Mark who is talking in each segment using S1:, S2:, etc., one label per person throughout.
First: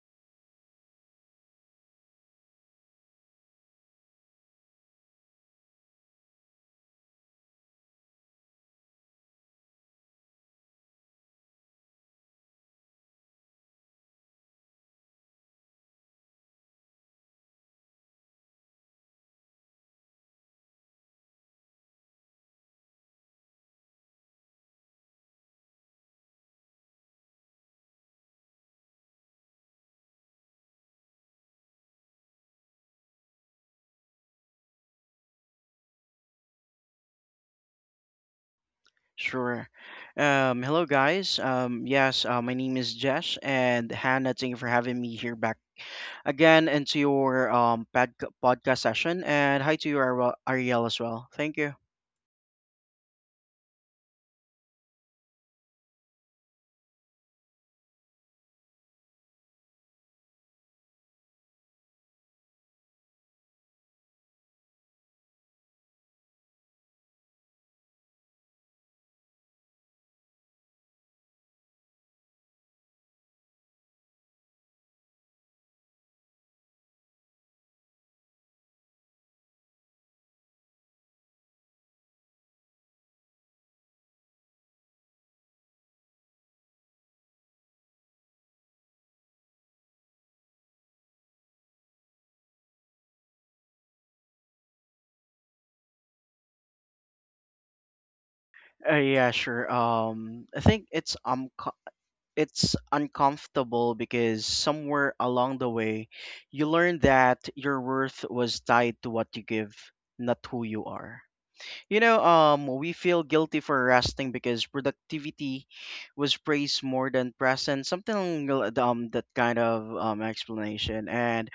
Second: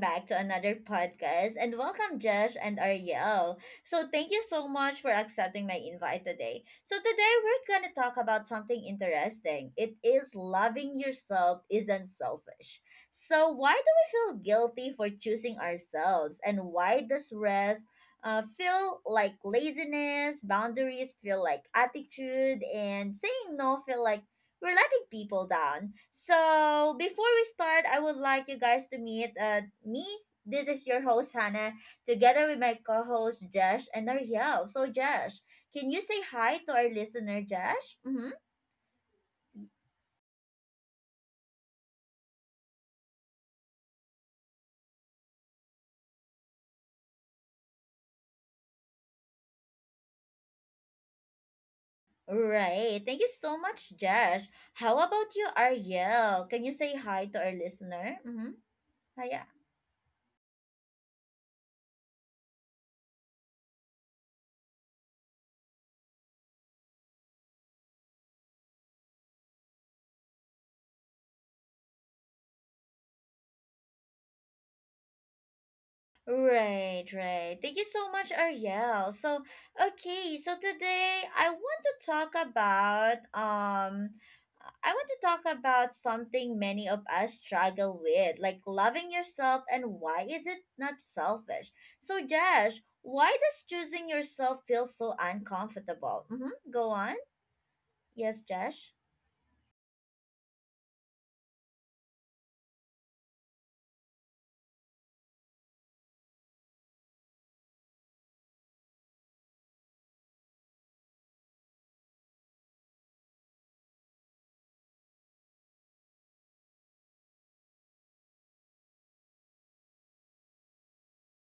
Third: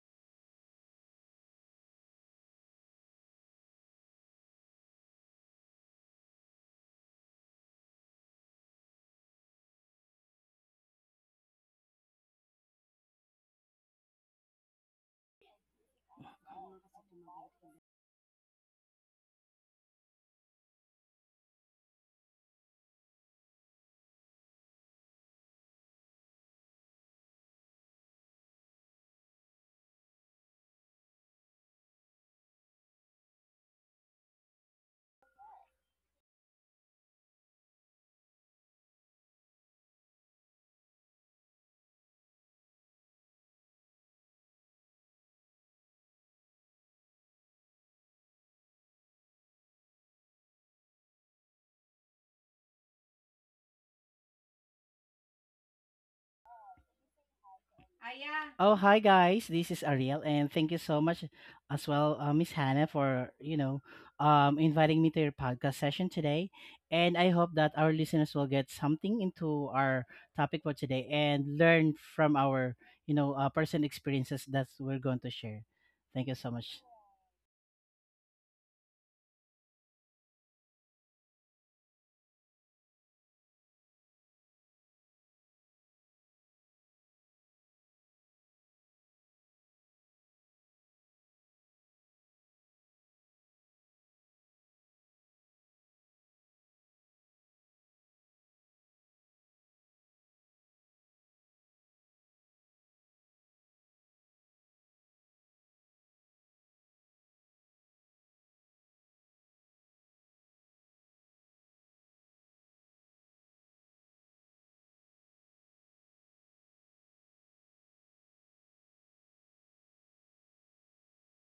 S1: back to another podcast. And welcome, Josh and Ariel. So, thank you so much for accepting my invite today. So, today we're going to talk about something interesting. It is loving yourself isn't selfish. So, why do we feel guilty for choosing ourselves? And why does rest feel like laziness, boundaries feel like attitude, and saying no feel like we're letting people down. So before we start, I would like you guys to meet me. This is your host Hannah, together with my co-host Josh and Ariel. So Josh, can you say hi to our listener, Josh? Mm-hmm.
S2: Sure. Hello, guys. Yes, my name is Jess and Hannah. Thank you for having me here back again into your podcast session. And hi to you, Ariel, as well. Thank you.
S1: Right. Thank you so much, Josh. How about you, Ariel? Can you say hi to our listener? Mm-hmm.
S3: Oh, hi guys.
S1: Hi.
S3: This is Ariel, and thank you so much as well, Miss Hannah, for inviting me to your podcast session today. And I hope that our listeners will get something into our topic for today and learn from our personal experiences that we're going to share. Thank you so much.
S1: Right, right. Thank you so much, Ariel. So, okay, so today I want to talk about something many of us struggle with, like loving yourself and why is it not selfish? So, Josh, why does choosing yourself feel so uncomfortable? Mm-hmm. Go on. Yes, Josh.
S2: Yeah, sure. I think it's it's uncomfortable because somewhere along the way, you learn that your worth was tied to what you give, not who you are. You know, we feel guilty for resting because productivity was praised more than present, that kind of explanation, and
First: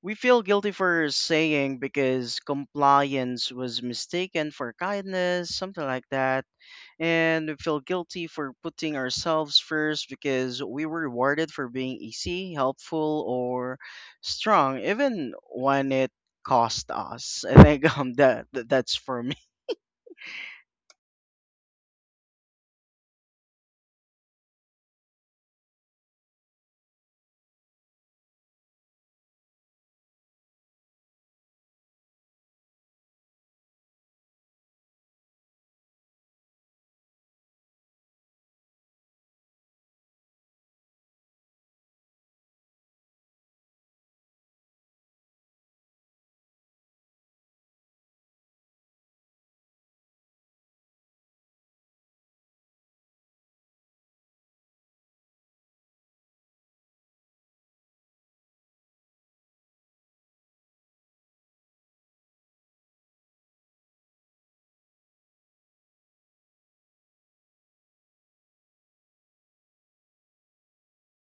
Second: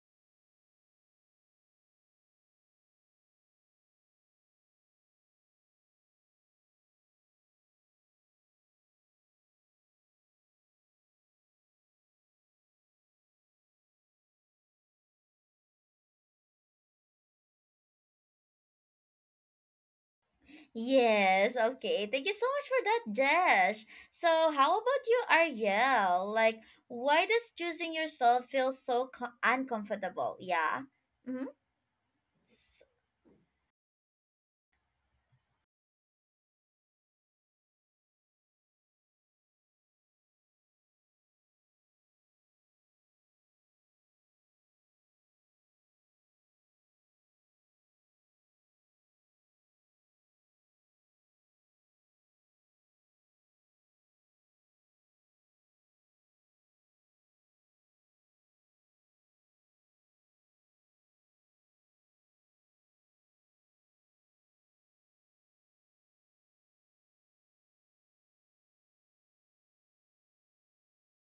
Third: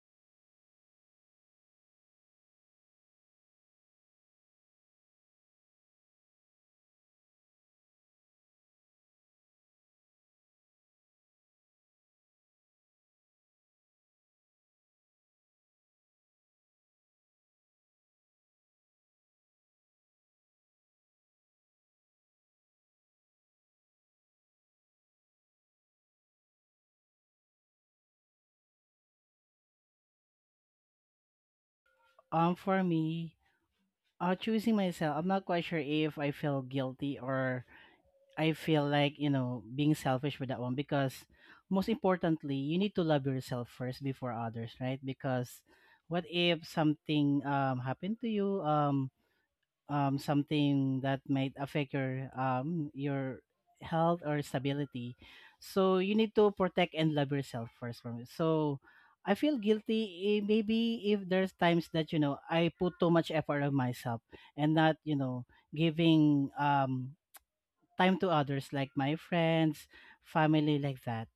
S2: we feel guilty for saying because compliance was mistaken for kindness, something like that, and we feel guilty for putting ourselves first because we were rewarded for being easy, helpful, or strong, even when it cost us. I think that's for me.
S1: Yes, okay. Thank you so much for that, Jesh. So, how about you, Ariel? Like, why does choosing yourself feel so uncomfortable? Yeah. Mm-hmm.
S3: For me, choosing myself, I'm not quite sure if I feel guilty or I feel like, you know, being selfish with that one because most importantly, you need to love yourself first before others, right? Because what if something happened to you something that might affect your health or stability. So you need to protect and love yourself first from it. So I feel guilty eh, maybe if there's times that you know I put too much effort on myself and not, you know, giving time to others like my friends, family like that.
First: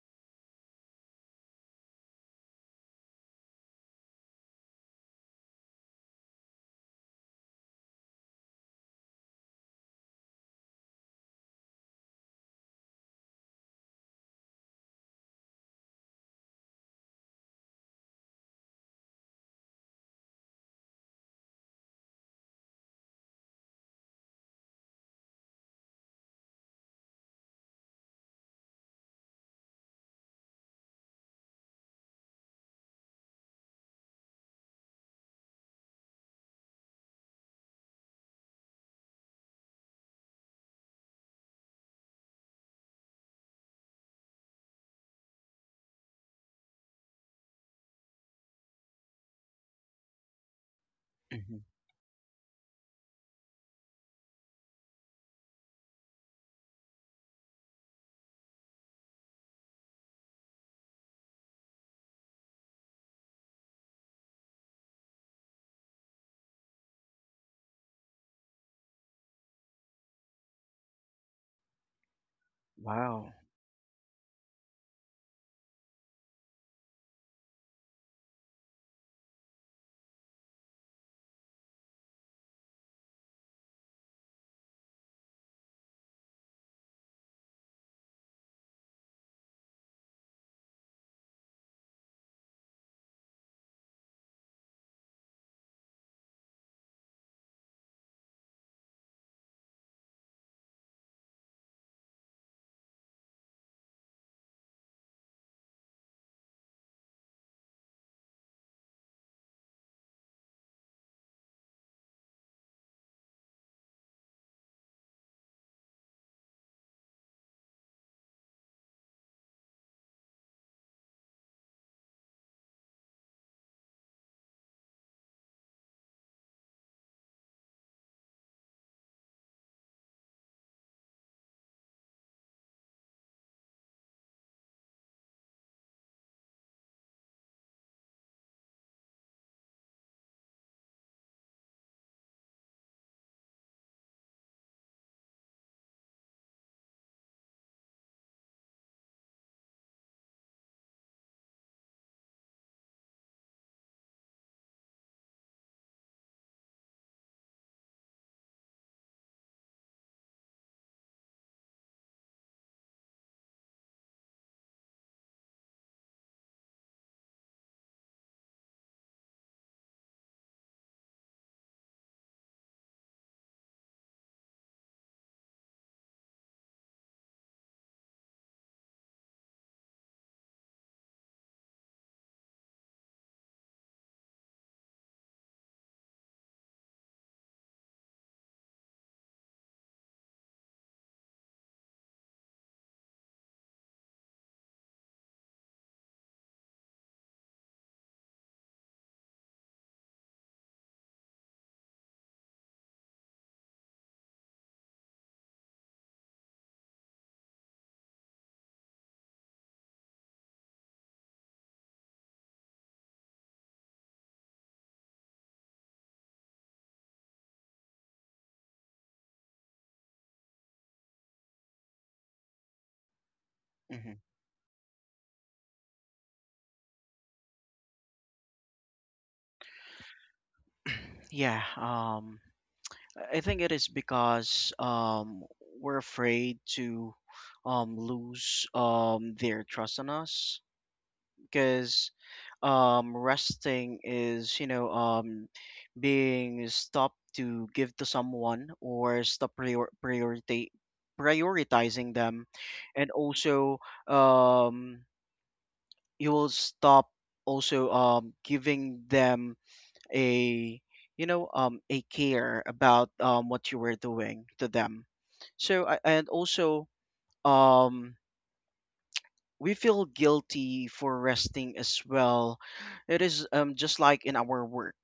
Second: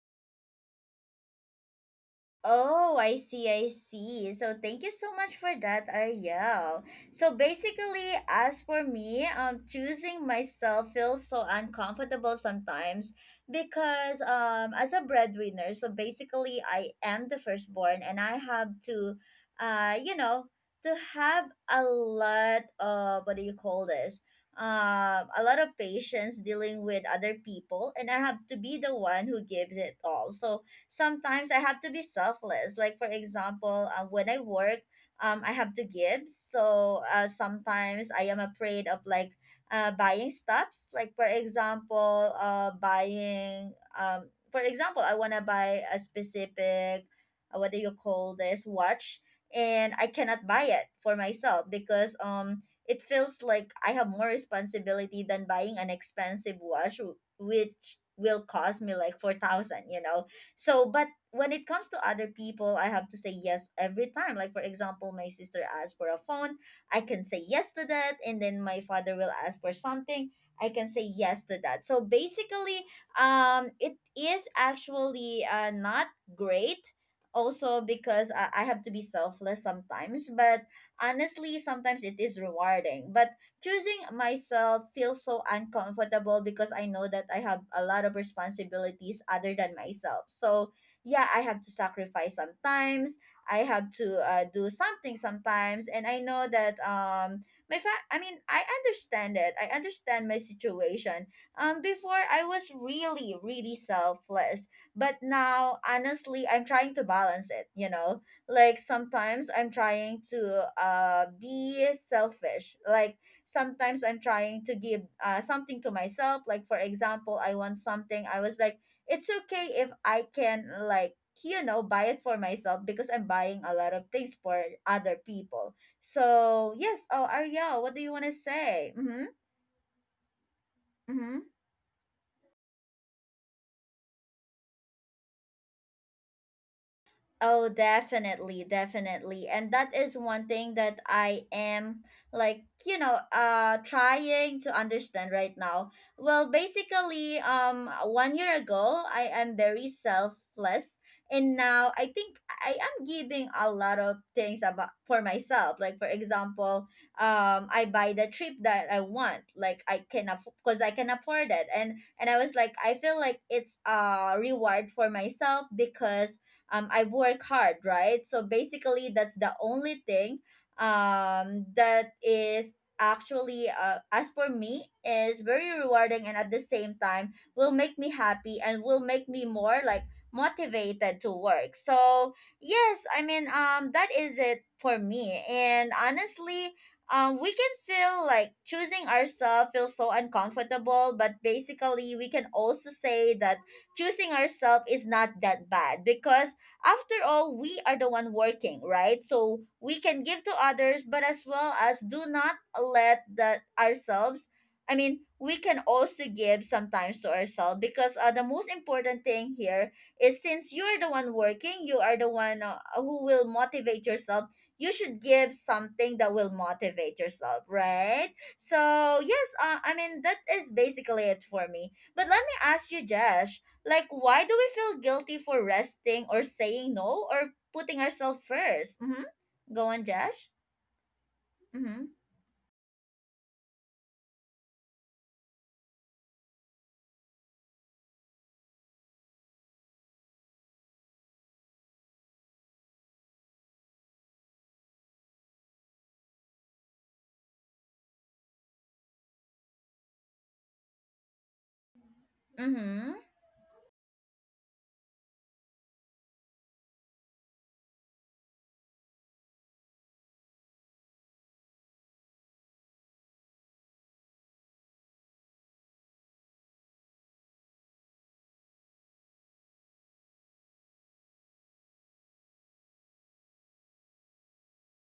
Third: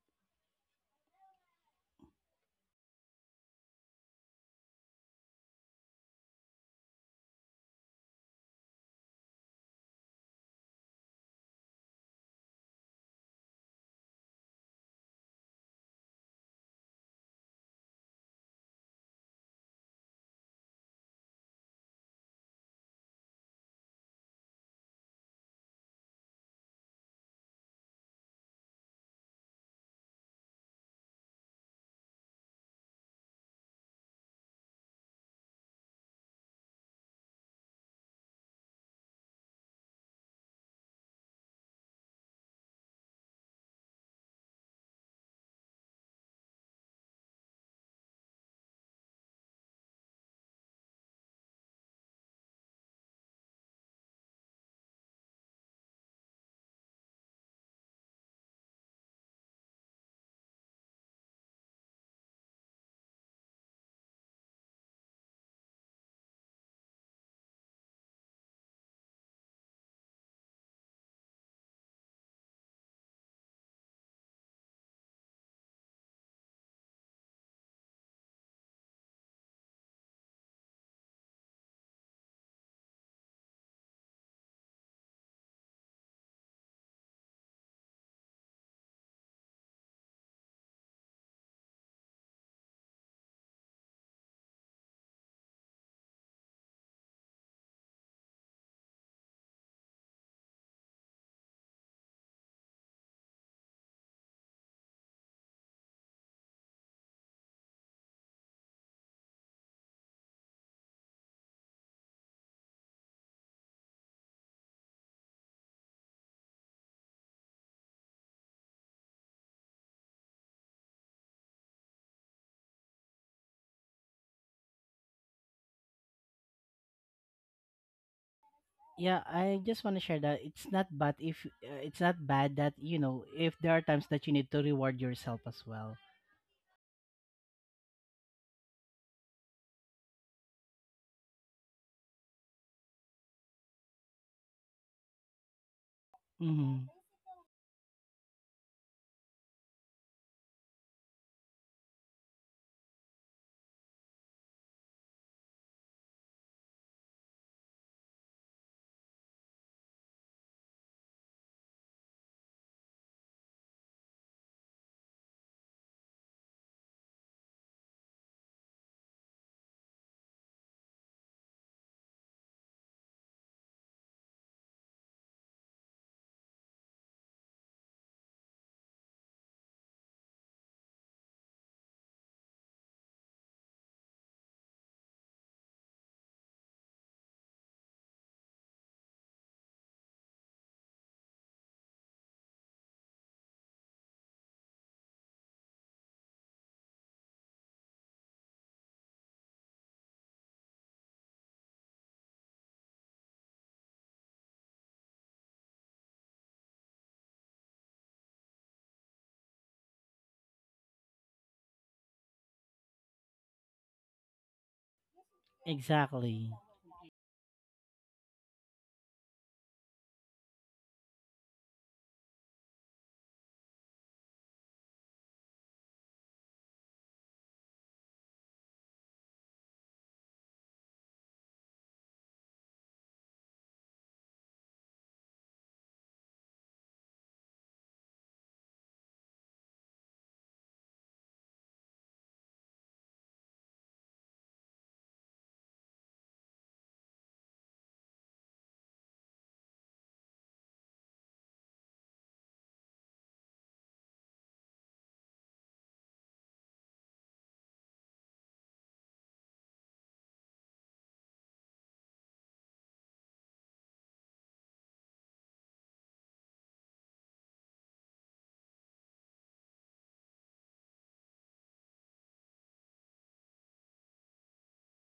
S1: Oh, I see, I see. So thank you so much for that, Ariel. So basically, as for me, choosing myself feels so uncomfortable sometimes because as a breadwinner, so basically I am the firstborn and I have uh, you know, to have a lot of what do you call this? A lot of patience dealing with other people, and I have to be the one who gives it all. So sometimes I have to be selfless. Like for example, when I work, I have to give. So sometimes I am afraid of like buying stuffs. Like for example, buying for example, I wanna buy a specific what do you call this watch, and I cannot buy it for myself because it feels like I have more responsibility than buying an expensive watch, which will cost me like 4,000. So, but when it comes to other people, I have to say yes every time. Like, for example, my sister asked for a phone, I can say yes to that. And then my father will ask for something, I can say yes to that. So, basically,
S2: Wow.
S1: it is actually not great also because I have to be selfless sometimes, but honestly, sometimes it is rewarding. But choosing myself feels so uncomfortable because I know that I have a lot of responsibilities other than myself. So, yeah, I have to sacrifice sometimes. I have to do something sometimes, and I know that I mean, I understand it. I understand my situation. Before I was really, really selfless, but now honestly, I'm trying to balance it. Like sometimes I'm trying to be selfish, like sometimes I'm trying to give something to myself. Like for example, I want something, I was like it's okay if I can like buy it for myself because I'm buying a lot of things for other people. So yes. Oh, Ariel, what do you want to say?
S3: Yeah,
S1: Mm-hmm.
S3: I just want to share that it's not bad
S1: Mm-hmm.
S3: if it's not bad that you know if there are times that you need to reward yourself as well.
S1: Oh, definitely, definitely. And that is one thing that I am like, trying to understand right now. Well,
S3: Mm-hmm.
S1: basically, one year ago, I am very selfless and now I think I am giving a lot of things about for myself. Like for example, I buy the trip that I want. Like I can because I can afford it. And I was like I feel like it's a reward for myself because I work hard, right? So basically, that's the only thing that is actually, as for me, is very rewarding and at the same time will make me happy and will make me more like motivated to work. So yes, I mean, that is it for me. And honestly, we can feel like choosing ourselves feels so uncomfortable, but basically, we can also say that choosing ourselves is not that bad because after all we are the one working, right? So we can give to others, but as well as do not let that ourselves. I mean, we can also give sometimes to ourselves because the most important thing here is since you're the one working, you are the one who will motivate yourself. You should give something that
S3: Exactly.
S1: will motivate yourself, right? So yes, I mean that is basically it for me. But let me ask you, Josh, like,
S2: hmm
S1: why do we feel guilty for resting or saying no or putting ourselves first? Mm-hmm. Go on, Josh.
S2: Yeah,
S1: Mm-hmm.
S2: I think it is because we're afraid to lose their trust in us. Because resting is, you know, being stopped to give to someone or stop priority prioritizing them, and
S1: Mm-hmm.
S2: also um you will stop also giving them a, you know, a care about what you were doing to them. So and also um we feel guilty for resting as well. It is just like in our work,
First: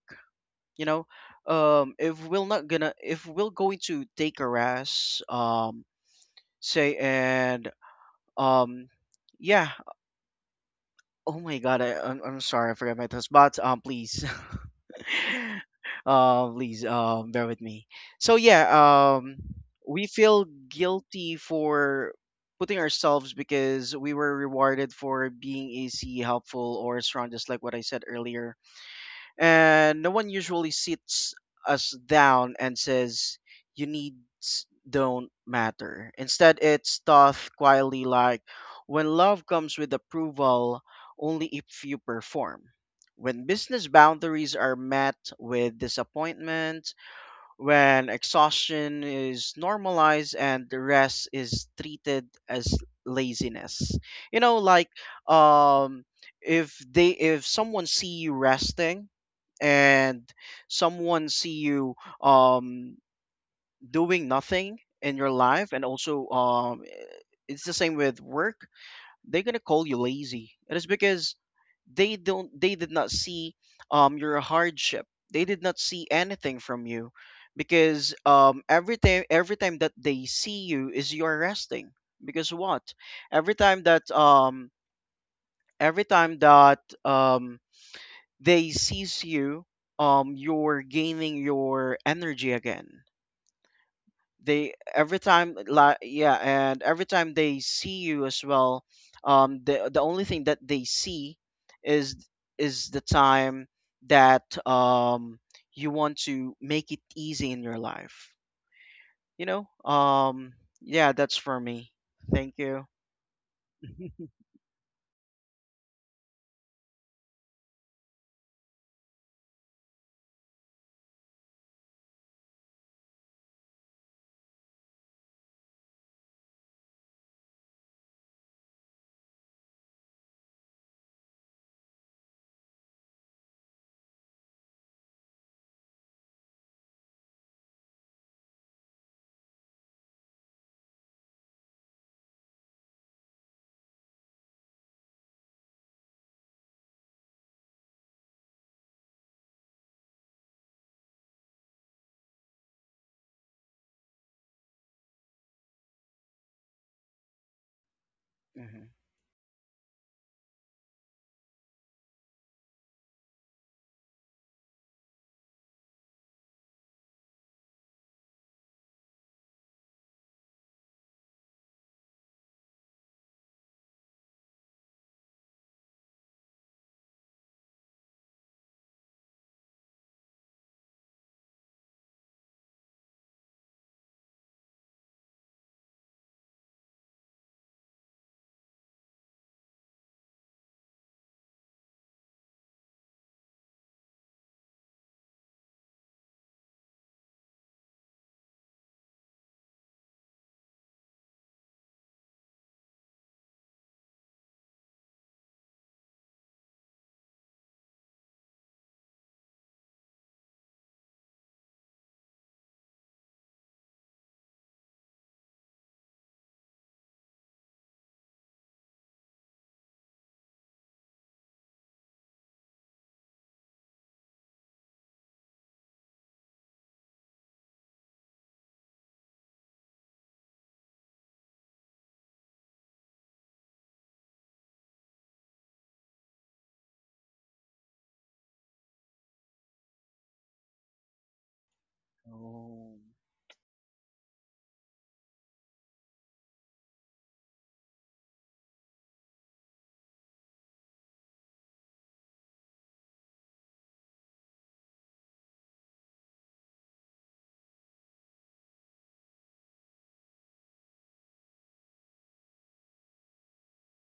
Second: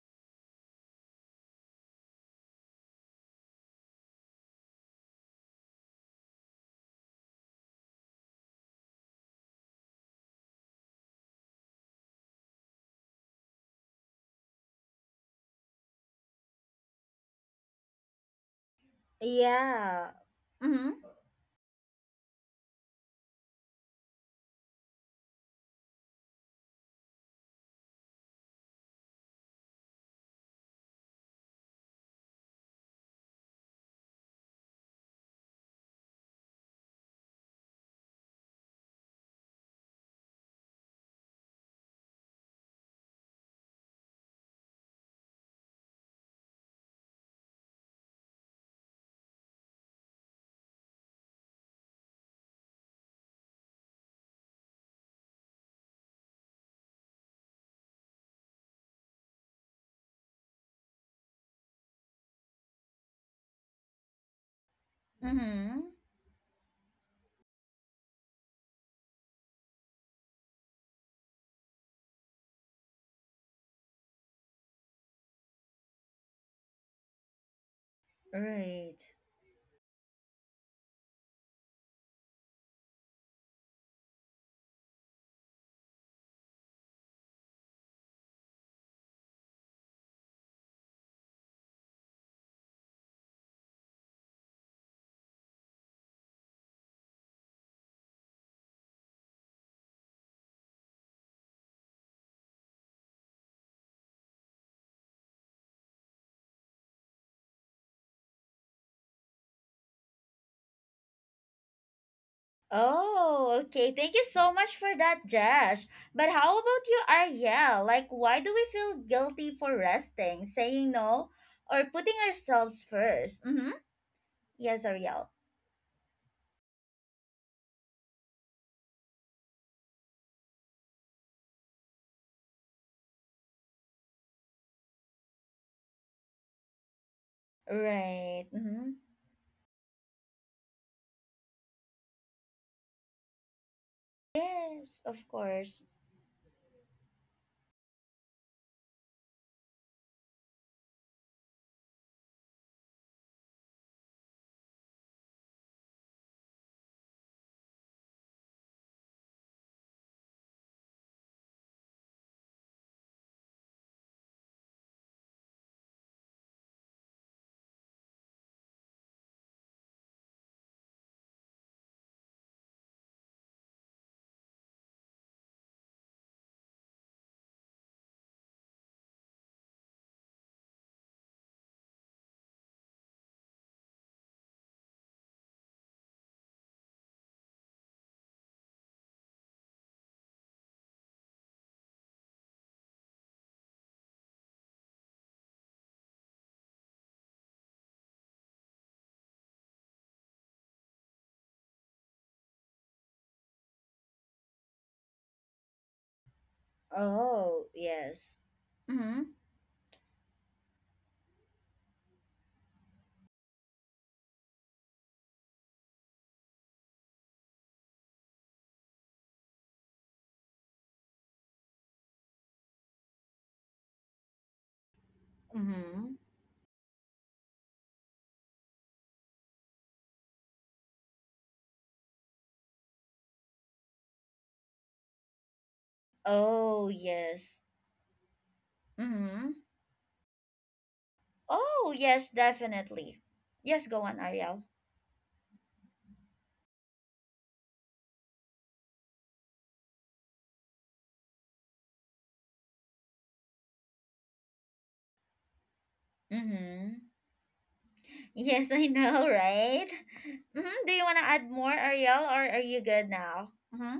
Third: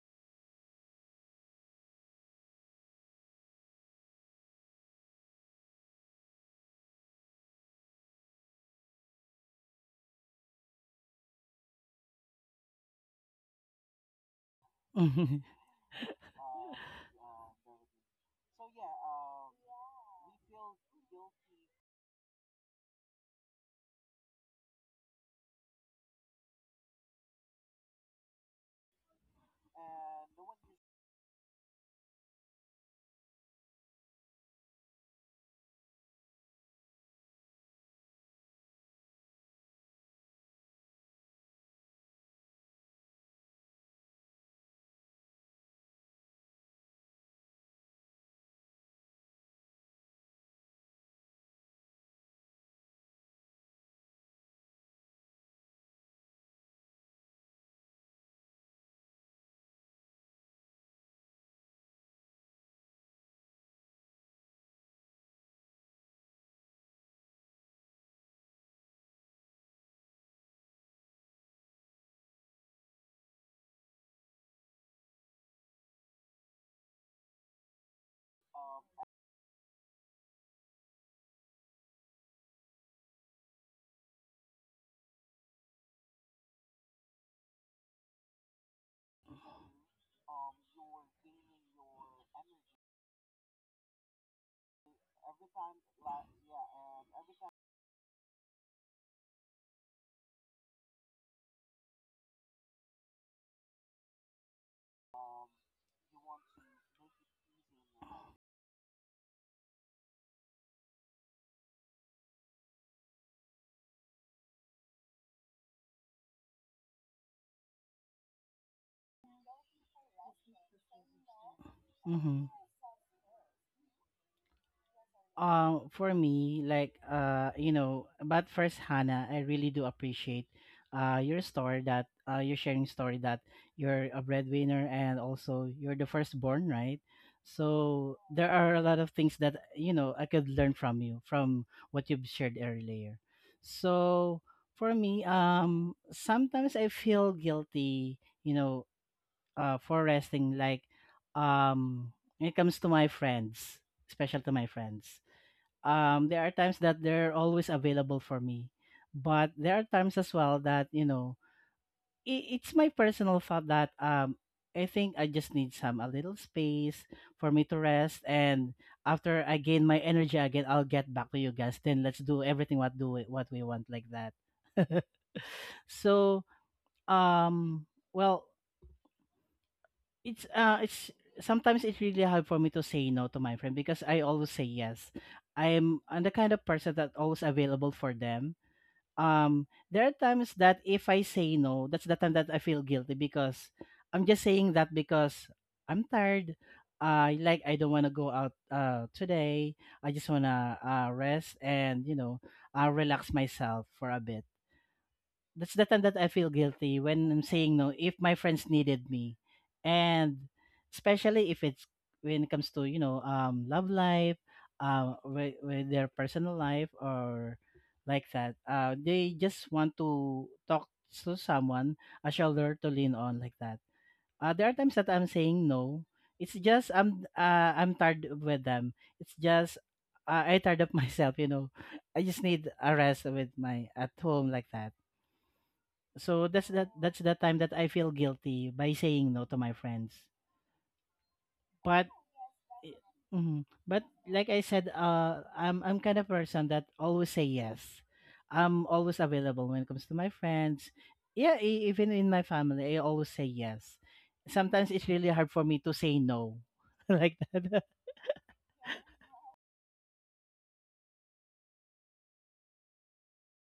S2: you know. If we're going to take a rest, say and um, yeah. Oh my God, I'm sorry, I forgot my thoughts, but please. Please, bear with me. So yeah, we
S1: Yeah.
S2: feel
S1: Mm-hmm.
S2: guilty for putting ourselves because we were rewarded for being easy, helpful, or strong, just like what I said earlier, and no one usually sits us down and says you needs don't matter. Instead, it's taught quietly, like when love comes with approval only if you perform, when business boundaries are met with disappointment, when exhaustion is normalized and the rest is treated as laziness. You know, like, um if someone see you resting, and someone see you um doing nothing in your life, and
S1: Mm-hmm.
S2: also it's the same with work, they're gonna call you lazy. It is because they did not see your hardship, they did not see anything from you, because
S1: Right.
S2: every time that they see you is you are resting. Because what, every time that um every time that they sees you, you're gaining your energy again. They every time like yeah and Every time they see you as well, the only thing that they see is the time that you want to make it easy in your life, you know. Yeah, that's for me. Thank you.
S1: Oh, okay. Thank you so much for that, Josh. But how about you, Ariel? Like, why do we feel guilty for resting, saying no, or putting
S3: Mm-hmm.
S1: ourselves first? Mm-hmm. Yes, Ariel.
S3: For me you know, but first, Hannah, I really do appreciate your story that your sharing story that you're a breadwinner and also you're the firstborn, right? So there
S1: Right.
S3: are a
S1: Mm-hmm.
S3: lot of things that you know I could learn from you from what you've shared earlier. So for
S1: Yes,
S3: me,
S1: of course.
S3: sometimes I feel guilty, you know, for resting, like um when it comes to my friends, special to my friends. There are times that they're always available for me,
S2: hmm
S3: but there are times as well that you know I it's my personal thought that I think I just need some a little space for me to rest, and after I gain my energy again, I'll get back to you guys, then let's do everything what we want, like that. So um well, it's sometimes it's really hard for me to say no to my friend because I always say yes. I'm the kind of person that always available for them. Um, there are times that if I say no, that's the time that I feel guilty because I'm just saying that because I'm tired. Uh, like I don't wanna go out today. I just wanna rest, and you know, relax myself for a bit. That's the time that I feel guilty when I'm
S1: Oh,
S3: saying no if my
S1: yes.
S3: friends needed
S1: Mm-hmm.
S3: me. And especially if it's when it comes to, you know, love life, with their personal life or like that. Uh, they just want to talk to someone, a shoulder to lean on like that. Uh, there are times that I'm saying no.
S1: Mm-hmm.
S3: It's just I'm tired with them. It's just I tired of myself, you know. I just need a rest with my at home like that. So that's
S1: Oh,
S3: that that's the
S1: yes.
S3: time that I feel guilty by saying no
S1: Mm-hmm.
S3: to my friends.
S1: Oh,
S3: But
S1: yes,
S2: oh
S1: definitely.
S3: mm,
S1: Yes, go
S3: but
S1: on,
S3: like
S1: Ariel.
S3: I said, I'm kind of person that always say yes. I'm always available when it comes to my friends. Yeah, e- even in my family, I always say yes. Sometimes it's really hard for me to say no,
S1: Mm-hmm.
S3: like that.
S1: Yes, I know, right? Mm-hmm. Do you want to add more, Ariel, or are you good now? Mm-hmm.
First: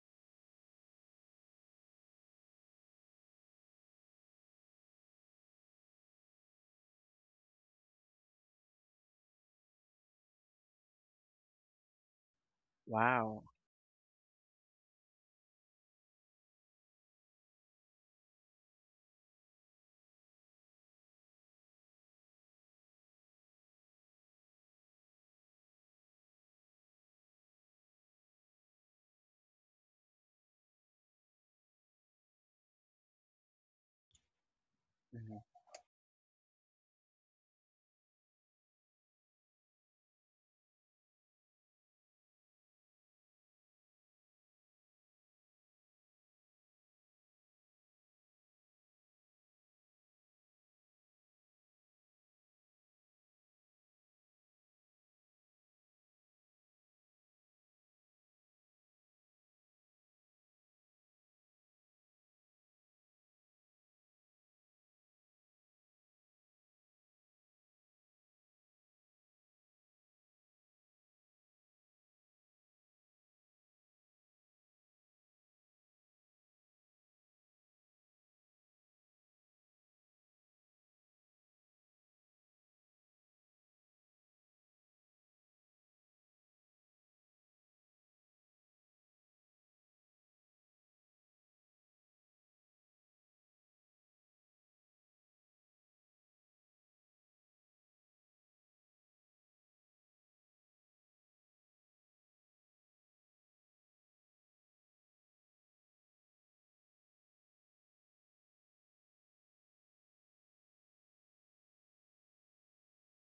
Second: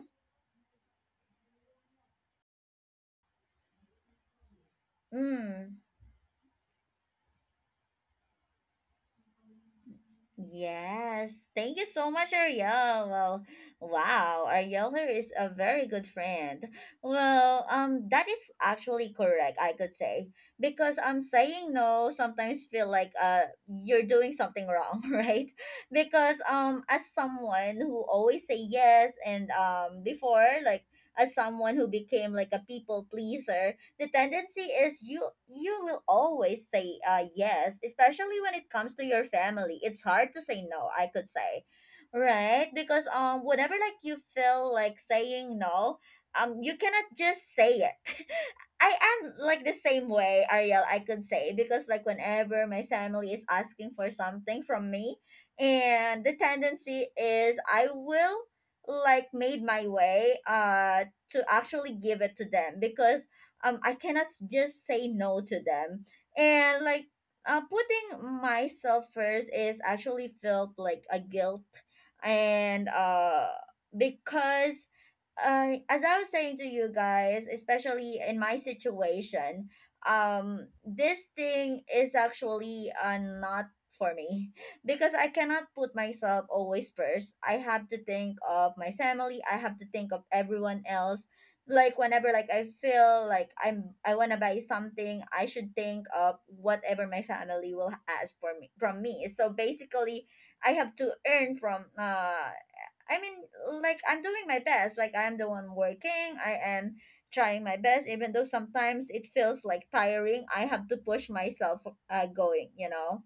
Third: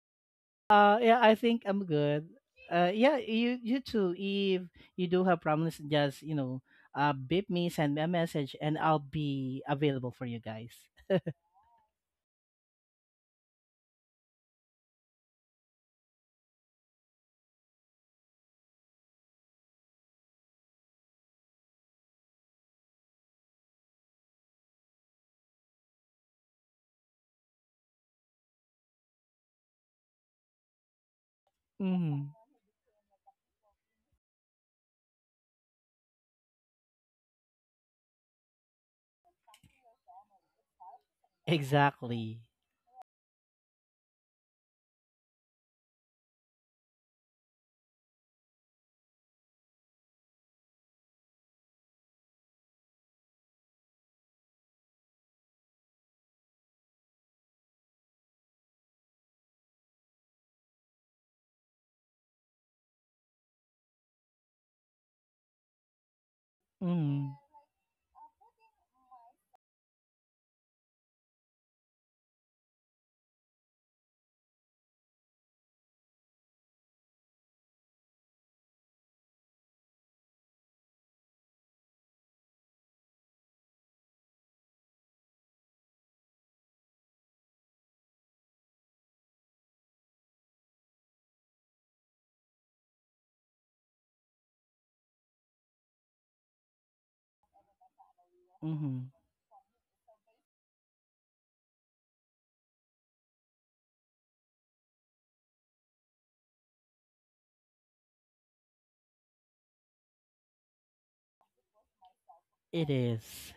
S3: Yeah, I think I'm good. Yeah, you you too. If you do have problems,
S1: Mm.
S3: just you know, beep me, send me a message, and I'll be available for you guys.
S1: Yes, thank you so much, Ariel.
S2: wow.
S1: Well, wow, Ariel here is a very good friend. Well, that is actually correct, I could say, because I'm saying no sometimes feel like you're doing something wrong, right? Because as someone who always say yes, and before like as someone who
S3: Mm-hmm.
S1: became like a people pleaser, the tendency is you
S2: hmm
S1: you will always say yes, especially when it comes to your family. It's hard to say no, I could say.
S3: Exactly.
S1: Right? Because whenever like you feel like saying no, you cannot just say it. I am like the same way, Ariel, I could say, because like whenever my family is asking for something from me, and the tendency is I will like made my way to actually give it to them because I cannot just say no to them. And
S3: Mm-hmm.
S1: like putting myself first is actually felt like a guilt and because as I was saying to you guys, especially in my situation, this thing is actually not for me because I cannot put myself always first. I have to think of my family. I have to think of everyone else like whenever like I feel like I wanna buy something, I should think of whatever my family will ask for
S3: Mm-hmm.
S1: me from me. So basically, I have to earn from I mean like I'm doing my best. Like I'm the one working. I am trying my best even though sometimes it feels like tiring. I have to push myself
S3: It
S1: going, you
S3: is.
S1: know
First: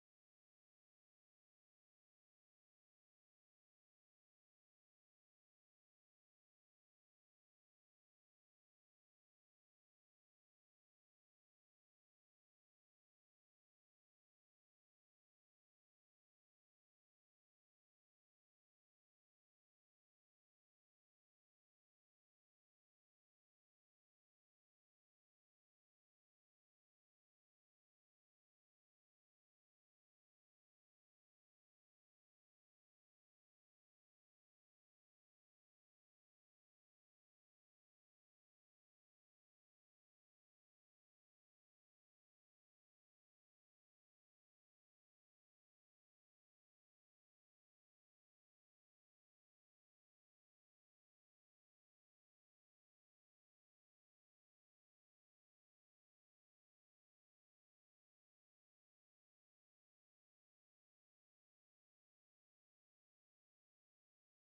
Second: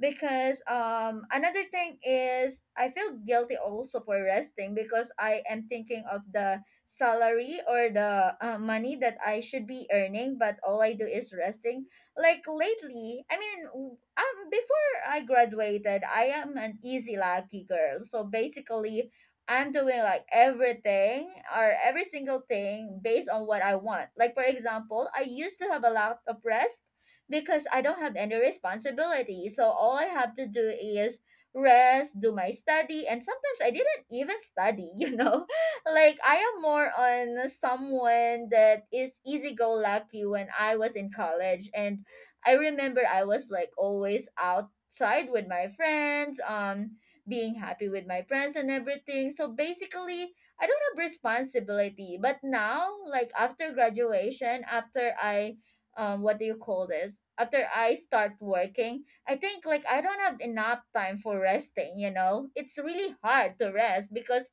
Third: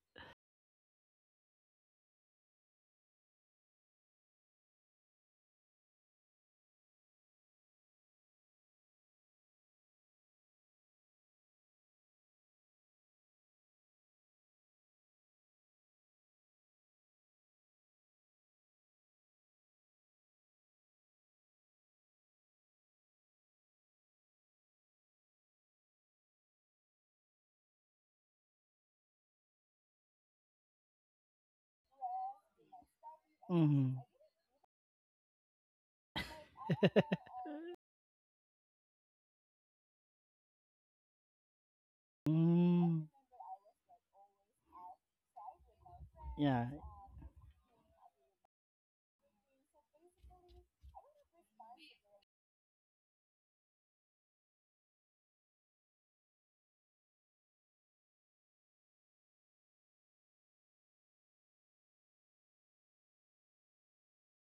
S1: because another thing is I feel guilty also for resting because I am thinking of the salary or the money that I should be earning but all I do is resting. Like lately, I mean, before I graduated I am an easy lucky girl, so basically I'm doing like everything or every single thing based on what I want. Like for example, I used to have a lot of rest because I don't have any responsibility. So all I have to do is rest, do my study, and sometimes I
S3: Mm-hmm.
S1: didn't even study, you know? Like I am more on someone that is easy go lucky when I was in college, and I
S3: Mm,
S1: remember I was like always outside with my friends,
S3: yeah.
S1: being happy with my friends and everything. So basically, I don't have responsibility. But now, like after graduation, after I what do you call this, after I start working, I think like I don't have enough time for resting. It's really hard to rest because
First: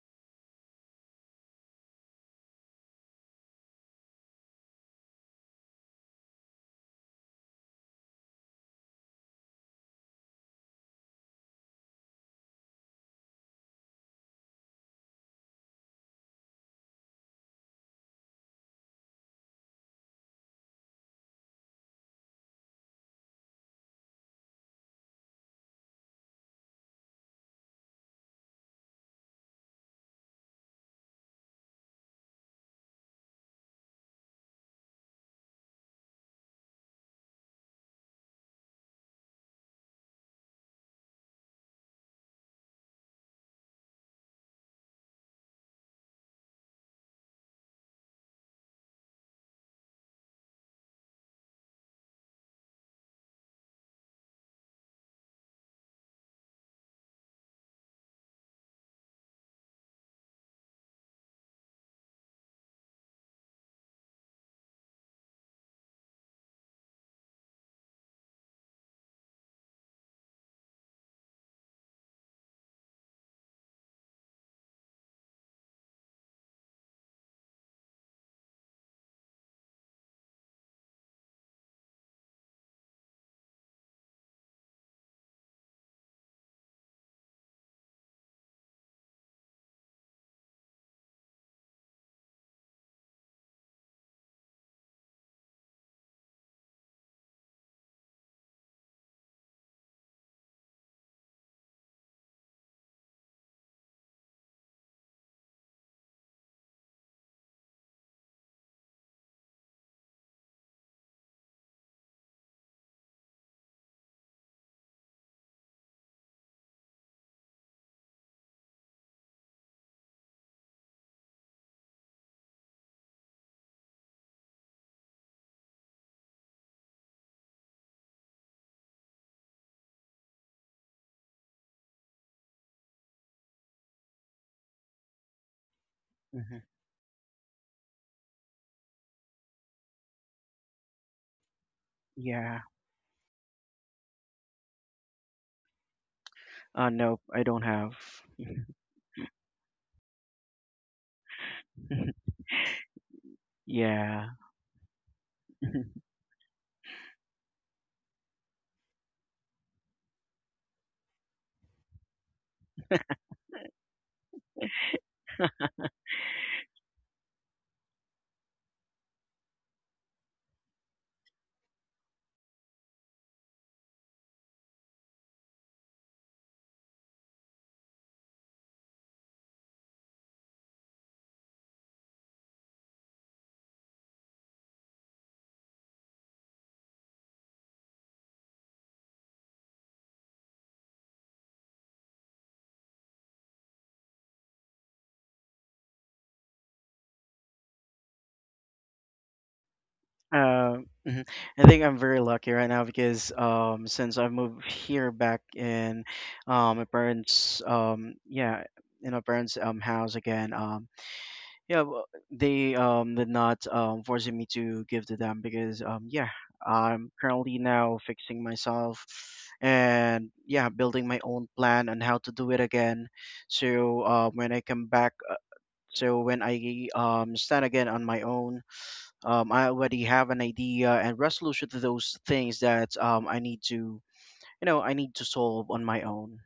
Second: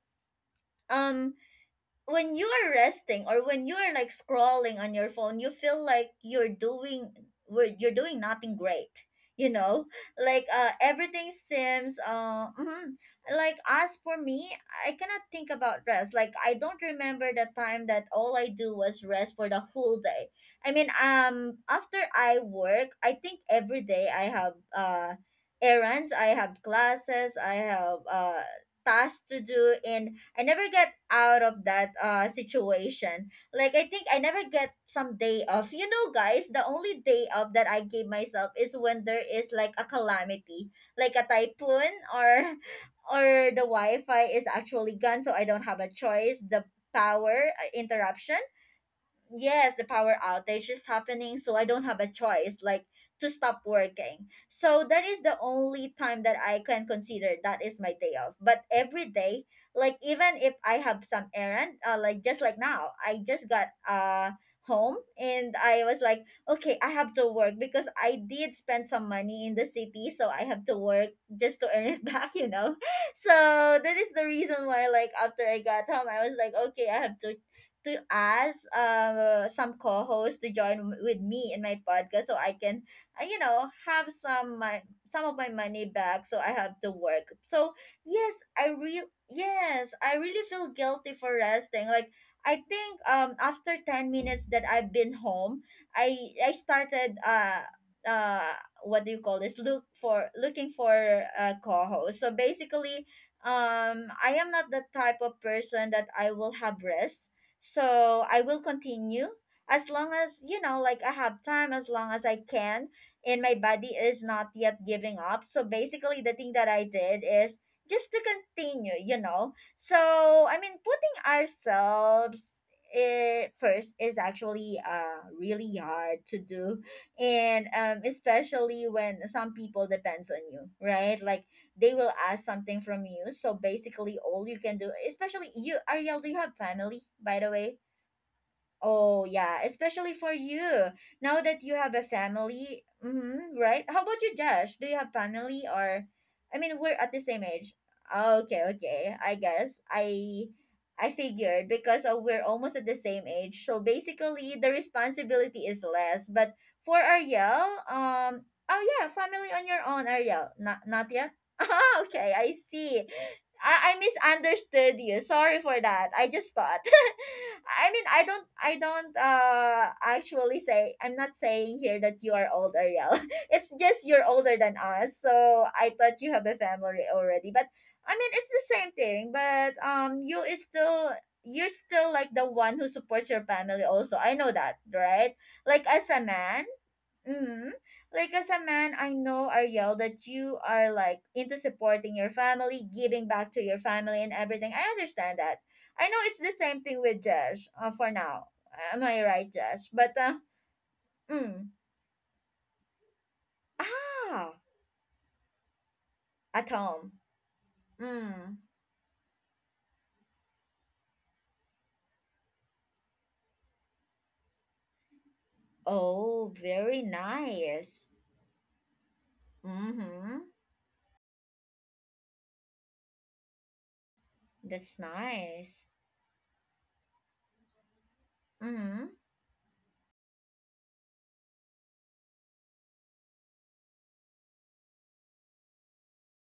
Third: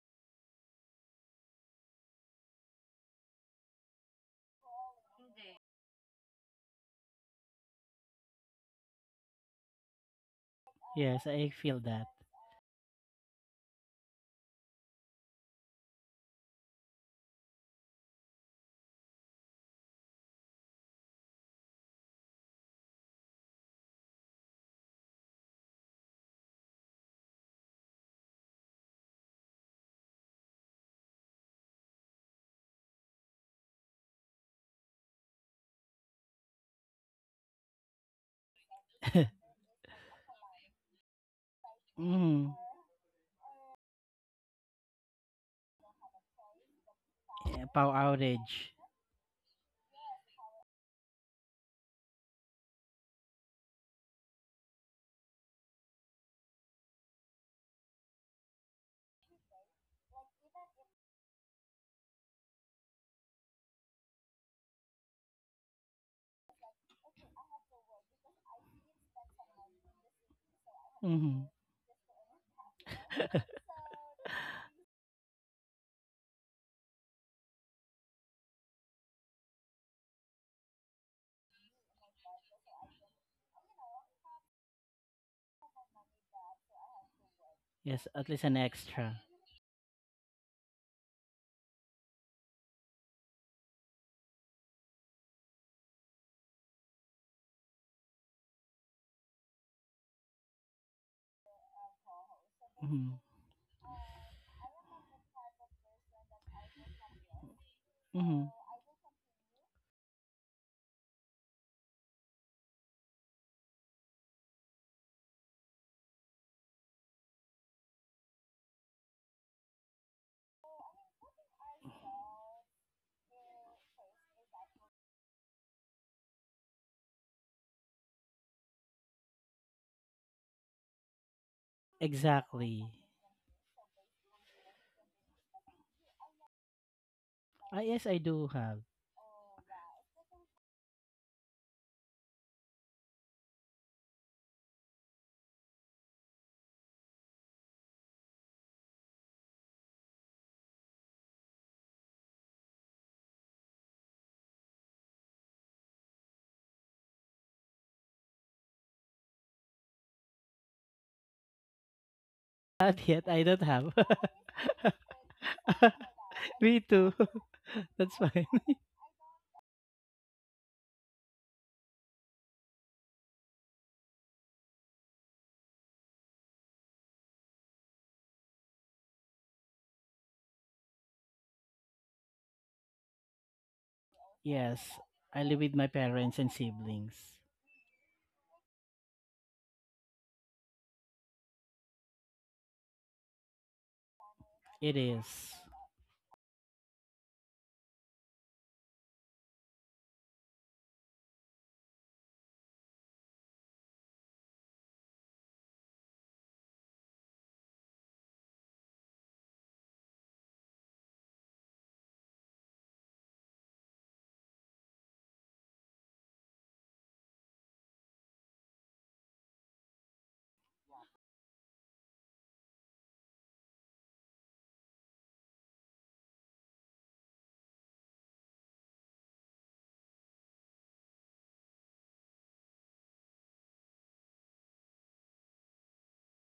S1: um when you're resting or when you're like scrolling on your phone, you feel like you're doing we're- you're doing nothing great, you know, like
S3: Yes,
S1: everything
S3: I feel
S1: seems
S3: that.
S1: mhm. Like as for me, I cannot think about rest. Like I don't remember the time that all I do was rest for the whole day. I mean, after I work, I think every day I have errands, I have classes, I have tasks to do, and I never get out of that situation. Like I think I never get some day off. You know, guys, the only day off that I give myself is when there is like a calamity, like a typhoon,
S3: Mm,
S1: or the Wi-Fi is actually gone, so I don't have a choice. The power
S3: yeah, power
S1: interruption.
S3: outage.
S1: Yes, the power outage is happening, so I don't have a choice, like to stop working. So that is the only time that I can consider that is my day off. But every day, like even if I have some errand, like just like now, I just got home and I was like, okay, I have to work, because I did spend some money in the city, so I have to work
S3: Mm.
S1: just to earn it back, you know. So that is the reason why, like after I got home, I was like, okay, I have to ask some co-hosts to join with me in my podcast so I can you know, have some my, some of my money back, so I have to work. So
S3: Yes, at least
S1: yes,
S3: an
S1: I real
S3: extra.
S1: yes, I really feel guilty for resting. Like I think after 10 minutes that I've been home, I I started uh what do you call this, look for, looking for a co-host. So basically,
S3: Mm.
S1: I am not the type of person that I will have rest, so I
S3: Mm.
S1: will continue as long as, you know, like I have time, as long as I can, and my body is not yet giving up. So basically, the thing that I did is just to continue, you know. So, I mean, putting ourselves first is actually really hard to do, and especially when some people depends on you, right? Like they will ask something
S3: Exactly.
S1: from you. So basically, all you can do, especially you, Ariel, do you have
S2: hmm
S1: family, by the
S3: Ah,
S1: way?
S3: yes, I do have.
S1: Oh, yeah, especially for you now that you have a
S2: yeah.
S1: family, mm-hmm, right? How about you, Josh? Do you have family or I mean, we're at
S2: Nope,
S1: the
S2: I
S1: same
S2: don't
S1: age.
S2: have.
S1: Okay, okay. I guess I figured because we're almost at the same age. So
S2: Yeah.
S1: basically, the responsibility is less. But for Ariel, um oh yeah, family on your own, Ariel. Not not yet. Ah, okay, I
S3: Not
S1: see.
S3: yet. I don't have.
S1: I misunderstood you. Sorry for that. I just
S3: Me
S1: thought.
S3: too.
S1: I mean,
S3: That's
S1: I
S3: fine.
S1: don't, I don't, uh, actually say, I'm not saying here that you are old, Ariel. It's just you're older than us. So I thought you have a family already, but I mean, it's the same thing, but, you is still, you're still like the one who supports your family also. I know that,
S3: Yes,
S1: right?
S3: I live with my
S1: Like as a
S3: parents and
S1: man,
S3: siblings.
S1: mm-hmm. Like as a man, I know, Ariel, that you are like into supporting your family, giving back to your family and everything. I
S3: It
S1: understand
S3: is.
S1: that. I know it's the same thing with Josh. For now, am I right, Josh? But
S2: Um, mhm. I
S1: mm.
S2: think I'm very lucky right now because since I
S1: Ah,
S2: moved here back in,
S1: at
S2: my
S1: home.
S2: parents,
S1: Mm.
S2: yeah, in my parents' house again, yeah, well, they did not, forcing me to give to them because, yeah,
S1: Oh, very
S2: I'm currently now
S1: nice.
S2: fixing myself, and
S1: Mm-hmm.
S2: yeah, building my own plan on how to do it again. So when I come
S1: That's
S2: back,
S1: nice.
S2: so when I, stand again on my own,
S1: Mm-hmm.
S2: I already have an idea and resolution to those things that, I need to, you know, I need to solve on my own.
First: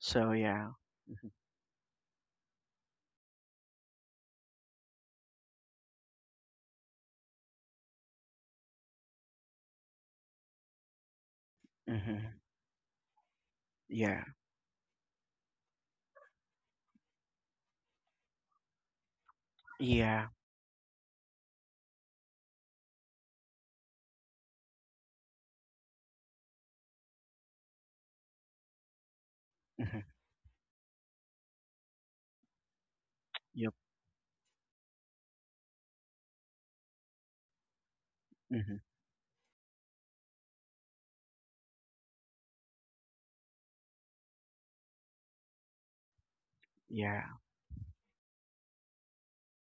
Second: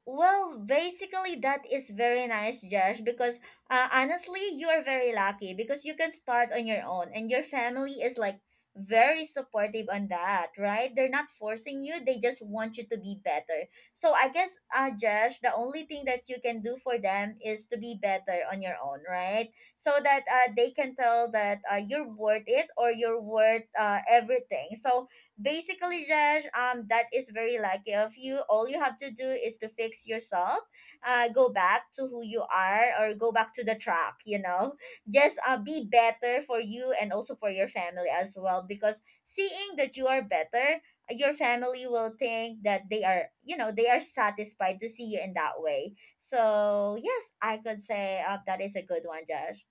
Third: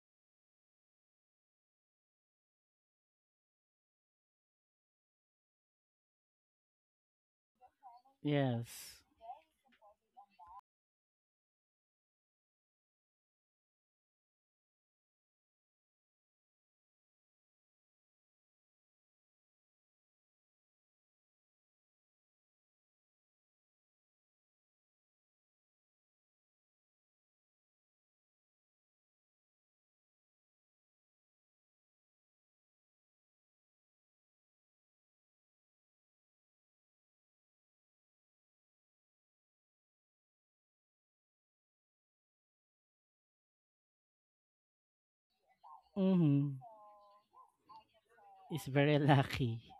S2: So
S1: Well,
S2: yeah,
S1: basically, that is very nice, Josh, because honestly, you are very lucky because you can start on your own, and your family is like
S3: Yes.
S1: very supportive on that, right? They're not forcing you, they
S2: hmm
S1: just want you to be better. So,
S2: yeah,
S1: I guess, Josh, the only thing that you can do for them is to be better on your own, right? So that
S2: yeah,
S1: they can tell that you're worth it, or you're worth everything. So, basically, Josh, that is very lucky of you. All you have to do is to fix
S2: hmm
S1: yourself, go back to who you are, or go back to
S2: yep,
S1: the track, you know. Just be better for you and also for your family as well,
S2: hmm
S1: because seeing that you are better, your family will think that they are, you know, they are satisfied to see you in that way.
S3: Mm-hmm.
S1: So
S2: yeah.
S1: yes, I could say that
S3: He's
S1: is a
S3: very
S1: good one,
S3: lucky.
S1: Josh.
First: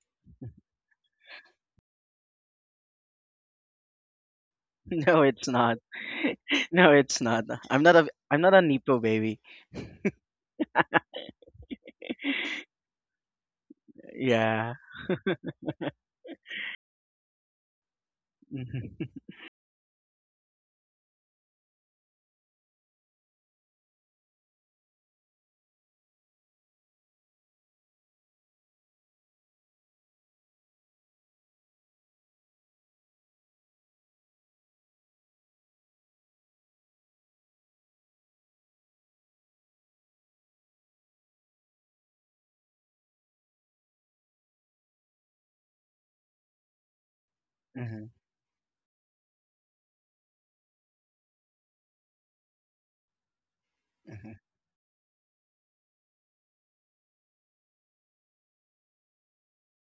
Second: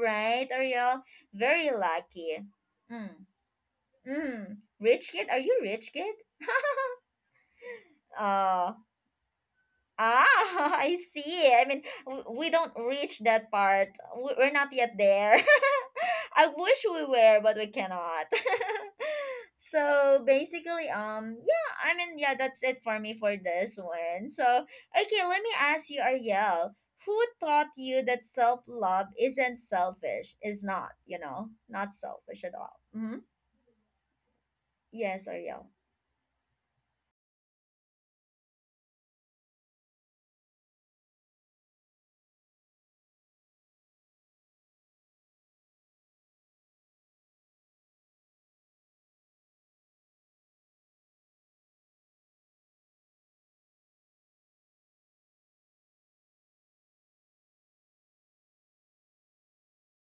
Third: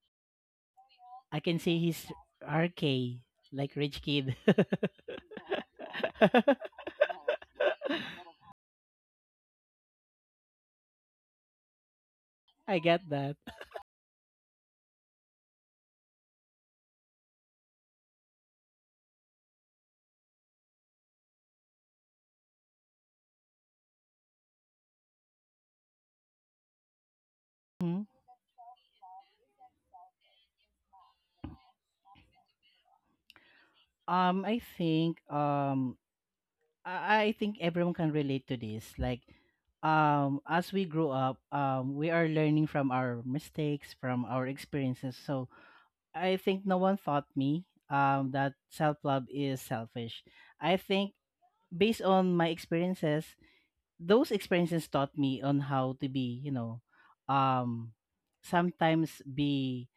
S1: Right, Ariel?
S3: I can
S1: Very
S3: say he's
S1: lucky.
S3: RK,
S1: Hmm.
S3: like rich kid.
S1: Mm. Rich
S2: No,
S1: kid? Are
S2: it's
S1: you
S2: not.
S1: rich kid?
S2: No, it's not. I'm not a. I'm not a
S1: Oh,
S2: nipo baby.
S1: ah, I see. I mean, we don't
S3: I get
S1: reach
S3: that.
S1: that part. We're not
S2: Yeah.
S1: yet there. I wish we were, but we cannot.
S2: Mm-hmm.
S1: So basically, yeah, I mean, yeah, that's it for me for this one. So, okay, let me ask you, Ariel, who taught you
S3: Mhm.
S1: that self love isn't selfish? Is not, you know, not selfish at all. Mm-hmm.
S3: I
S1: Yes,
S3: think
S1: Ariel.
S3: I I think everyone can relate to this. Like, as we grow up, we are learning from our mistakes, from our experiences. So I think no one taught me
S2: hmm
S3: that self love is selfish. I think based on my experiences, those
S2: hmm
S3: experiences taught me on how to be, you know, um, sometimes be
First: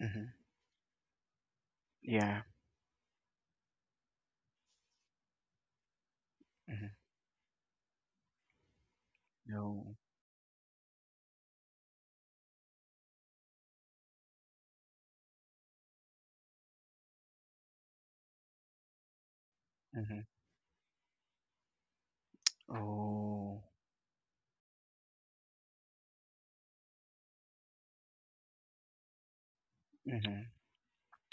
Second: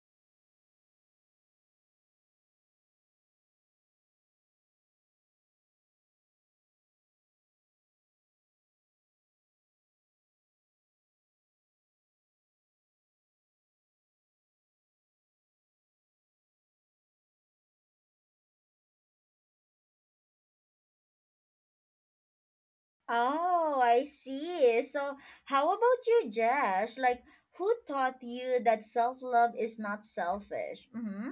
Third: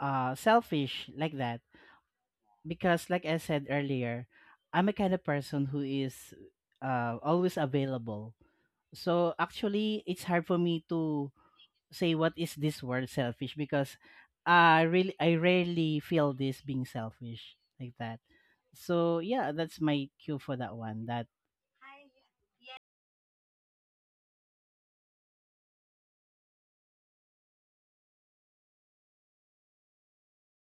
S2: hmm
S3: selfish like that.
S2: Yeah.
S3: Because, like I said earlier, I'm a kind of person who is
S2: hmm
S3: always available. So
S2: No.
S3: actually, it's hard for me to say what is this word selfish because I rarely feel this being selfish like that. So yeah,
S2: hmm
S3: that's my cue for that one. That
S2: Oh.
S1: Oh, I see. So, how about you, Jesh? Like, who taught you that self love is not
S2: hmm
S1: selfish? Mm-hmm.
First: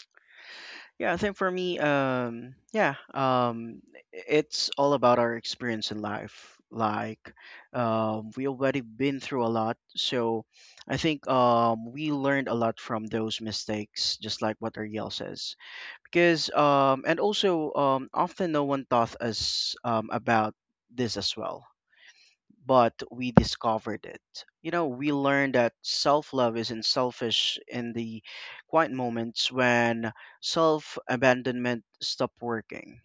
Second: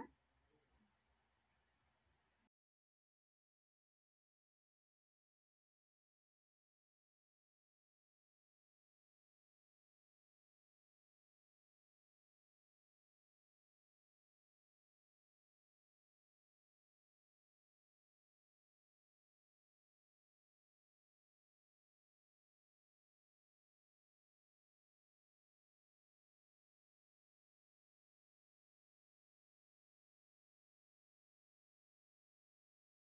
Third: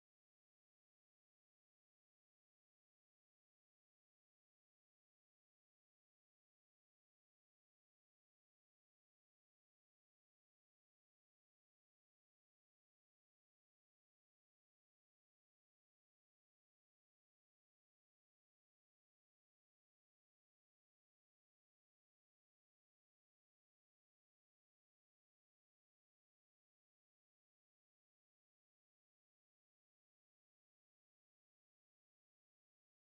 S2: Yeah, I think for me, it's all about our experience in life. Like, we already been through a lot, so I think we learned a lot from those mistakes, just like what Ariel says. Because, often no one taught us about this as well, but we discovered it. You know, we learned that self love isn't selfish in the quiet moments when self abandonment stopped working,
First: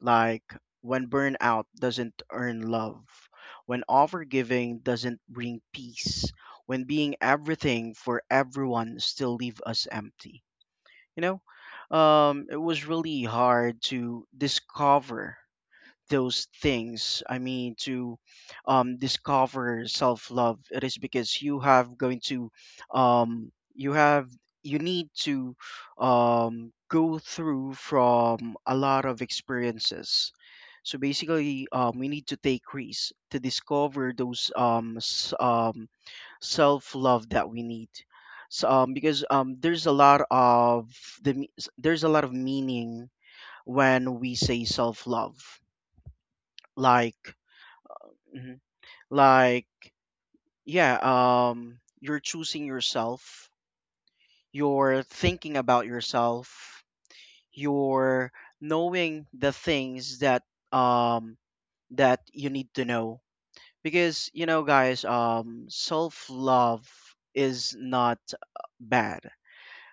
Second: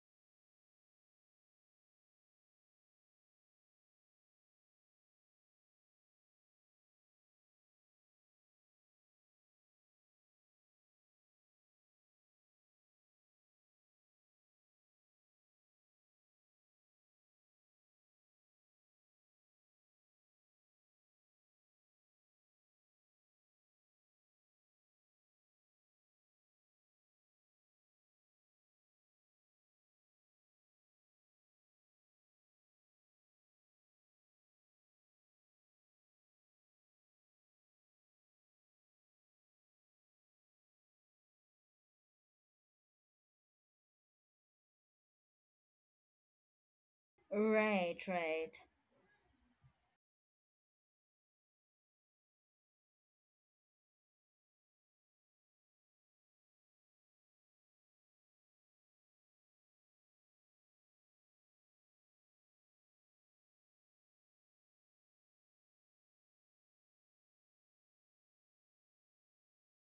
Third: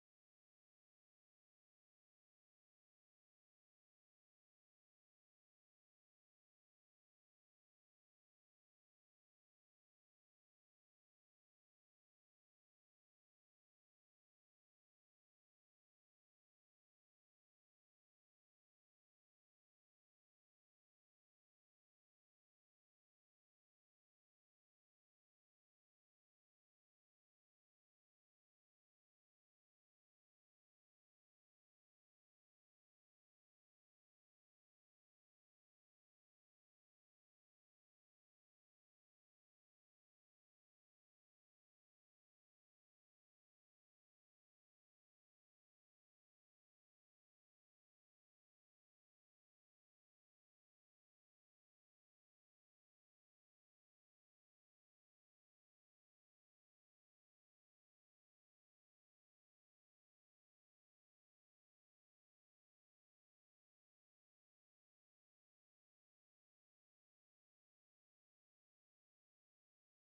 S2: like when burnout doesn't earn love, when overgiving doesn't bring peace, when being everything for everyone still leave us empty. You know, it was really hard to discover those things. I mean to Discover self-love. It is because you have, you need to, go through from a lot of experiences. So basically, we need to take risks to discover those self-love that we need. So, because there's a lot of there's a lot of meaning when we say self-love. Like,
S1: Right, right,
S2: Mhm. Like, yeah, you're choosing yourself, you're thinking about yourself, you're knowing the things that, um that you need to know. Because, you know, guys, self-love is not bad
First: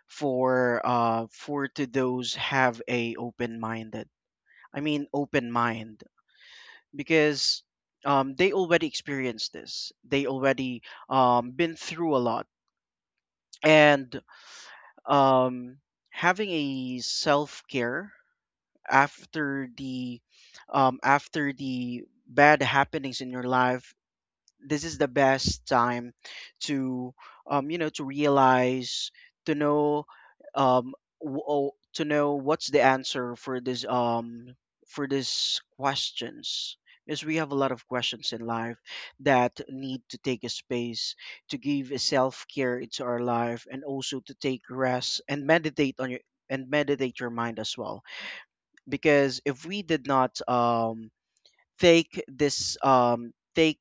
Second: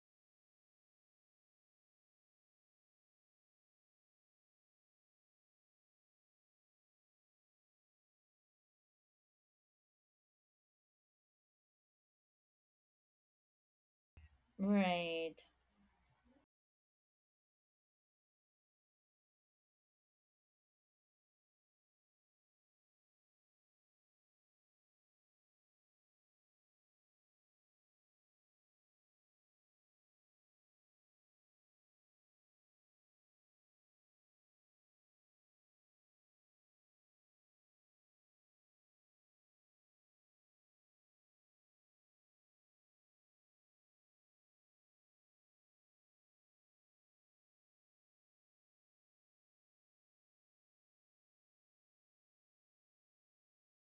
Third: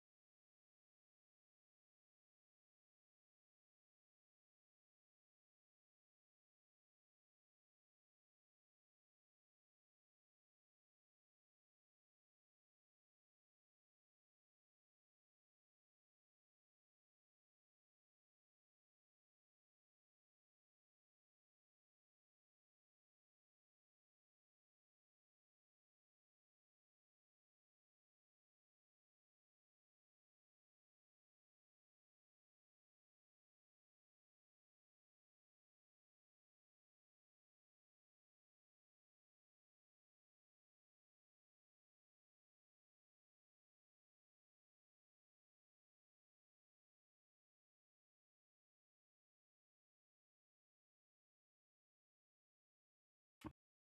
S2: for to those have a open-minded. I mean, open mind, because they already experienced this. They already, been through a lot, and
S1: right,
S2: um, having a self care after the, after the bad happenings in your life, this is the best time to, you know, to realize, to know, um, to know what's the answer for this, for these questions. Because we have a lot of questions in life that need to take a space to give a self-care into our life, and also to take rest and meditate on your, and meditate your mind as well. Because if we did not take this take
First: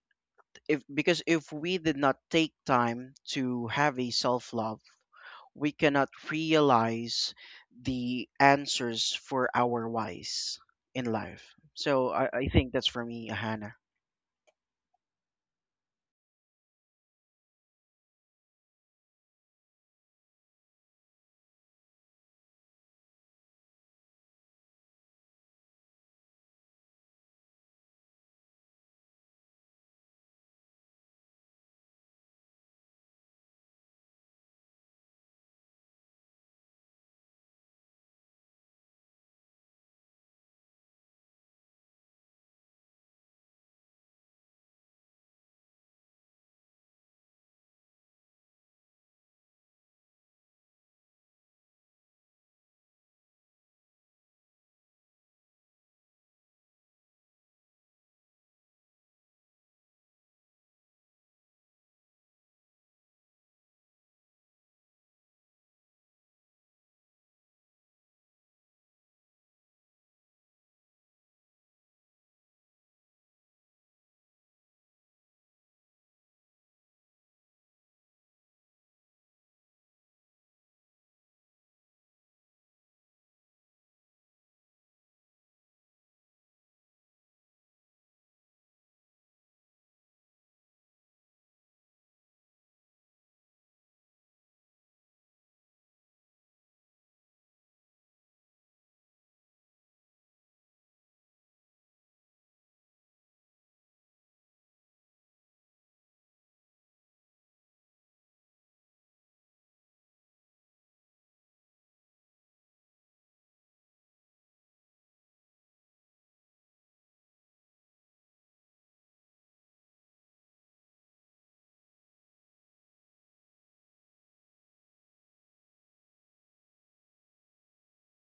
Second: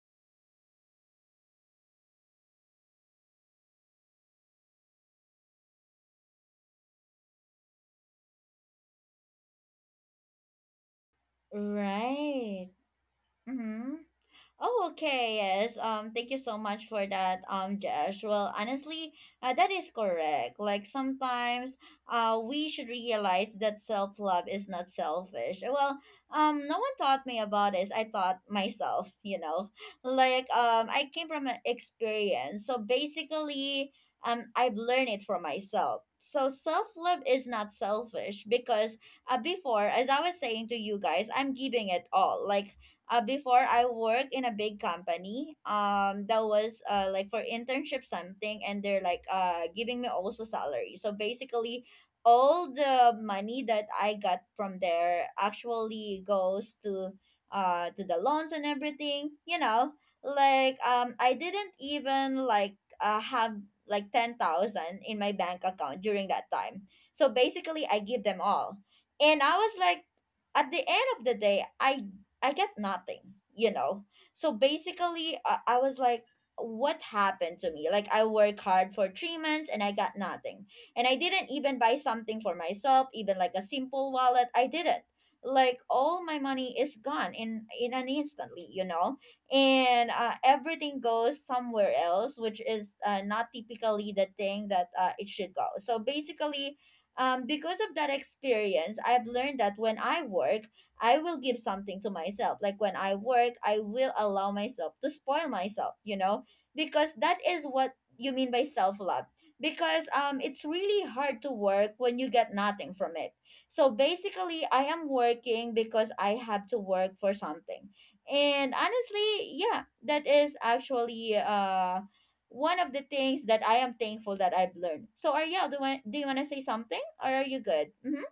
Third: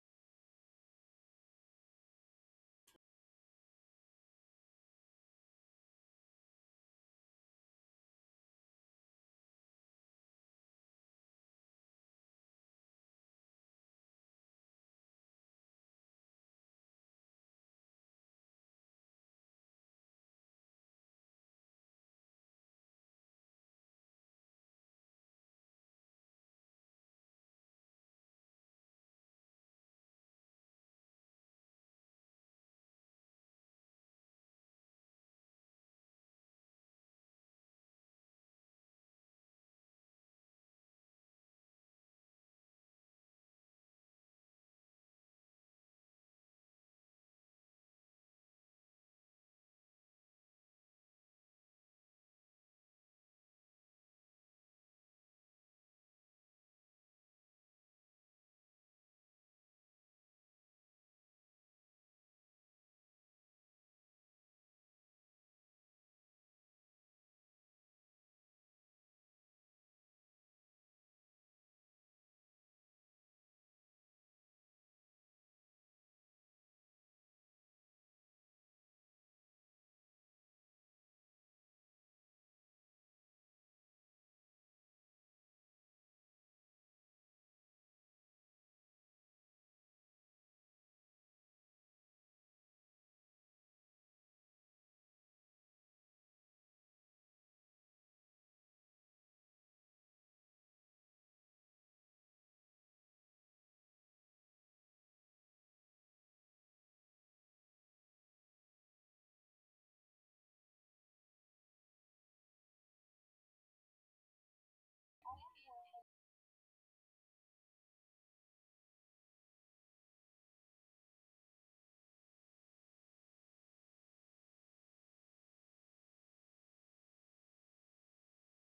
S2: if because if we did not take time to have a self love, we cannot realize the answers for our whys in life. So I
S1: right.
S2: think that's for me, Hannah.
S1: Mm-hmm. Oh, okay. Yes. Thank you so much for that, Josh. Well, honestly, that is correct. Like sometimes, we should realize that self love is not selfish. Well, no one taught me about this. I taught myself. You know, like I came from an experience. So basically, I've learned it for myself. So self love is not selfish because before, as I was saying to you guys, I'm giving it all. Like before I work in a big company. That was like for internship something, and they're like giving me also salary. So basically, all the money that I got from there actually goes to the loans and everything. You know, like I didn't even like have like 10,000 in my bank account during that time. So basically, I give them all, and I was like, at the end of the day, I get nothing, you know. So basically, I was like, what happened to me? Like, I worked hard for 3 months and I got nothing. And I didn't even buy something for myself, even like a simple wallet. I didn't. Like, all my money is gone in an instantly, you know? And everything goes somewhere else, which is not typically the thing that it should go. So basically, because of that experience, I've learned that when I work, I will give something to myself. Like when I work, I will allow myself to spoil myself, you know, because that is what you mean by self love. Because it's really hard to work when you get nothing from it. So basically, I am working because I have to work for something. And honestly, yeah, that is actually one of the things that I am thankful that I've learned. So Ariel, do you want to say something, or are you good? Mm-hmm.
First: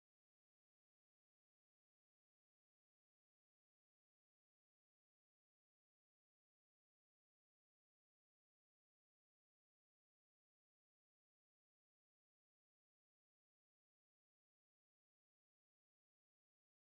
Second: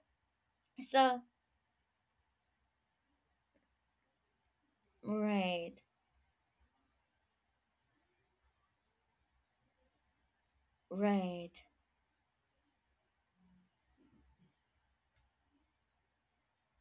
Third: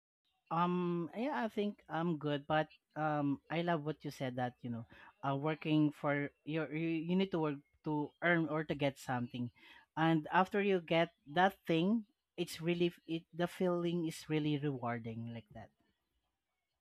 S1: So
S3: Yeah, I think I'm good, but I love what you said that you know,
S1: right.
S3: working for you need to work to earn or to get something, and after you get
S1: Right.
S3: that thing, it's really it the feeling is really rewarding like that.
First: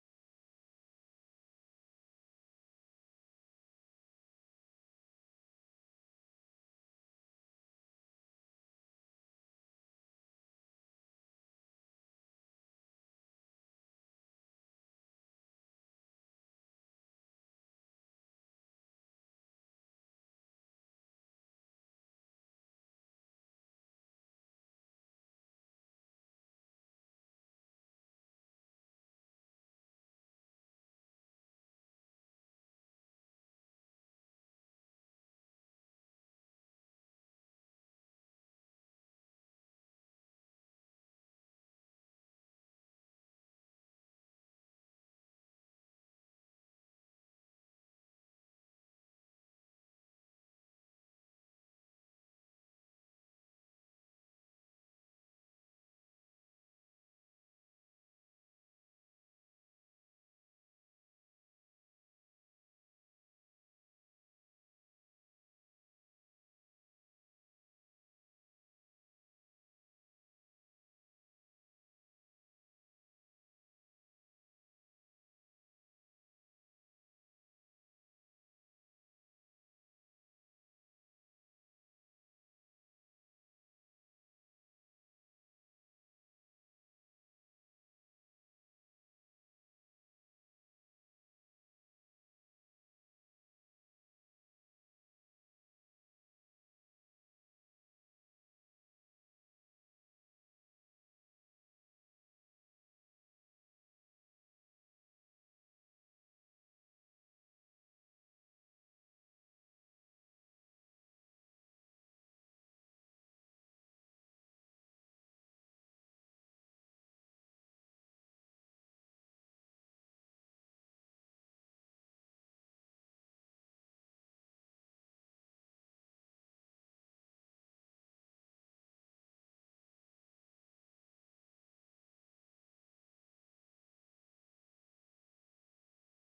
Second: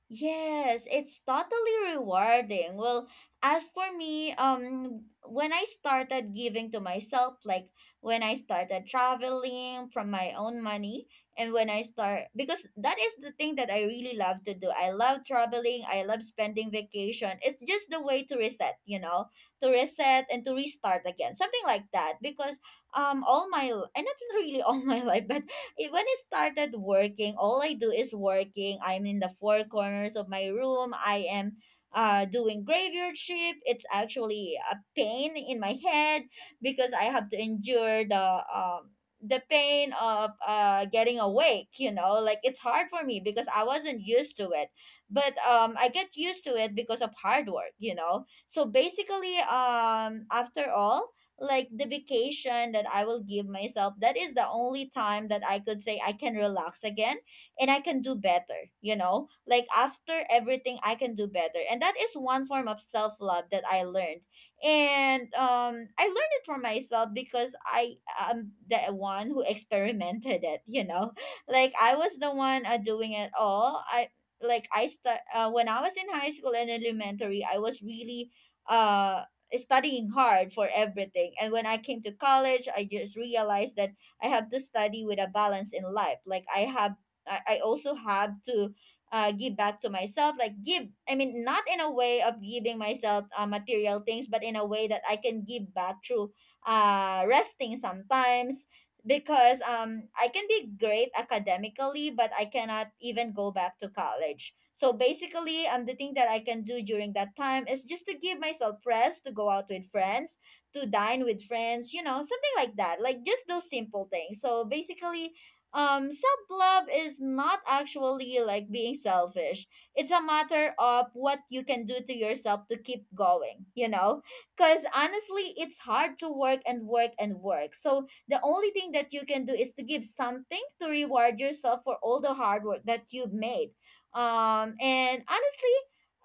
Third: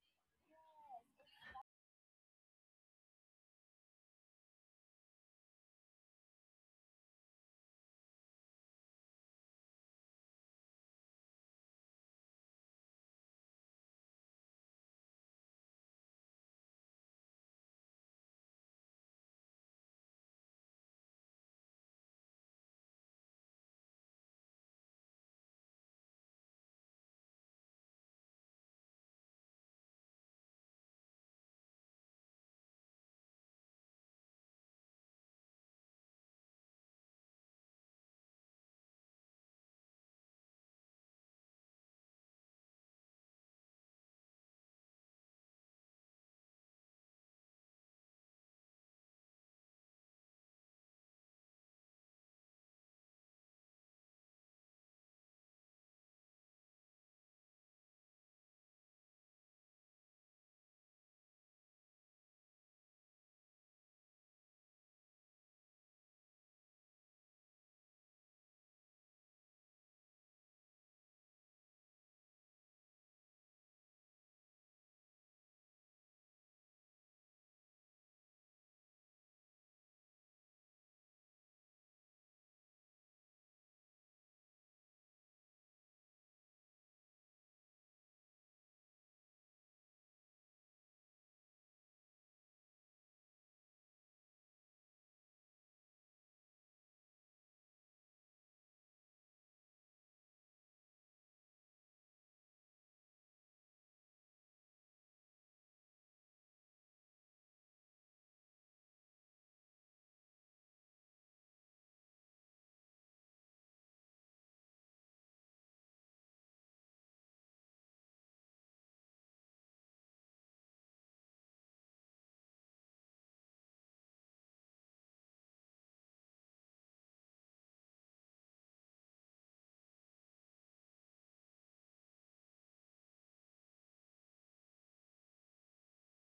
S1: Yes, it's totally rewarding. Well, as for me, when I started giving to myself, like when I started traveling from my own money, and when I start, because that is the thing that I really love to do. I love traveling, I love spending vacation. It's just the way to reset, you know, to reset and to restart again. Something like that, because all my, and not really all my life, but when I started working, all I do is working. I'm in the four corners of my room. I am doing graveyard shift. It's actually a pain in my head because I have to endure the pain of getting awake, you know, like it's hard for me because I wasn't used to it. But I get used to it because of hard work, you know. So basically, after all, like the vacation that I will give myself, that is the only time that I could say I can relax again, and I can do better, you know? Like after everything I can do better. And that is one form of self-love that I learned. And I learned it for myself because I am the one who experimented it, you know? Like I was the one doing it all. I like I start when I was in high school and elementary, I was really uh studying hard for everything. And when I came to college, I just realized that I have to study with a balance in life. Like I have, I also have to give back to myself. Like give, I mean, not in a way of giving myself material things, but in a way that I can give back through resting sometimes, because I can be great academically, but I cannot even go back to college. So basically, the thing that I can do during that time is just to give myself rest, to go out with friends, to dine with friends, you know, something like that. Like just those simple things. So basically, self love is not actually like being selfish. It's a matter of what you can do to yourself to keep going, you know? Because honestly, it's hard to work and work and work. So the only thing that you can do is to give something to reward yourself for all the hard work that you've made. And honestly,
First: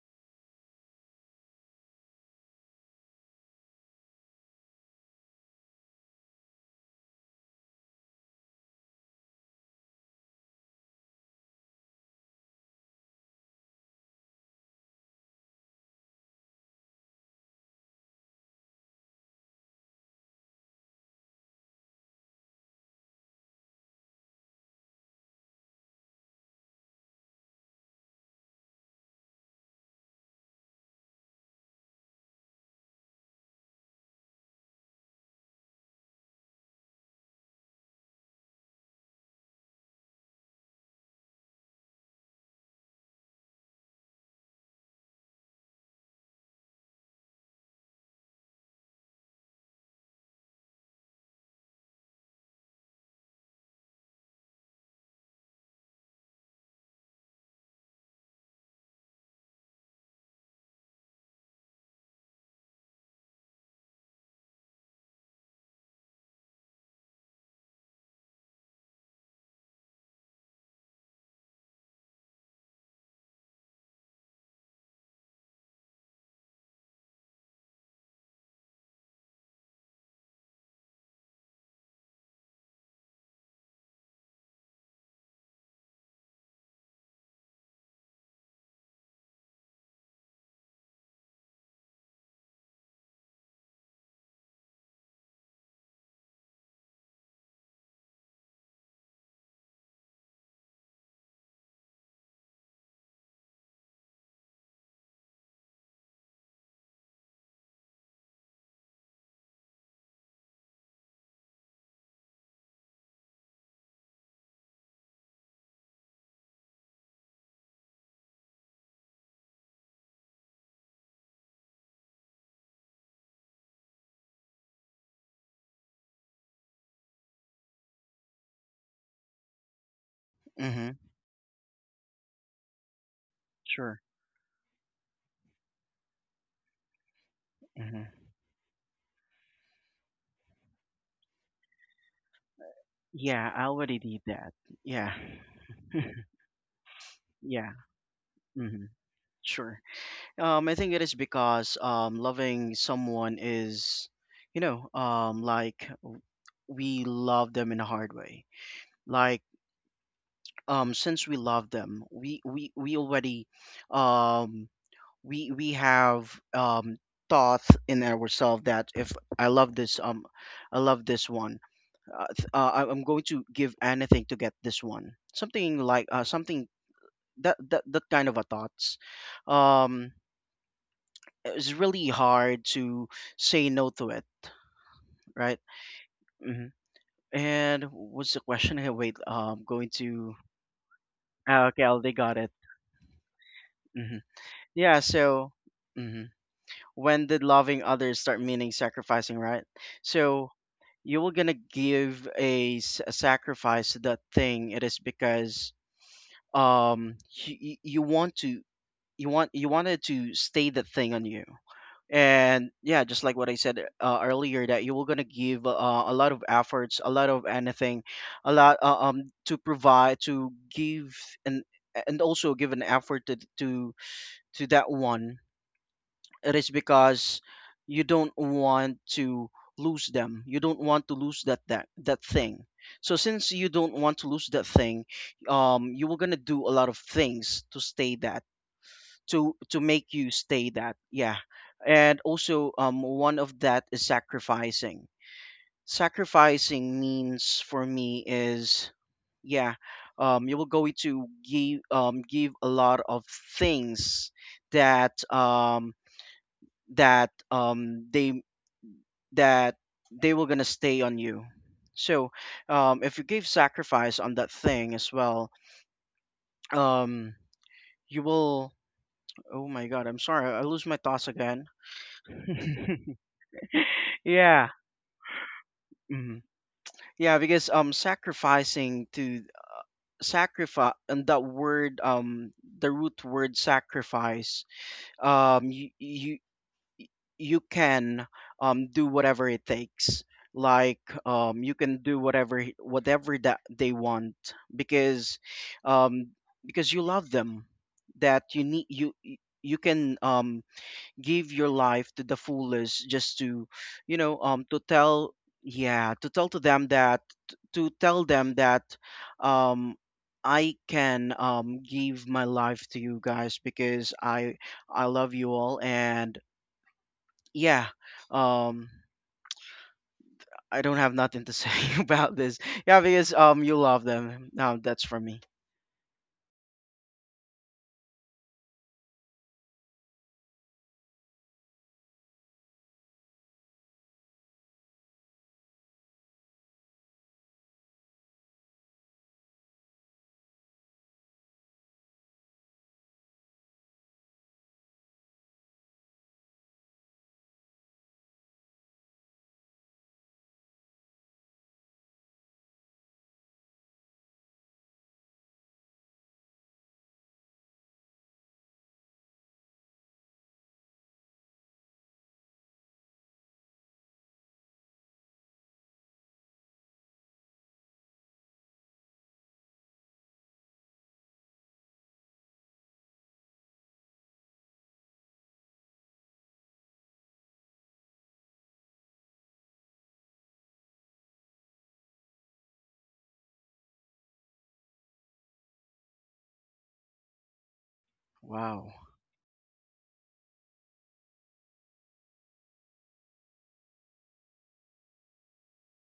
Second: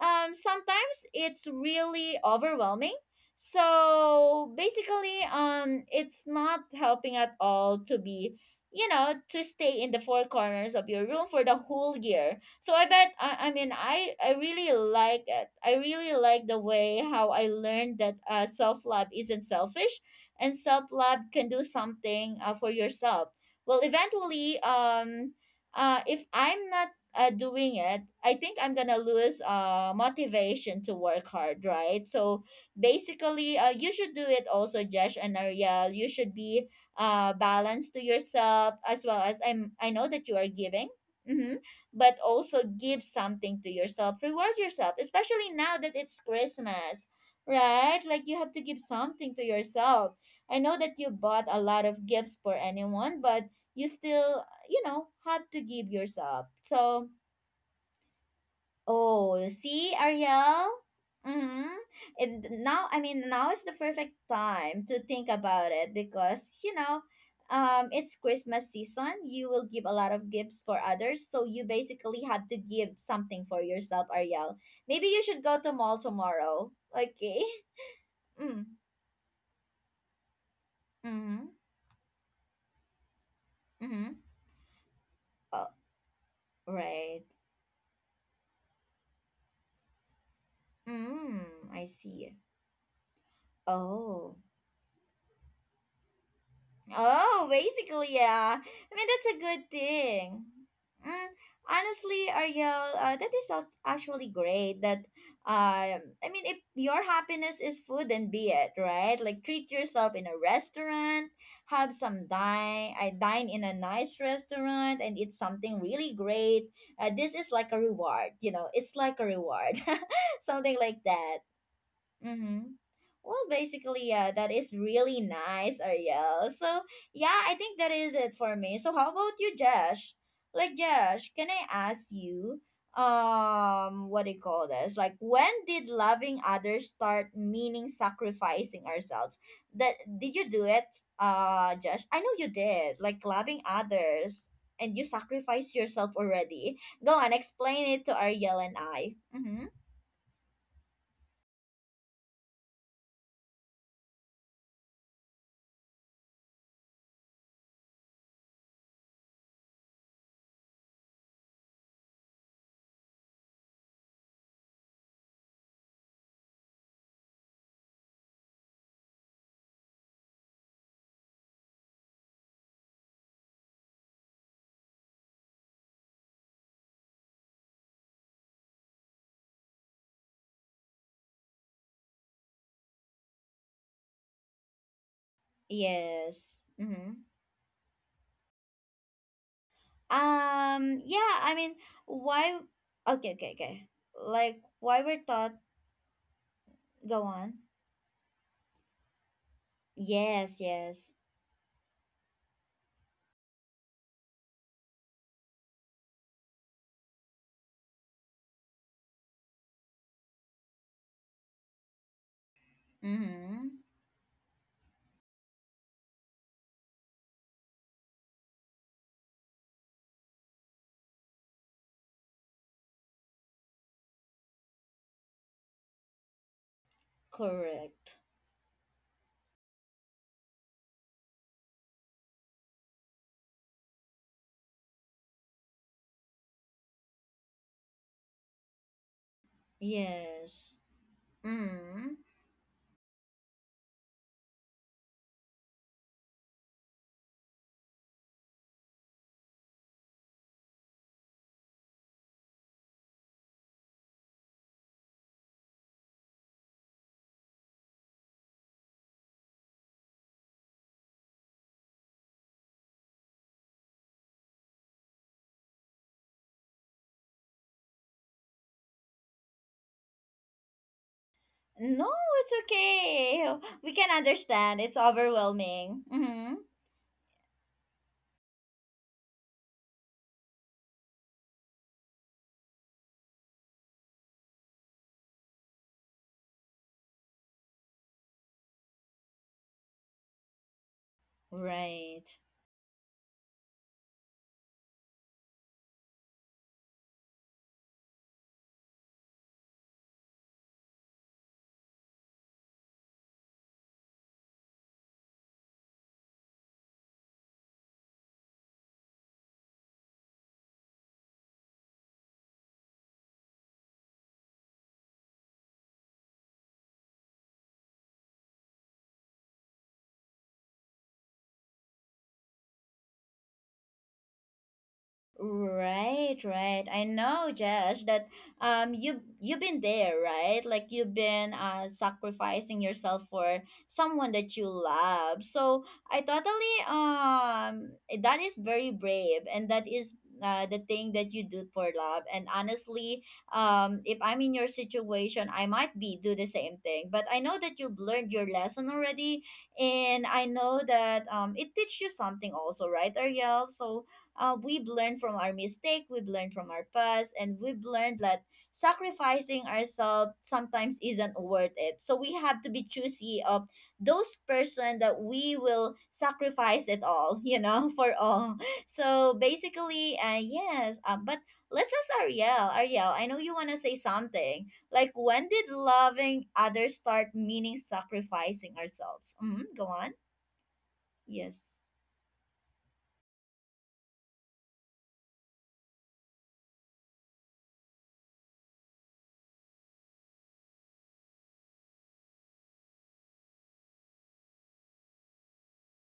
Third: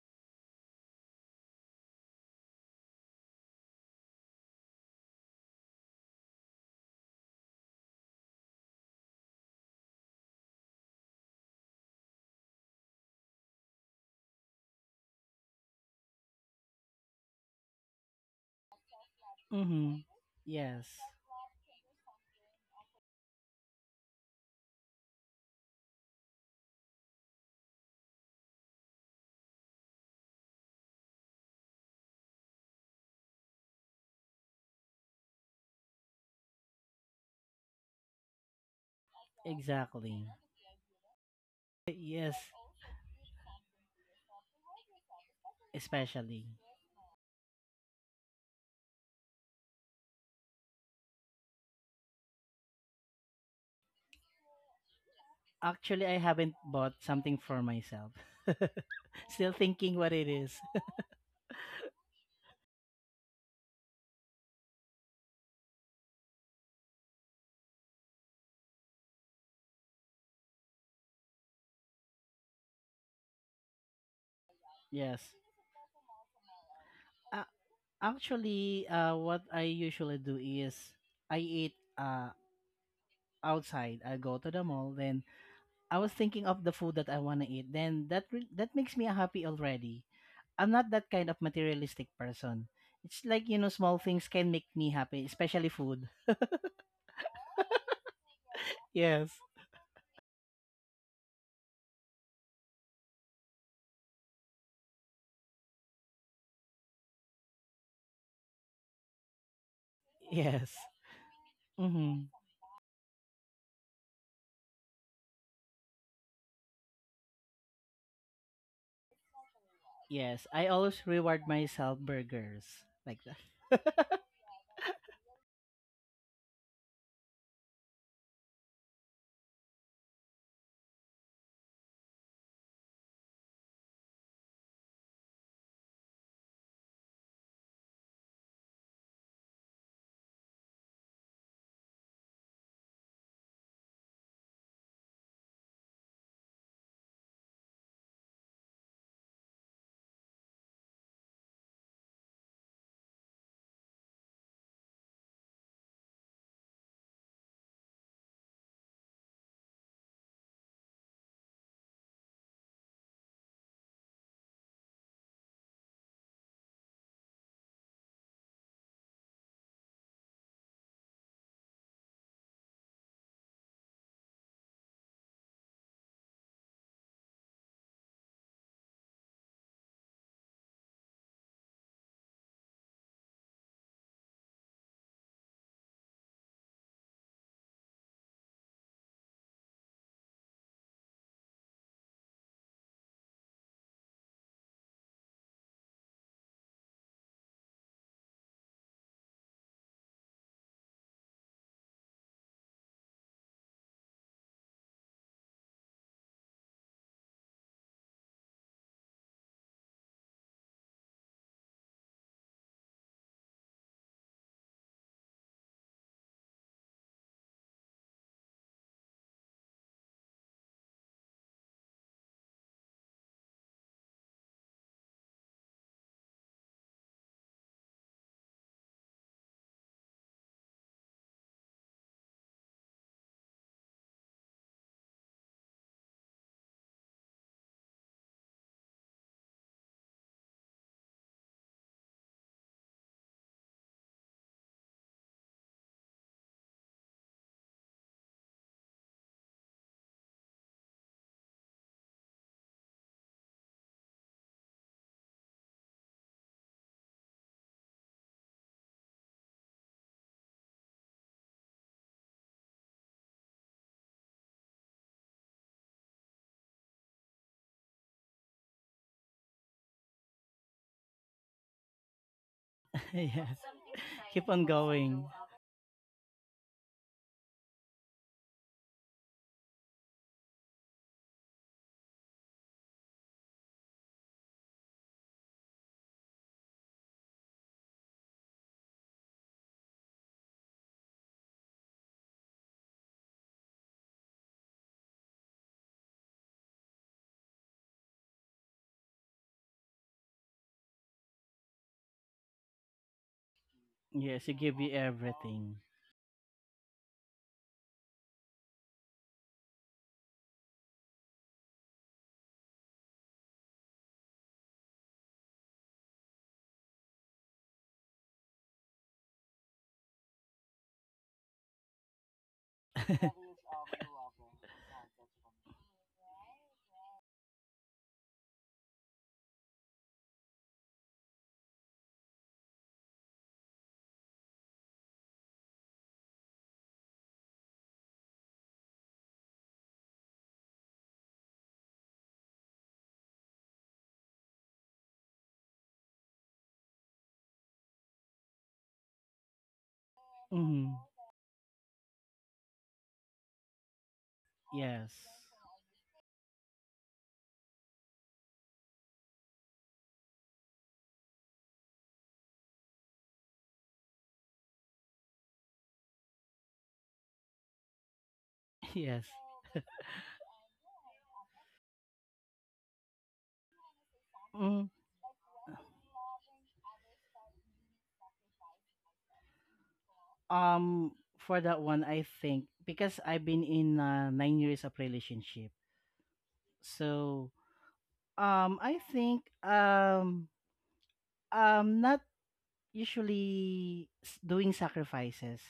S1: sometimes it's really overwhelming. So basically, it's not helping at all to be, you know, to stay in the four corners of your room for the whole year. So I bet I mean, I really like it. I really like the way how I learned that self love isn't selfish
S3: Mm-hmm.
S1: and
S3: Yes.
S1: self love can do something for yourself. Well, eventually, if I'm not doing it, I think I'm gonna lose motivation to work hard, right? So basically, you should do it also, Jesh and Ariel. You should be balanced to yourself as well as I'm. I know that
S3: Exactly.
S1: you are giving. Mm-hmm. But
S3: Yes,
S1: also give something to yourself. Reward yourself, especially now that it's
S3: especially.
S1: Christmas, right? Like you have to give something to yourself. I know that you bought a lot of gifts for anyone, but you still, had to give
S3: Actually, I
S1: yourself.
S3: haven't bought
S1: So,
S3: something for myself.
S1: oh,
S3: Still
S1: see,
S3: thinking what it is.
S1: Ariel? Mm-hmm. And now, I mean, now is the perfect time to think about it because, it's Christmas season. You will give a lot of gifts for others. So you basically have to give something for yourself, Ariel. Maybe you
S3: Yes.
S1: should go to mall tomorrow. Okay.
S3: Uh,
S1: Mm.
S3: Actually, what I usually do is I
S1: Mm-hmm.
S3: eat outside.
S1: Mm-hmm.
S3: I go to the mall, then
S1: Oh,
S3: I was thinking of the food that I
S1: right.
S3: want to eat. Then that makes me happy already. I'm not that kind of
S1: Mm, I
S3: materialistic
S1: see.
S3: person. It's like you know, small things
S1: Oh.
S3: can make me happy, especially food.
S1: Oh, basically, yeah. I mean,
S3: Yes,
S1: that's a good thing. Mm, honestly, Ariel, that is actually great that I mean, if your happiness is food, then be it, right? Like treat yourself in a
S3: yes,
S1: restaurant, have
S3: mm-hmm.
S1: some dine, I dine in a nice restaurant and eat something really great. This is like a reward, you know. It's like a reward.
S3: Yes. I
S1: Something
S3: always
S1: like
S3: reward
S1: that.
S3: myself burgers
S1: Mhm.
S3: like that.
S1: Well, basically, yeah, that is really nice, Ariel. So, yeah, I think that is it for me. So, how about you, Josh? Like,
S2: Mm-hmm.
S1: Josh, can I ask you,
S2: Sure.
S1: what do you call this? Like, when did loving others start meaning
S2: Mm-hmm.
S1: sacrificing ourselves? That did you do it, Josh? I know you did. Like,
S2: Yeah,
S1: loving
S2: I already did
S1: others
S2: that.
S1: and you
S2: Yeah.
S1: sacrifice yourself already. Go on,
S2: Yeah.
S1: explain it to Ariel and
S2: Mm-hmm.
S1: I. Mm-hmm.
S2: Sure. I think it is because loving someone is, you know, we love them in a hard way. Like, since we love them, we already, um we have, thought in ourselves that if i love this um I love this one, I'm going to give anything to get this one, something like something that that kind of a thoughts. um it's really hard to say no to it, right?
S1: Yes.
S2: hmm
S1: Mm-hmm.
S2: and what's the question here, wait, going to
S1: Yeah, I
S2: ah,
S1: mean,
S2: okay, I already got it.
S1: why? Okay, okay, okay.
S2: hmm
S1: Like, why
S2: yeah
S1: we're taught,
S2: so mhm.
S1: go
S2: When did
S1: on.
S2: loving others start meaning sacrificing, right? So
S1: Yes, yes.
S2: you were gonna give a, a sacrifice to that thing. It is because um you want to, you want, you wanted to stay that thing on you. And yeah, just like what I
S1: Mm-hmm.
S2: said earlier, that you were gonna give a lot of efforts, a lot of anything, a lot to provide, to give, and and also give an effort to that one. It is because you
S1: Correct.
S2: don't want to lose them, you don't want to lose that, that thing. So since you don't want to lose that thing, you were gonna do a lot of things to stay that, to make you
S1: Yes.
S2: stay that, yeah.
S1: Mm.
S2: And also, one of that is sacrificing. Sacrificing means for me is, yeah, you will go to give, give a lot of things that, that um they that they were gonna stay on you. So if you give sacrifice on that thing as well, um you will, oh my god, I'm sorry, I lose my thoughts again.
S1: No, it's
S3: Yeah,
S1: okay. We can
S3: keep on
S2: yeah.
S1: understand. It's
S3: going.
S1: overwhelming.
S2: hmm
S1: Mm-hmm.
S2: Yeah, because sacrificing to sacrifice and that word, the root word sacrifice, you, you can, do whatever it takes, like, you can do
S1: Right.
S2: whatever whatever that they want, because, um, you love them, that you need you can, give your life to the fullest just to, you know,
S3: Yes, you give
S2: to
S3: me
S2: tell,
S3: everything.
S2: yeah, to tell them that, um, I can, give my life to you guys because I love you all and yeah, um I don't have nothing to say about this, yeah, because you love them now, that's for me.
S1: Right, right. I know, Josh, that you've been there, right? Like you've been sacrificing yourself for someone that you love. So I totally that is very brave and that is the thing that you do for love and honestly, if I'm in your situation, I might be do the same thing, but I know that you've learned your lesson already. And I know
S3: Mm-hmm.
S1: that it teaches you something also, right, Ariel? So we've learned from
S3: Yes,
S1: our mistake, we've learned from our past, and we've learned that sacrificing ourselves sometimes isn't worth it. So we have to be choosy of those person that we will sacrifice it all, you know, for all. So
S3: yes.
S1: basically, yes, but let's ask Ariel. Ariel, I know you want to say something. Like,
S3: Mm.
S1: when did loving others start meaning sacrificing ourselves? Mm-hmm, go on.
S3: Um,
S1: Yes.
S3: for that one, I think because I've been in 9 years of relationship, so
S2: Wow.
S3: I think I'm not usually s- doing sacrifices.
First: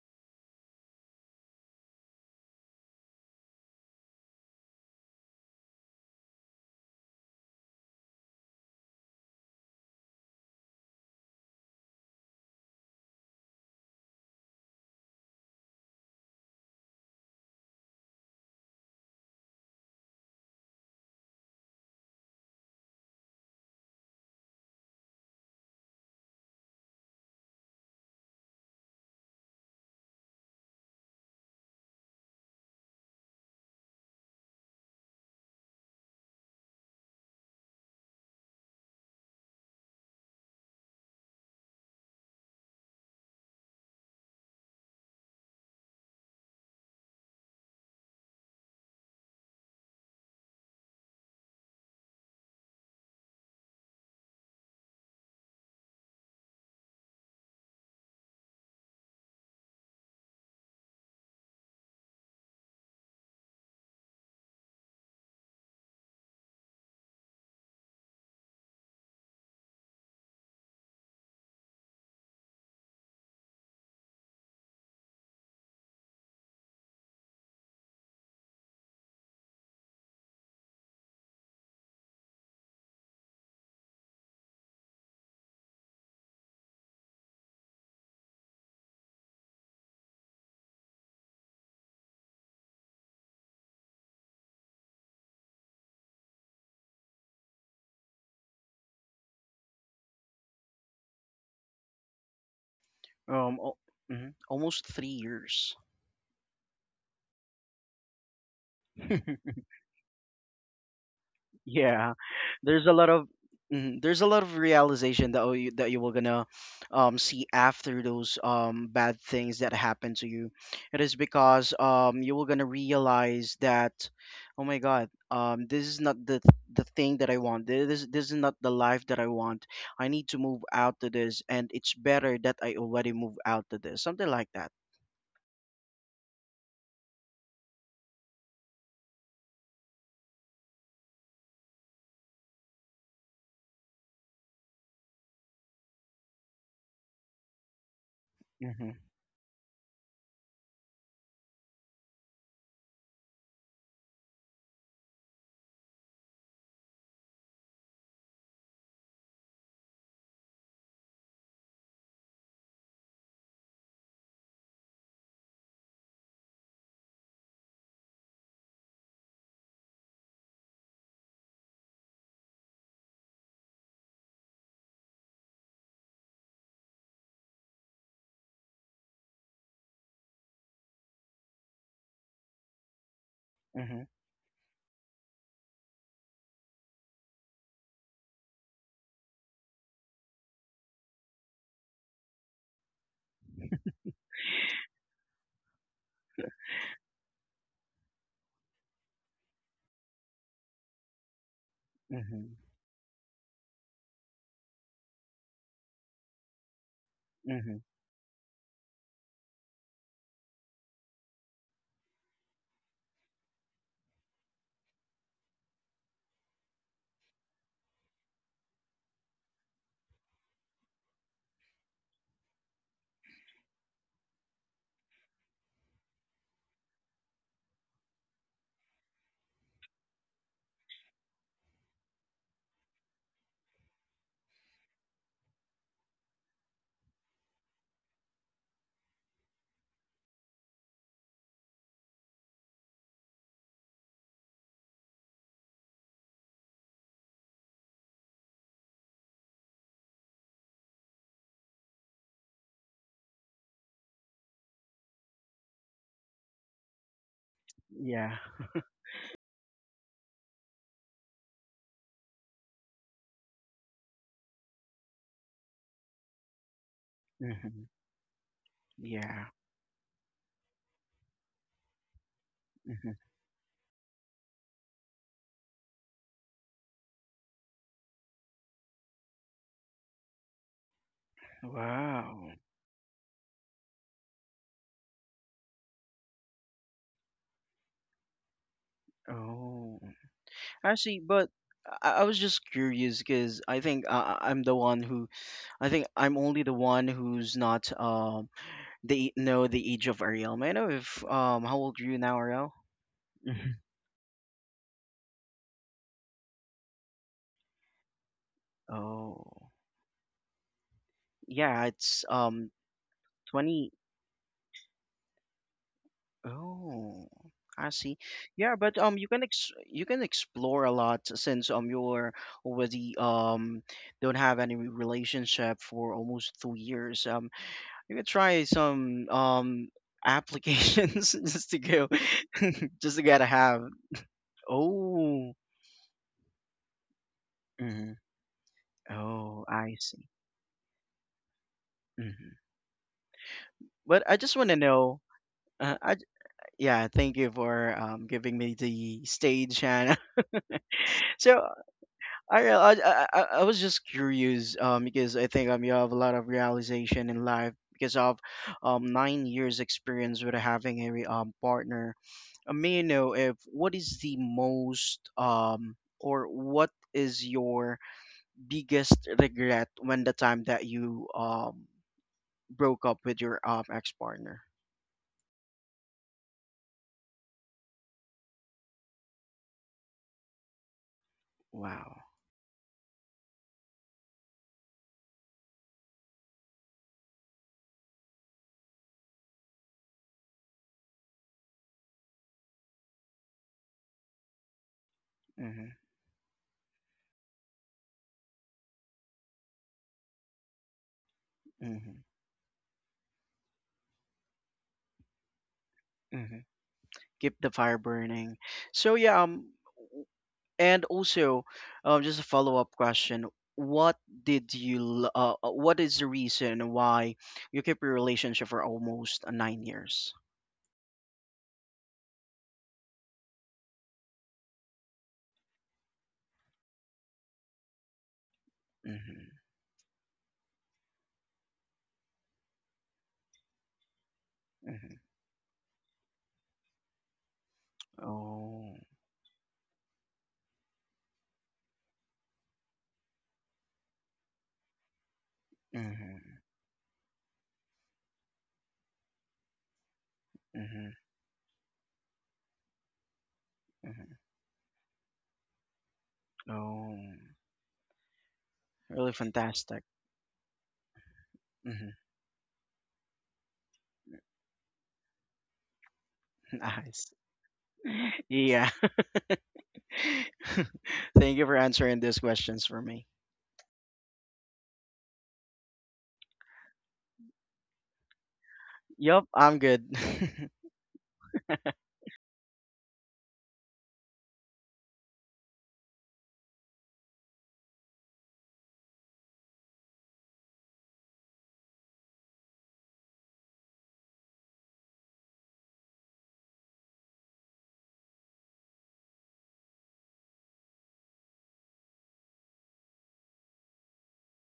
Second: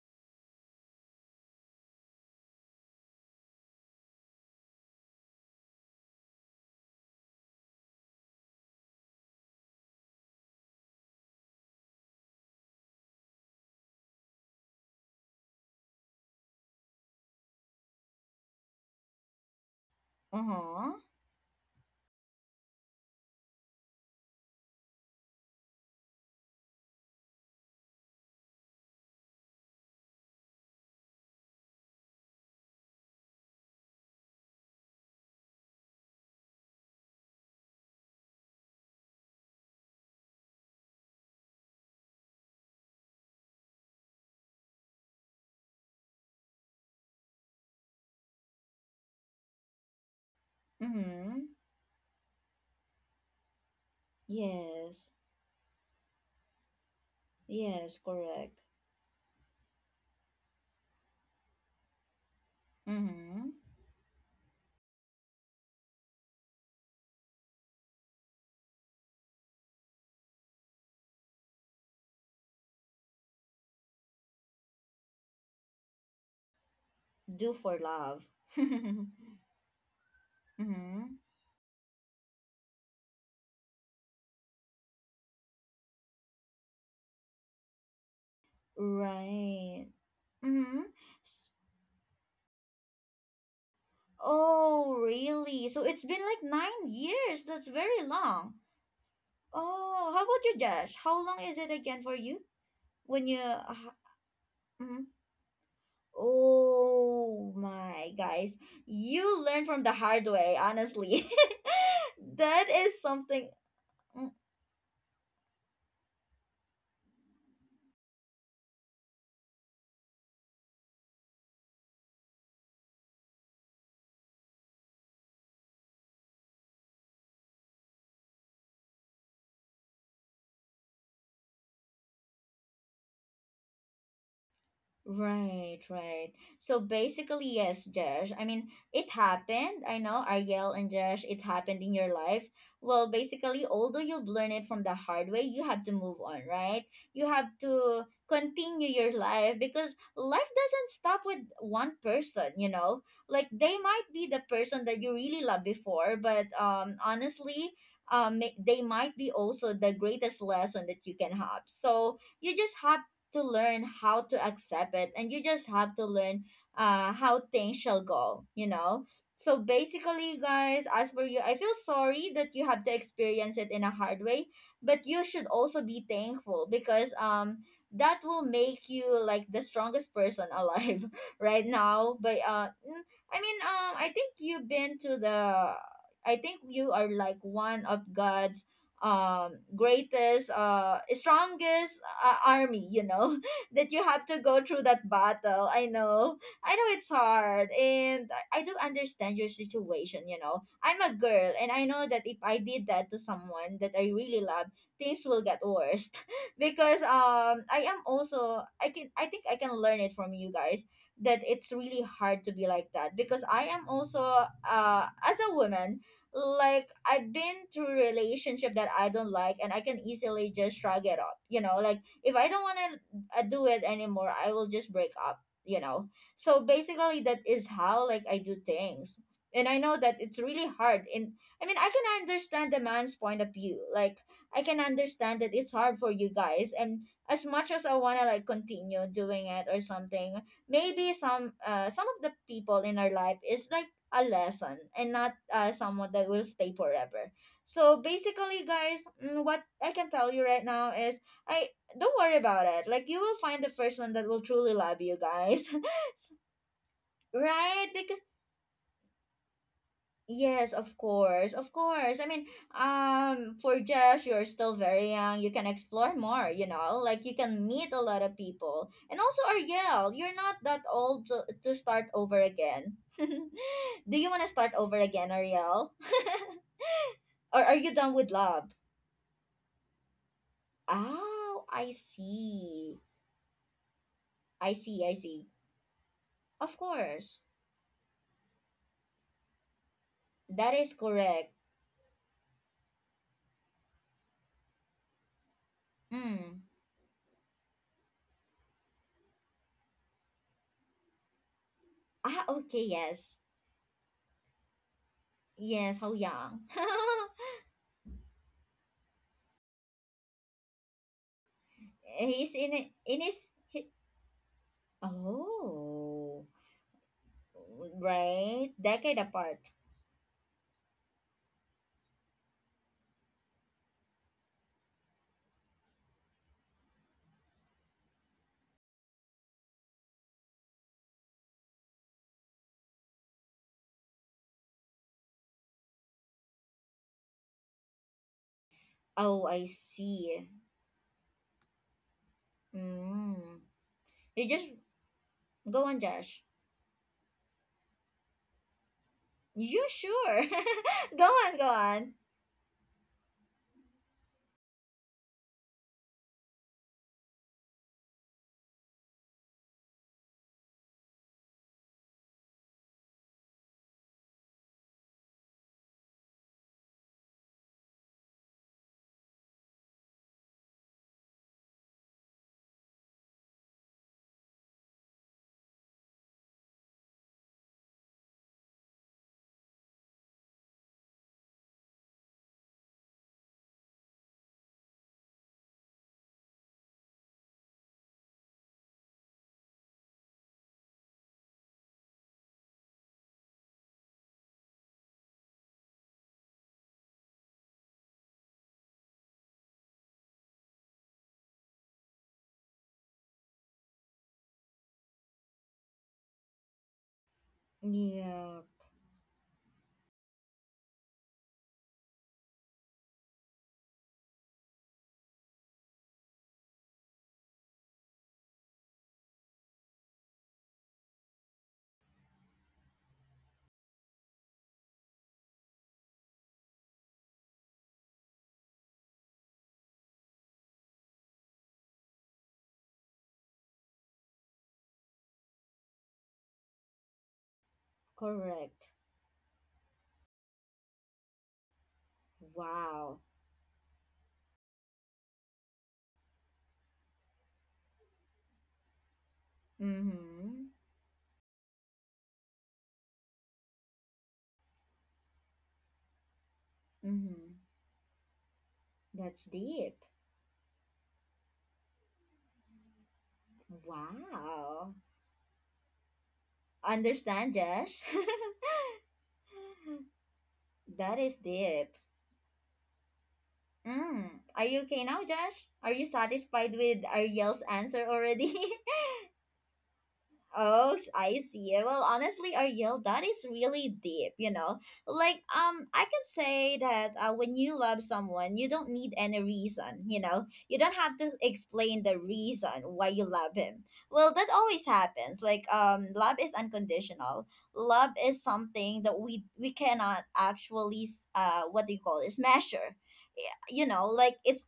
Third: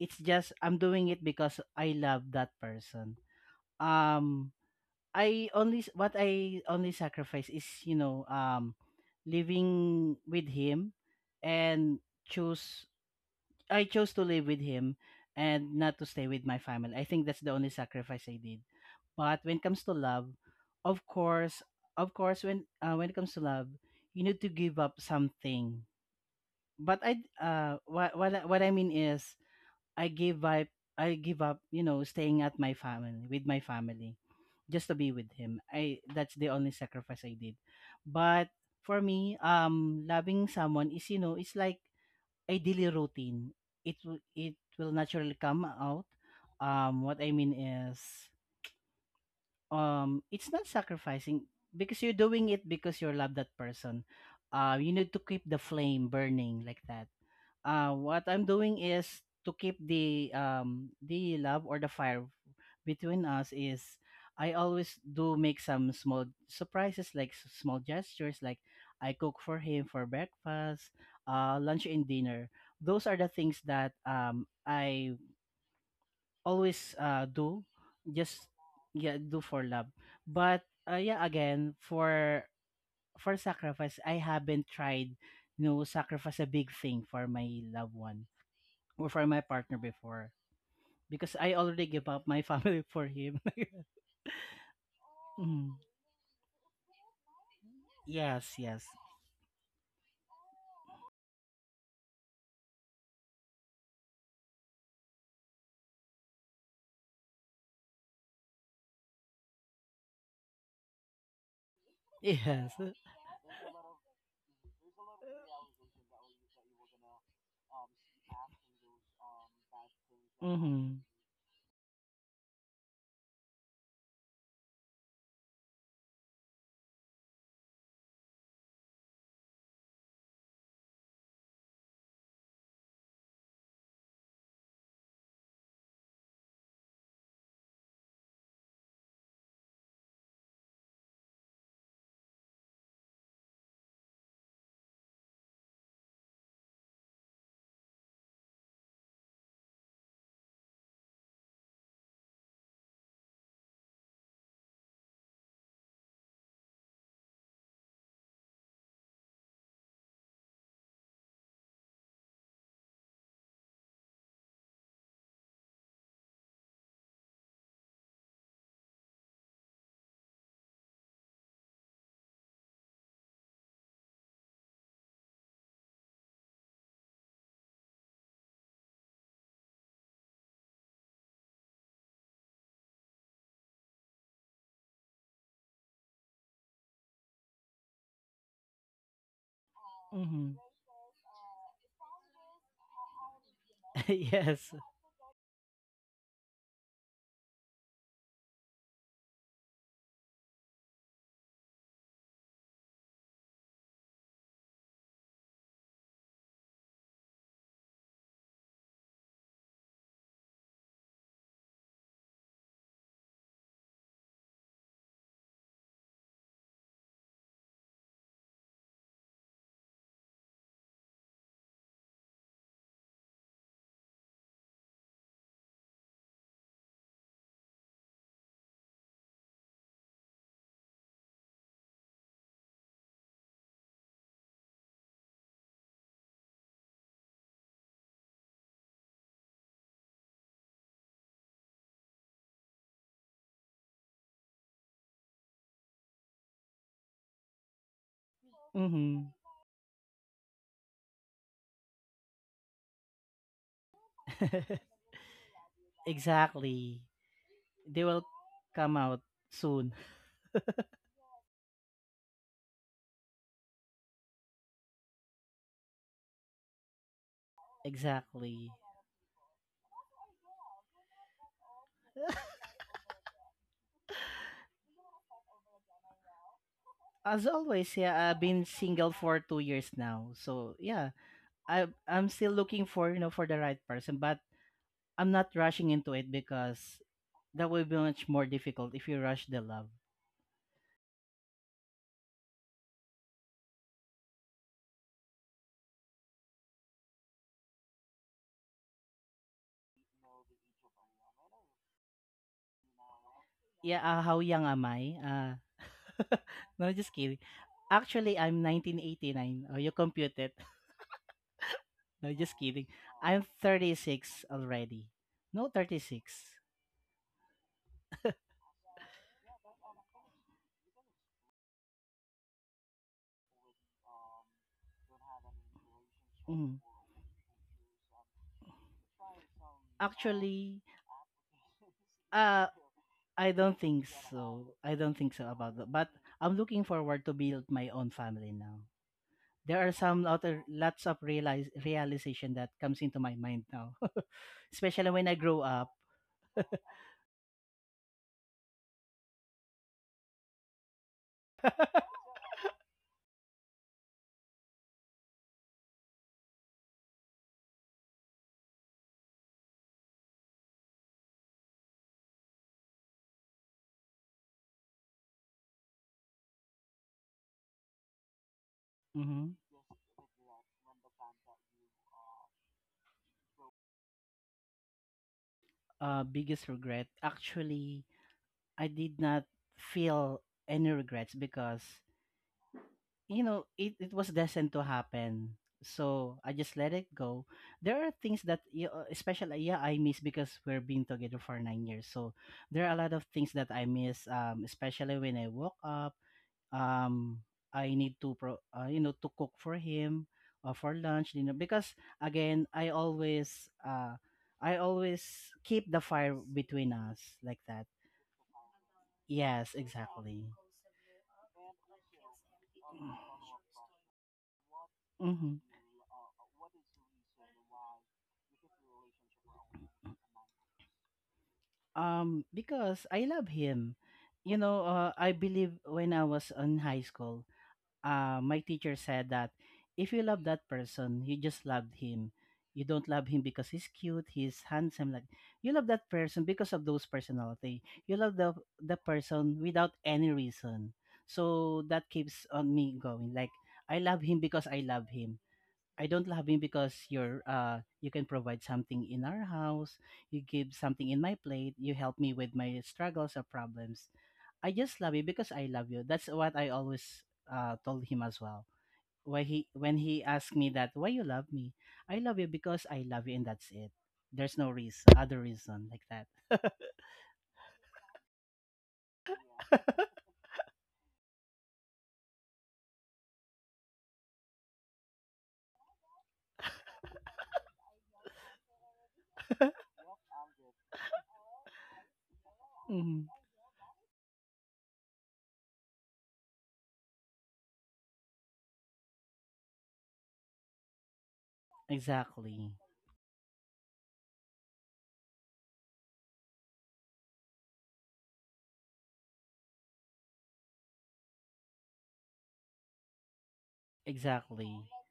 S3: It's just I'm doing it because I love that person. Um, what I only sacrifice is you know living with him and choose I chose to live with him and not to stay with my family. I think that's the only sacrifice I did. But when it comes to love,
S1: Uh
S3: of
S1: huh.
S3: course, of course, when it comes to love, you need to give up something. But I what I mean is I give up I give up you know staying at my family with my family just to be with him. I that's the only sacrifice I did. But for me, loving someone is you know it's like a daily routine. It will naturally come out. What I mean is it's not
S1: Mm
S3: sacrificing
S1: hmm.
S3: because you're doing it because you love that person. Uh, you need to keep
S1: Yes.
S3: the flame burning like that. Uh, what
S1: Yes,
S3: I'm doing
S1: correct.
S3: is to keep the love or the fire between us
S1: Mm-hmm.
S3: is I always do make some small surprises like s- small gestures, like I cook for him for breakfast, lunch and dinner. Those are the things that I always do,
S1: Do for
S3: just
S1: love.
S3: yeah, do
S1: Mm-hmm.
S3: for love. But yeah, again, for sacrifice I haven't tried, you know, sacrifice a big thing for my loved one or for my partner
S1: Right.
S3: before,
S1: Mm-hmm.
S3: because I already give up my family for him.
S1: Oh,
S3: Mm.
S1: really? So it's been like 9 years. That's very
S3: Yes, yes.
S1: long. Oh, how about you, Josh? How long is it again for you? When you.
S2: um al- mhm, almost
S1: Mm.
S2: 3 years.
S1: Oh my, guys. You learn from the hard way, honestly.
S2: Yeah,
S3: Yes.
S1: That
S2: there's a
S1: is
S2: lot of
S1: something.
S2: mhm, there's a lot of realization that, oh, you, that you were gonna, see after those, bad things that happened to
S3: Mm-hmm.
S2: you. It is because, you were gonna realize that, oh my God, this is not the, the thing that I want. This is not the life that I want. I need to move out to this, and it's better that I already move out to this. Something like that.
S1: Right, right. So basically, yes, Josh. I mean, it happened. I know, Ariel and Josh, it happened in your life. Well, basically, although you've learned it from the hard way, you have to move on, right? You have to continue
S2: Mm-hmm.
S1: your life because life doesn't stop with one person, you know? Like, they might be the person that you really loved before, but honestly, they might be also the greatest lesson that you can have. So you just have to learn how to accept it and you just have to learn how things shall go, you know. So basically, guys, as for you, I feel sorry that you have to experience it in a hard way, but you should also be thankful because that will make you like the strongest person alive right now. But I mean,
S2: Mm-hmm.
S1: I think you've been to the, I think you are like one of God's
S3: Mm-hmm.
S1: greatest strongest army, you know, that you have
S3: Yes.
S1: to go through that battle. I know, I know it's hard, and I do understand your situation, you know. I'm a girl and I know that if
S2: Mm-hmm.
S1: I did that to someone that I really love, things will get worse because
S2: Mm-hmm.
S1: I am also, I can, I think I can learn it from you guys, that it's really hard to be like that because I am also as a woman. Like I've been through relationship that I don't like and I can easily just shrug it off. You know, like if I don't want to do it anymore, I will just break up, you know. So basically that is how like I do things. And I know that it's really hard. And I mean, I can understand the man's point of view. Like I can understand that it's hard for you guys, and as much as I want to like continue doing it or something, maybe some of the people in our life is like a lesson and not someone that will stay forever. So basically,
S3: Mm-hmm.
S1: guys, mm, what I can tell you right now is I don't worry about it. Like you will find the first one that will truly love you, guys.
S3: Exactly. They will
S1: Right? Because
S2: Yeah.
S3: come out soon.
S1: yes, of course, of course. I mean, for Josh, you're still very young. You can explore more. You know, like you can
S2: Mm-hmm.
S1: meet a lot
S3: Exactly.
S1: of people. And also,
S2: Yeah.
S1: Ariel, you're not that old to start over again.
S2: Mm-hmm.
S1: Do you want to start over again, Ariel?
S3: As always,
S1: Or are
S3: yeah,
S1: you
S3: I've
S1: done
S3: been
S1: with
S3: single
S1: love?
S3: for 2 years now. So yeah, I
S1: Oh,
S3: I'm
S1: I
S3: still looking
S2: Wow.
S3: for you know
S1: see.
S3: for the right person, but
S1: I
S3: I'm
S1: see,
S3: not
S1: I see.
S3: rushing into it because
S1: Of
S3: that
S1: course.
S3: will be much more difficult if you rush the love.
S2: Oh,
S1: That is
S2: but
S1: correct.
S2: I was just curious because I think I'm the one who I think I'm only
S1: Mm.
S2: the one who's not the know the age of Ariel. May I know if how old are you now,
S1: Ah,
S2: Ariel?
S1: okay, yes.
S2: Mhm.
S3: Yeah, how young am I?
S1: Yes, how young.
S3: No, just kidding. Actually, I'm 1989. Oh,
S2: Oh,
S3: you compute it.
S2: yeah,
S3: No,
S2: it's
S3: just kidding.
S1: He's in a-
S3: I'm
S1: in his
S2: 20.
S1: he,
S3: 36 already. No, 36.
S1: Oh.
S2: Oh, I see.
S1: Right?
S2: Yeah, but
S1: Decade
S2: you can
S1: apart.
S2: ex you can explore a lot since you're already don't have any relationship for
S3: Mm.
S2: almost 2 years. You could try some
S3: Actually,
S2: applications just to
S3: uh, I
S2: just to
S3: don't
S2: gotta
S3: think
S2: have.
S3: so. I don't think so about that.
S2: Oh,
S3: But I'm looking forward to build my own
S2: hmm
S3: family now. There
S1: Oh,
S3: are
S2: oh,
S1: I
S3: some
S2: I see.
S3: other
S1: see.
S3: lots of realize realization that
S2: hmm
S3: comes into my mind now,
S1: Mm.
S2: But I
S1: You
S2: just
S1: just
S2: want
S3: especially
S2: to
S3: when I
S2: know.
S3: grow up.
S1: go
S2: Uh,
S1: on,
S2: I j-
S1: Josh.
S2: yeah, thank you for giving me the stage,
S1: You
S2: Hannah.
S1: sure? Go on,
S2: So
S1: go on.
S2: I, re- I was just curious because I think you have a lot of realization in life because of 9 years experience with having a partner. May I know if what is the most or what is your
S3: Hmm.
S2: biggest regret when the time that you broke up with your ex partner?
S3: Biggest regret. Actually, I did not feel any regrets because
S2: Wow.
S3: you know it was destined to happen, so I just let it go. There are things that especially yeah I miss because we're being together for 9 years. So there are a lot of things that I miss especially when I woke up,
S2: Mhm.
S3: um, I need to pro, you know, to cook for him for lunch, you know, because again
S2: Mhm.
S3: I always I always keep the fire between
S2: Mhm.
S3: us like that.
S2: Keep the fire burning.
S1: Yeah,
S2: So yeah,
S3: Yes,
S2: w-
S3: exactly.
S2: and also just a follow-up question. What did you
S3: Hmm.
S2: what is the reason why you kept your relationship for almost 9 years?
S3: Because I love him. You know, I believe when I was in high school, my teacher said that
S2: Mhm.
S3: if you love that person, you just loved him. You don't love him because he's cute, he's handsome. Like
S2: Mhm.
S3: you love that person because of those personality. You love the
S1: correct.
S2: Oh.
S3: person without any reason. So that keeps on me going.
S1: Wow.
S3: Like I love him because I love him. I don't love him
S2: Mhm.
S3: because you can provide something in our house, you give
S1: Mm-hmm.
S3: something in my
S2: Mhm,
S3: plate, you help me with my struggles or problems.
S2: mhm.
S3: I just love you because I love you. That's what I always
S2: Oh,
S1: Mm-hmm.
S3: told him as well. Why
S2: really
S1: That's
S3: he when
S1: deep.
S2: fantastic.
S3: he asked me that why you love me, I
S2: Mhm,
S3: love you because I love you and that's it. There's no
S1: Wow.
S3: reason other reason like that.
S2: Nice.
S1: Understand, Josh?
S2: Yeah.
S1: That is
S2: Thank you for
S1: deep.
S2: answering these questions for me.
S1: Mm. Are you okay now, Josh? Are you satisfied with Ariel's answer already?
S2: Yup, I'm good.
S1: Oh, I see. Well, honestly,
S3: Mhm.
S1: Ariel, that is really deep, you know. Like, I can say that when you love someone, you don't need any reason, you know. You don't have to explain the
S3: Exactly.
S1: reason why you love him. Well, that always happens. Like, love is unconditional. Love is something that we cannot actually what do you call this, measure. Yeah. You know, like
S3: Exactly.
S1: it's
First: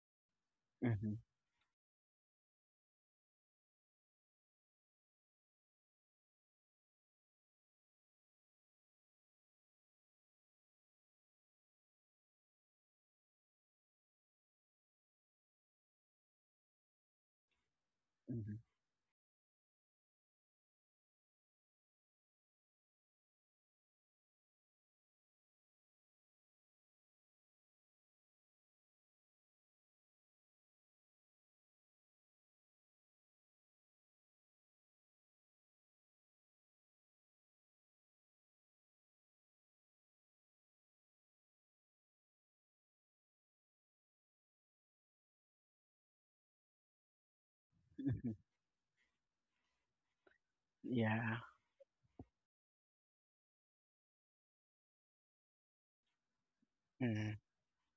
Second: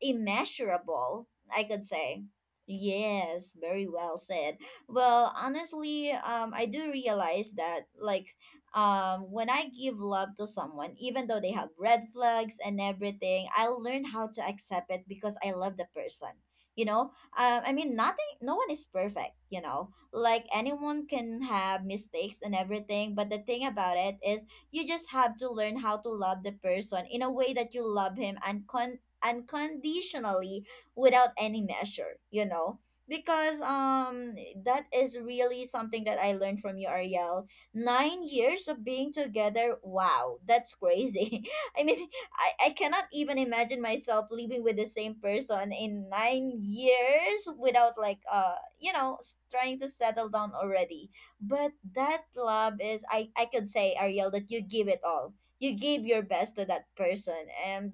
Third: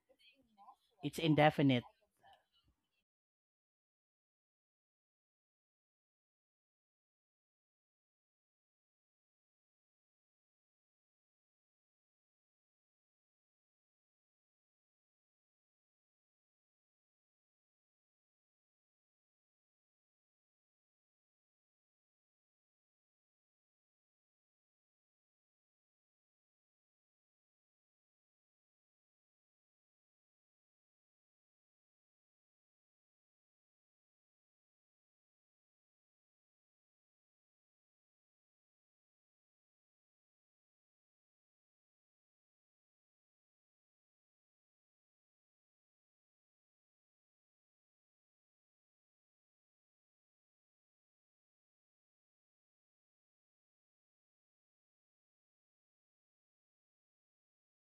S2: Mhm,
S3: It's
S1: immeasurable, I could
S3: indefinite.
S1: say. Yes, very well said. Well, honestly, I do realize that like when I give love to someone, even though they have red flags and everything, I learn how to accept it because I love the person. You know, I mean, nothing, no
S2: mhm,
S1: one is perfect, you know, like anyone can have mistakes and everything. But the thing about it is, you just have to learn how to love the person in a way that you love him and con unconditionally without any measure, you know, because that is really something that I learned from you, Ariel. 9 years of being together, wow, that's crazy. I mean, I cannot even imagine myself living with the same person in 9 years without like
S2: mhm.
S1: you know trying to settle down already.
S2: Yeah.
S1: But that love is, I could say, Ariel, that you give it all. You give your best to that person,
S2: Mhm,
S1: and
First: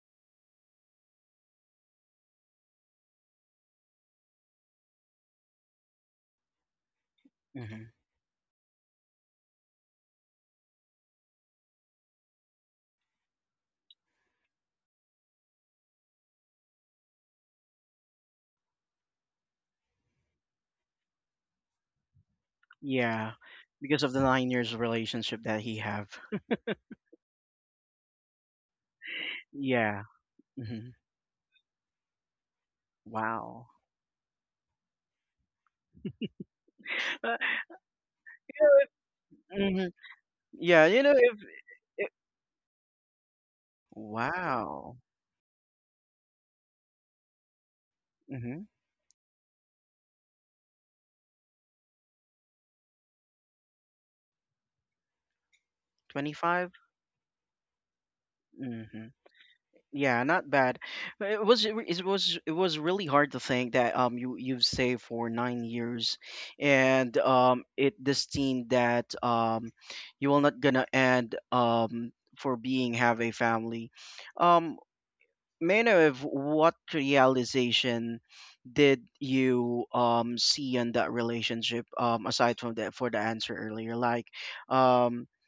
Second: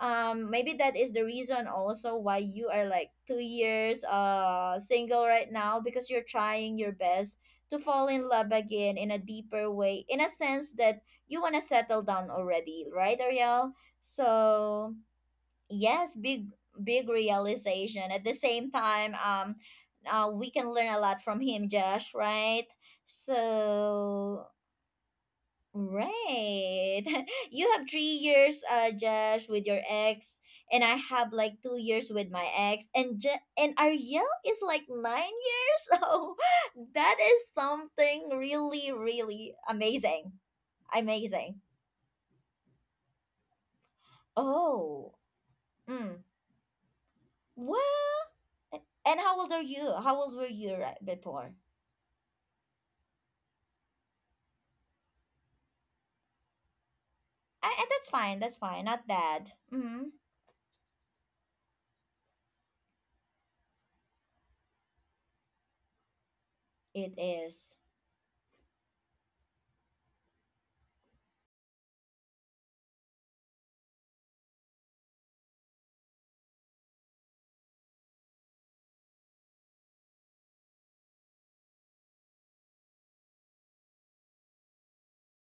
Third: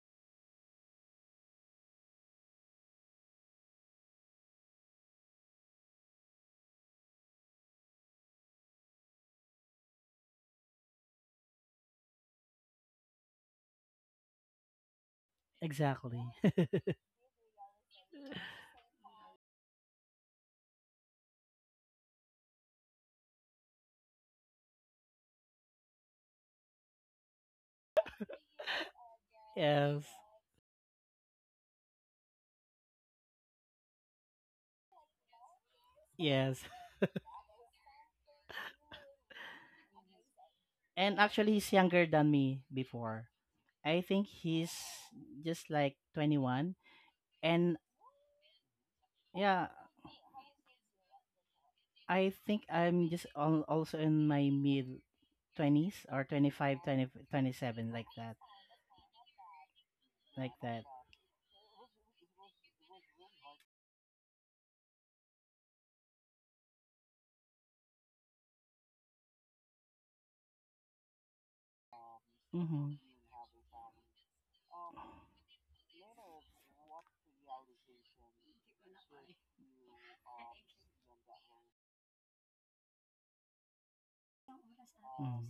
S1: maybe that is the reason also why you are like 2 years single right now, because you're trying your best to
S2: mhm.
S1: fall in love again in a deeper way, in a sense that you want to settle down already, right, Ariel? So yes,
S3: Exactly.
S1: big, big realization. At the same time, we can learn a lot from him, Josh, right?
S2: Yeah. Because of the
S1: So
S2: 9 years of relationship that he have.
S1: right. You have 3 years, Josh, with your
S3: Yes.
S2: Yeah.
S1: ex, and
S2: Mhm.
S1: I have like 2 years with my ex, and
S2: Wow.
S1: and Ariel is like 9 years. So
S3: Yes.
S1: that
S2: Uh,
S1: is something
S2: you know,
S1: really, really
S2: if, mhm.
S1: amazing.
S2: Yeah, you know
S3: And
S2: if
S3: actually,
S1: Amazing.
S3: he's younger than me before. I think he's
S2: wow.
S1: Oh.
S3: just like
S1: Mm.
S3: 21. And
S1: Well.
S2: Mhm.
S1: And how old are
S3: yeah,
S1: you? How old were you right before?
S3: I think I'm just also in my mid 20s, or twenty
S2: 25.
S3: five, twenty twenty seven, like
S1: That's
S3: that.
S1: fine. That's fine. Not
S2: Mhm.
S1: bad. Mm-hmm.
S2: Yeah, not
S3: Like
S2: bad.
S3: that.
S2: But it was really hard to think that you you've saved for 9 years,
S1: It
S2: and
S1: is.
S2: it this team that you will not gonna end for
S3: Mm-hmm.
S2: being have a family. Um, may I know if what realization did you see in that relationship aside from that for the answer earlier like um
S3: Mm.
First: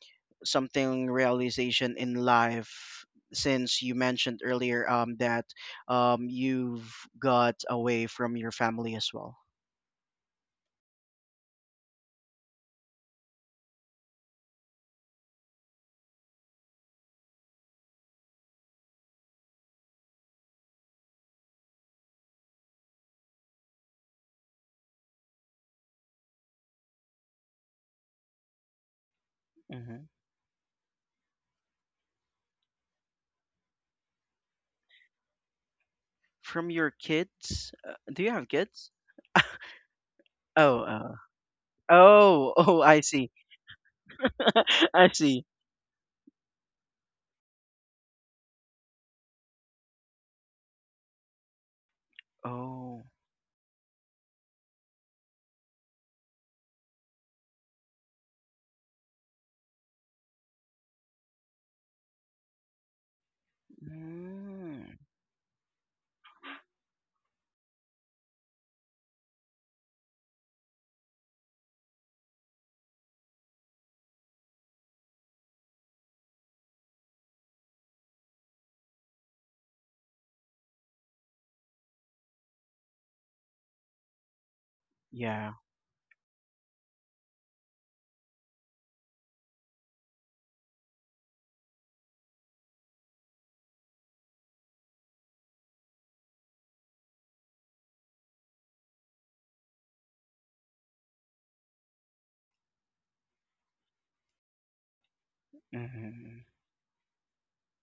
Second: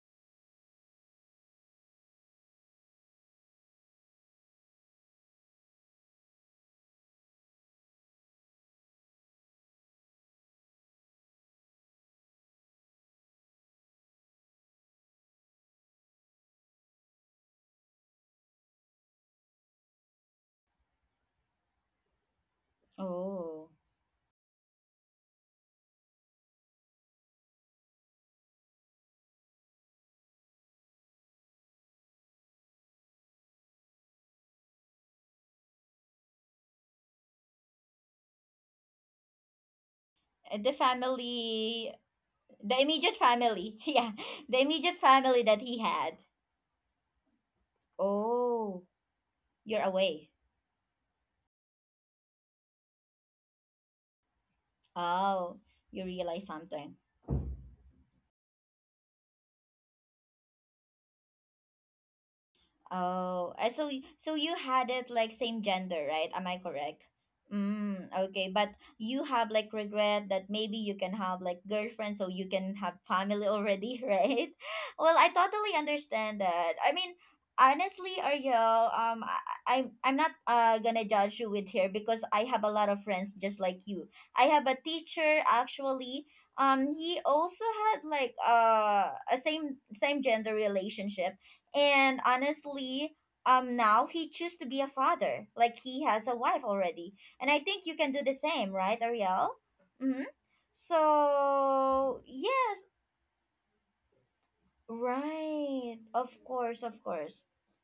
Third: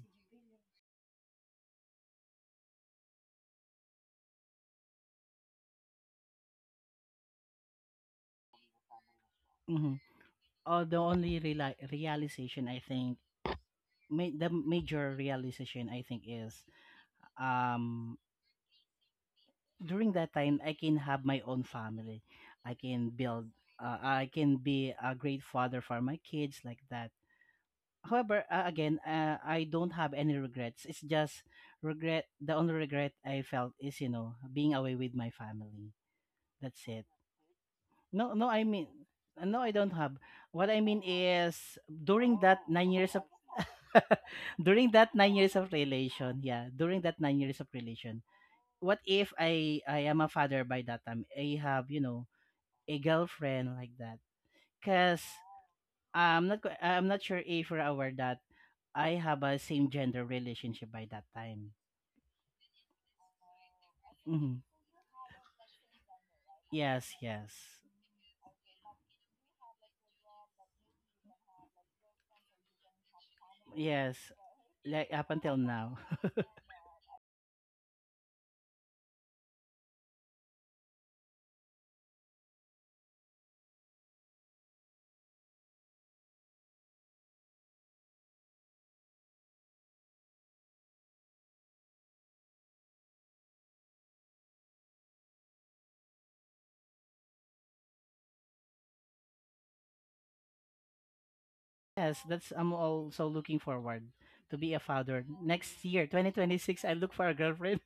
S2: something realization in life since you mentioned earlier that you've got away from your family as well.
S3: Mm-hmm. Oh, the only realization I think, the major realization I think is, um during that time I can have my own family. I can build
S1: Oh.
S3: I can be a great father for my kids, like that. However, again, I don't
S2: hmm
S3: have any regrets. It's just regret the only regret I felt is, being away with my family.
S2: from
S3: That's
S2: your
S3: it.
S2: kids, do you
S3: No, no,
S2: have
S3: I mean,
S2: kids?
S3: no, I don't have.
S1: And
S3: What
S1: the
S3: I
S2: oh
S3: mean
S2: uh,
S3: is
S1: family,
S3: during
S2: oh,
S3: that
S1: the
S2: oh,
S3: 9
S2: I
S3: years
S1: immediate
S3: of,
S2: see.
S1: family. Yeah. The
S3: during
S1: immediate
S2: I
S3: that 9
S1: family
S2: see.
S3: years
S1: that
S3: of
S1: he had.
S3: relation, yeah, during that 9 years of relation,
S1: Oh,
S3: what if I
S1: you're
S3: I am a
S1: away.
S3: father by that time? I have a
S2: oh
S3: girlfriend, like that, because
S1: Oh, you realize
S3: i'm not qu-
S1: something.
S3: i'm not sure if you're aware that I have a same gender relationship by that time.
S1: Oh, so so
S3: Hmm.
S1: you had
S2: mm,
S1: it like same gender, right? Am I correct?
S3: Yes. Yes.
S1: Mm, okay, but you have like regret that maybe you can have like girlfriend so you can have family already,
S3: Yes,
S1: right?
S3: like
S1: Well,
S3: up
S1: I
S3: until
S1: totally
S3: now.
S1: understand that. I mean, honestly, Ariel, um, I, I'm not gonna judge you with here because I have a lot of friends just like you. I have a teacher
S2: yeah.
S1: actually. He also had like a same gender relationship, and honestly, now he choose to be a father. Like he has a wife already, and I think you can do the same, right, Ariel? Mm-hmm.
S3: Yes,
S1: So
S3: that's I'm
S1: yes.
S3: also looking forward to be a father next
S1: Right,
S3: year
S1: of
S2: hmm
S3: 2026.
S1: course,
S3: I
S1: of
S3: look for a
S1: course.
S3: girlfriend.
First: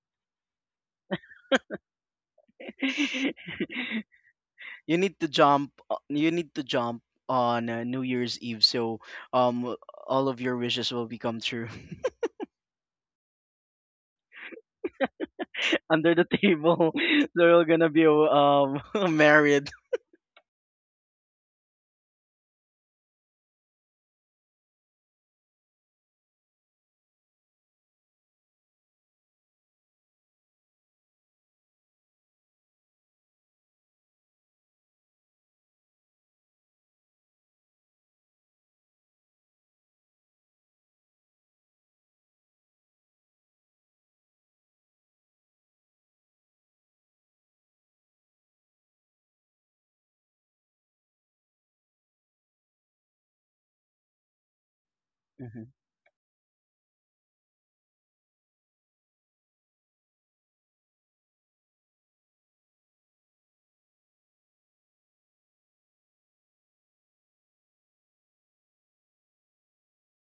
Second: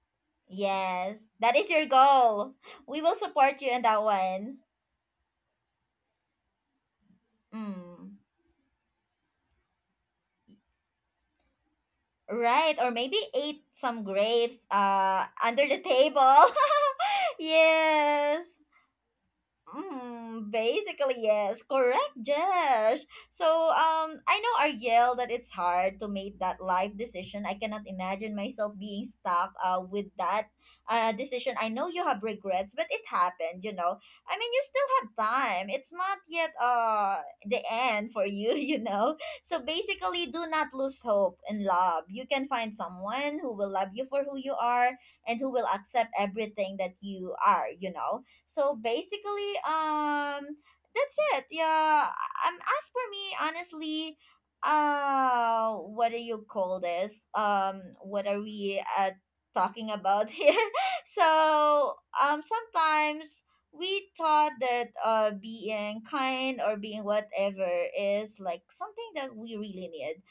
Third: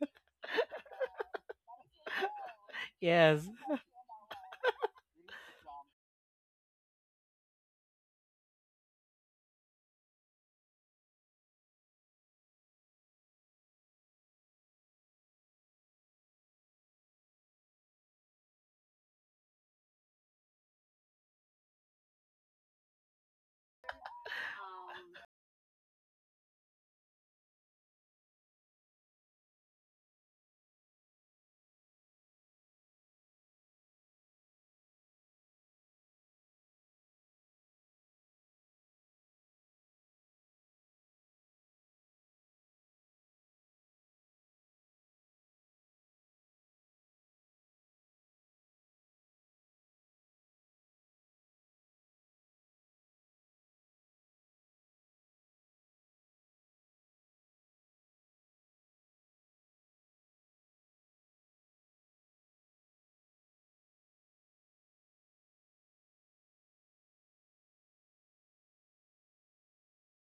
S1: Yes, that is your goal. We will
S3: Yes.
S1: support you in that one.
S2: you need to jump on, new
S1: Mm.
S2: year's eve, so um all of your wishes will become true.
S1: Right, or maybe eat some grapes under the
S2: Under the
S1: table.
S2: table. They're all gonna be
S1: Yes.
S2: married.
S1: Mm, basically, yes. Correct, Josh. So, I know, Ariel, that it's hard to make that life decision. I cannot imagine myself being stuck with that decision. I know you have regrets, but it happened, you know. I mean, you still have time. It's not yet the end for you, you know. So, basically, do not lose hope in love. You can find someone who will love you for who you are and who will accept everything that you are, so basically, that's it. Yeah. As for me, honestly,
S2: Mm-hmm,
S1: what do you call this? What are we talking about here? So, sometimes we thought that being kind or being whatever is like something that we really need.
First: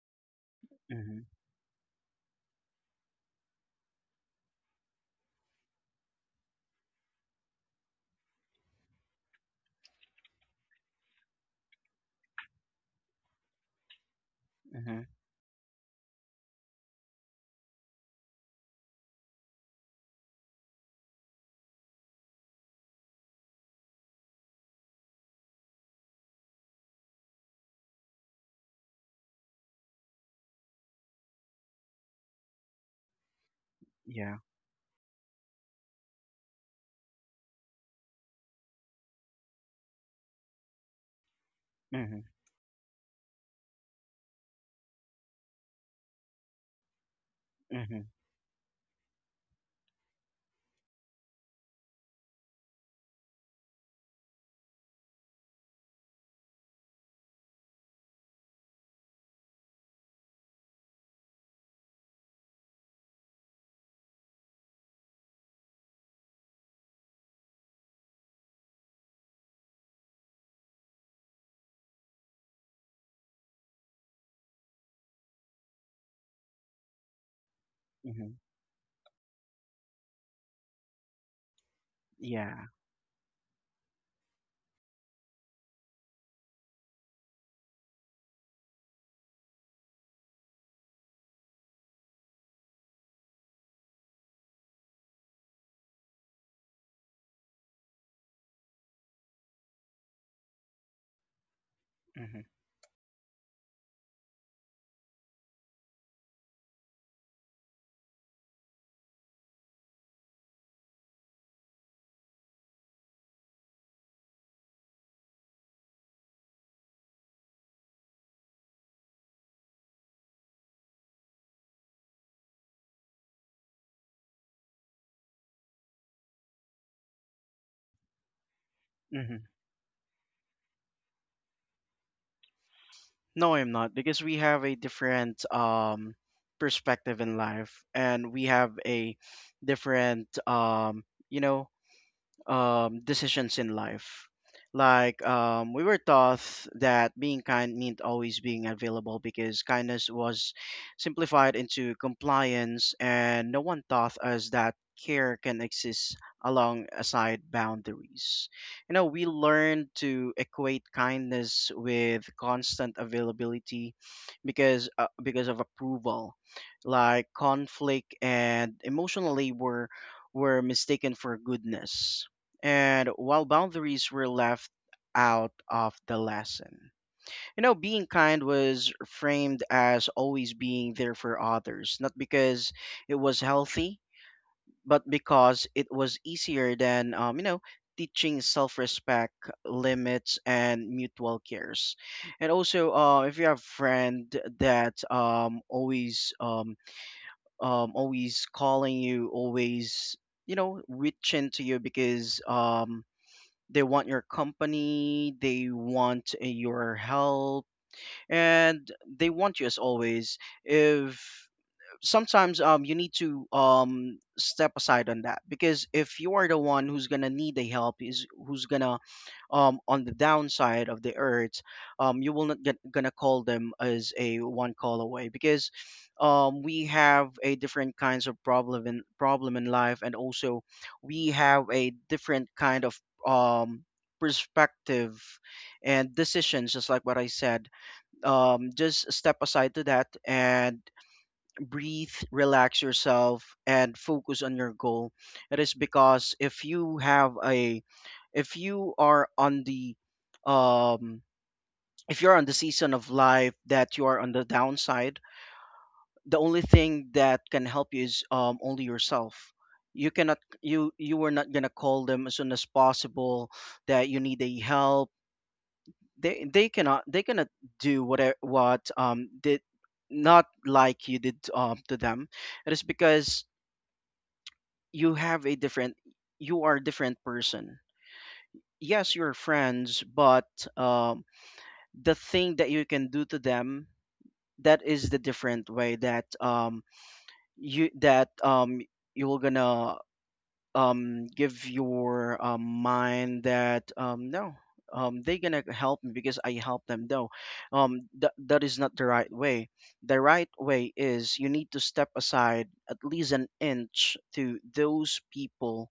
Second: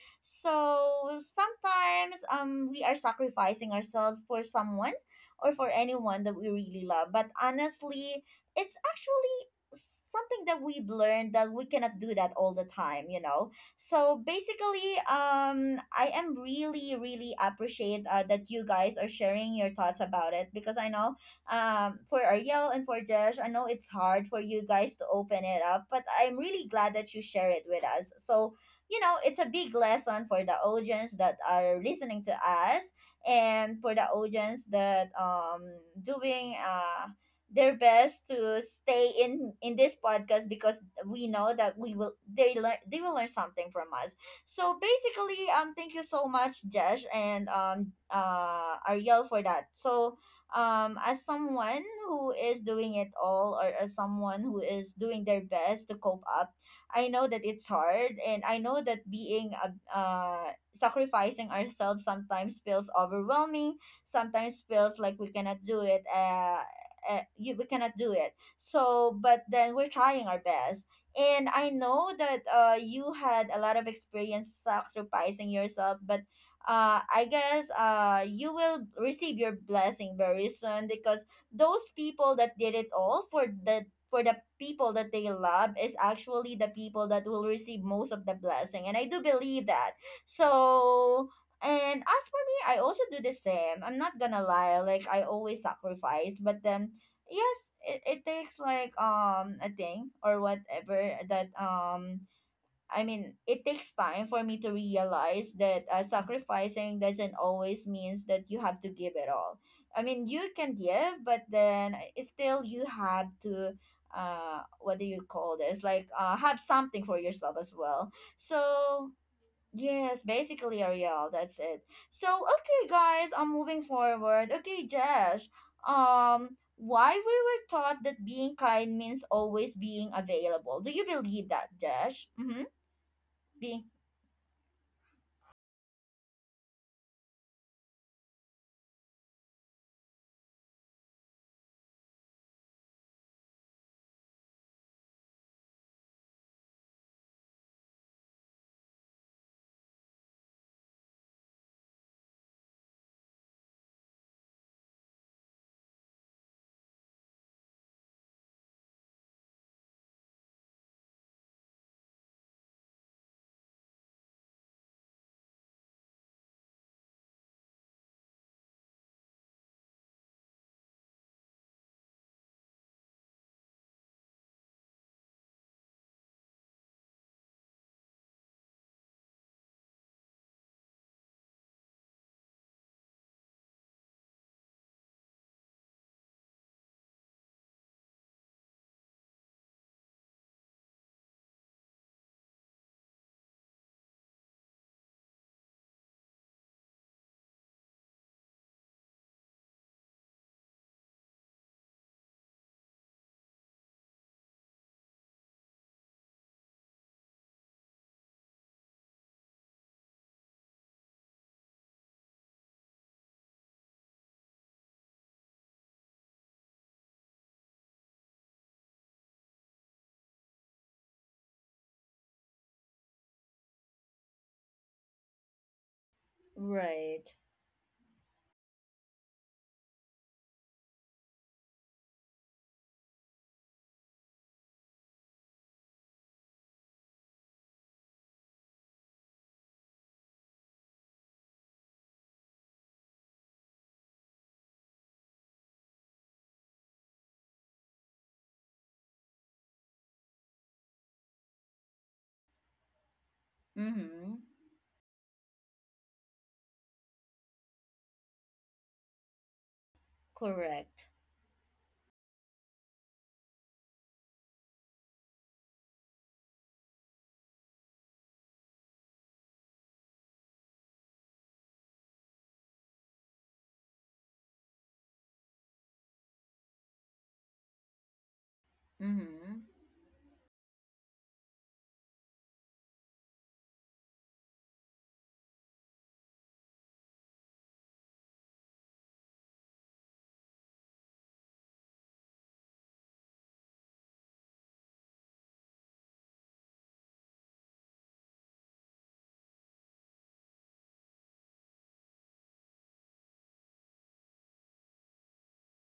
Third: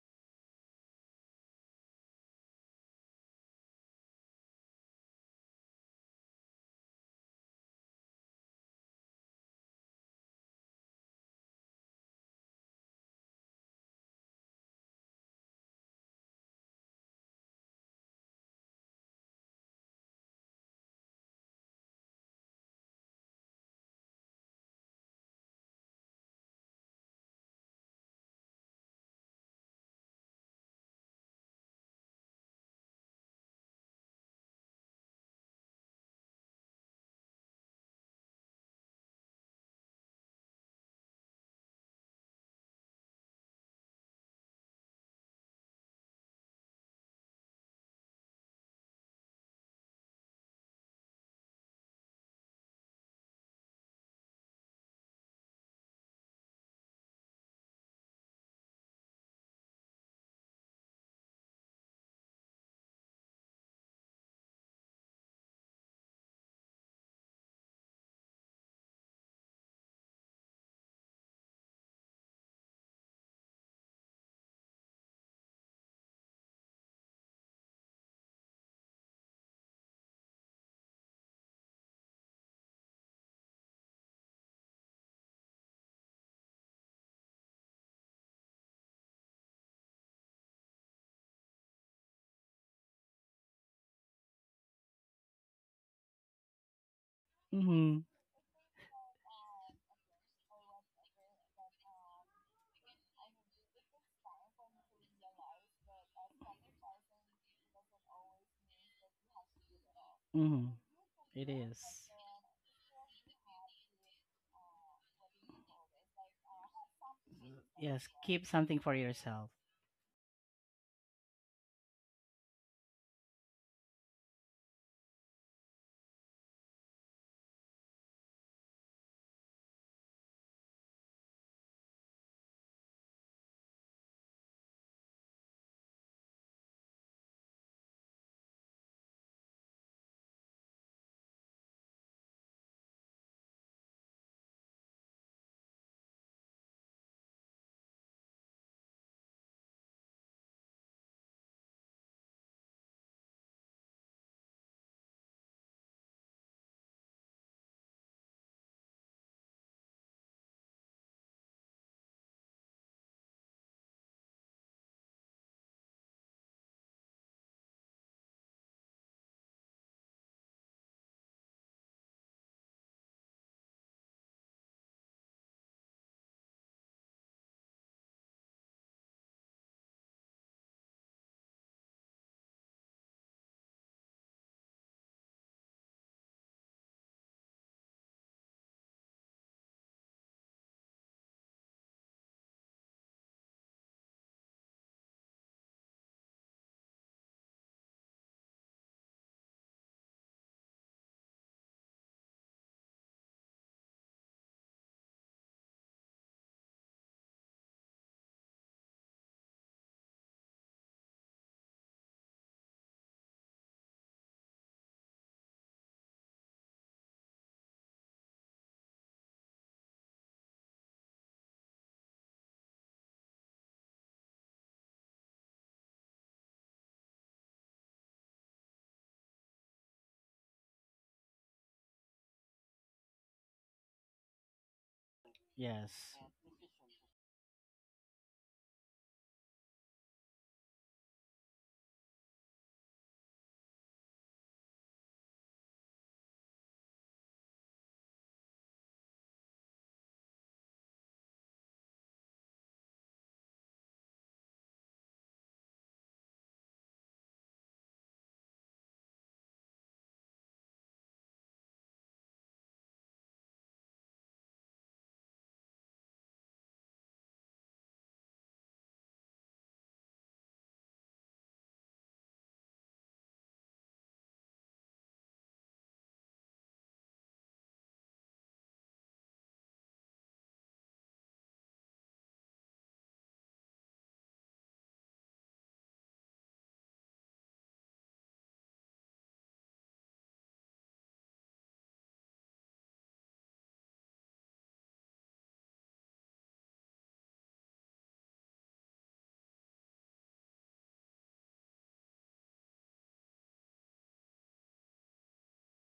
S2: mm-hmm,
S1: So sometimes we are sacrificing ourselves for someone or for anyone that we really love. But honestly, it's actually something that we've learned that we cannot do that all the time, you know. So basically,
S2: mm-hmm.
S1: I am really, really appreciate that you guys are sharing your thoughts about it because I know, for Ariel and for Josh, I know it's hard for you guys to open it up, but I'm really glad that you share it with us. So, you know, it's a big lesson for the audience that are listening to us and for the
S2: Yeah.
S1: audience that doing their best to stay in this podcast because we know that we will
S2: Mm-hmm,
S1: they learn they will learn something from us. So basically, thank you so much, Josh, and
S2: mm-hmm,
S1: Ariel, for that. So, as someone who is doing it all, or as someone who is doing their best to cope up, I know that it's hard, and I know that being a sacrificing ourselves sometimes feels overwhelming, sometimes feels like we cannot do it we cannot do it. So but then we're trying our best, and I know that you had a lot of experience sacrificing yourself. But I guess
S2: mm-hmm.
S1: you will receive your blessing very soon because those people
S2: Yeah.
S1: that did it all for the people that they love is actually the people that will receive most of the blessing, and I do believe that. So, and as for me, I also do the same. I'm not gonna lie, like I always sacrifice, but then yes,
S3: Mm-hmm.
S1: it takes like a thing or whatever that
S2: Mm-hmm,
S1: I mean, it takes time for me to realize that sacrificing doesn't always means that you have to give it all. I mean, you
S3: Mm-hmm.
S1: can give, but
S3: It is.
S1: then it's still you have to what do you call this? Like have something for yourself as
S3: Yes,
S1: well.
S3: keep something for
S1: So
S3: yourself.
S1: yes, basically, Ariel, that's it. So, okay, guys, I'm moving forward. Okay, Josh, why we were taught that being kind means
S2: mm-hmm.
S1: always being available. Do you believe that, Josh? Mm-hmm.
S2: No, I'm
S1: Being,
S2: not, because we have a different perspective in life, and we have a different you know decisions in life. Like we were taught that being kind meant always being available because kindness was simplified into compliance, and no one taught us that care can exist alongside boundaries. You know, we learned to equate kindness with constant availability because of approval, like conflict and emotional labor were mistaken for goodness and while boundaries were left out of the lesson. You know, being kind was framed as always being there for others, not because it was healthy, but because it was easier than, you know, teaching self respect, limits, and mutual cares. And also, if you have a friend that always calling you, always, you know, reaching to you because they want your company, they want your help, and they want you as always. If sometimes you need to step aside on that, because if you are the one who's gonna need the help is who's gonna on the downside of the earth, you will not get gonna call them as a one call away because we have
S1: right.
S2: a different kinds of problem in life, and also we have a different kind of um, perspective
S3: Yes.
S2: and decisions. Just like what I said, just step aside to that and breathe, relax yourself, and focus on your goal. It is because if you have if you are on um, if you're on the season of life that you are on
S1: Mm-hmm.
S2: the downside, the only thing that can help you is only yourself. You
S1: Correct.
S2: were not gonna call them as soon as possible that you need a help. They cannot do whatever what did not like you did to them. It is because you have a different you are a different person, yes you're
S1: Mm-hmm.
S2: friends, but um, the thing that you can do to them, that is the different way that you that um you will gonna give your mind that no, they gonna help me because I help them, no, that that is not the right way. The right way is you need to step aside at least an inch to those people.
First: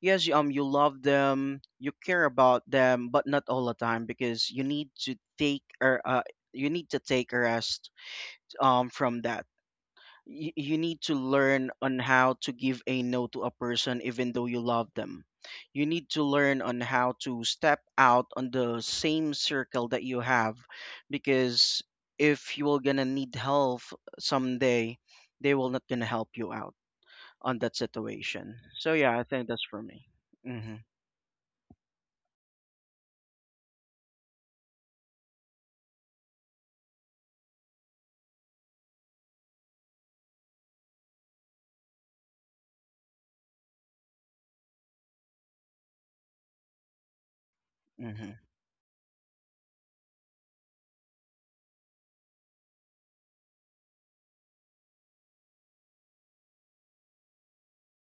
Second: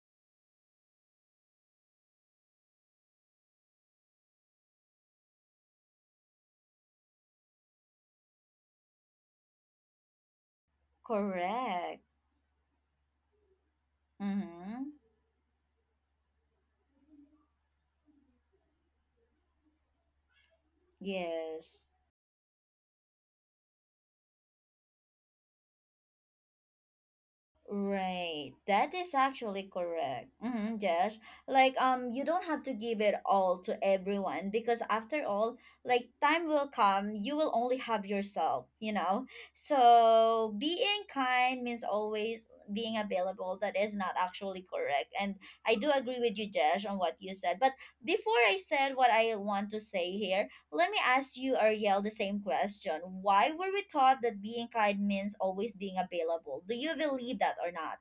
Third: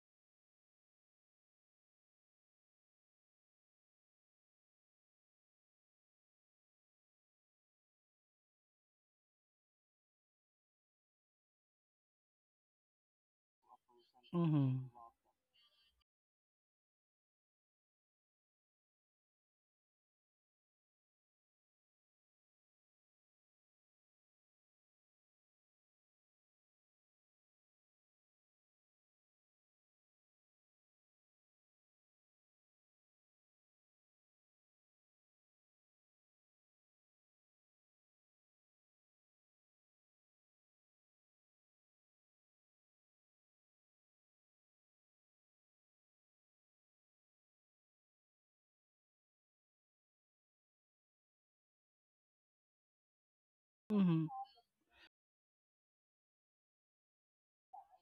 S2: You love them, you care about them, but not all the time, because you need to take or you need to take a rest from that. You need to learn on
S1: Correct.
S2: how to give a no to a person even though you love
S3: Mm-hmm.
S1: Mm-hmm.
S2: them. You need to learn on how to step out on the same circle that you have, because
S1: Yes.
S2: if you are gonna need help someday, they will not gonna help you out on that
S1: Right,
S2: situation. So
S1: that is
S2: yeah, I think that's
S1: actually
S2: for me.
S1: correct.
S2: Mm-hmm,
S1: Mm-hmm, Josh. Like, you don't have to give it all to everyone because after all, like, time will come. You will only have yourself, you know. So being kind means always being available. That is not actually correct, and I do agree with you, Josh, on what you said. But
S2: hmm
S1: before I said what I want to say here, let me ask you, Ariel, the same question. Why were we taught
S3: Mm-hmm.
S1: that being kind means always being available? Do you believe that or not?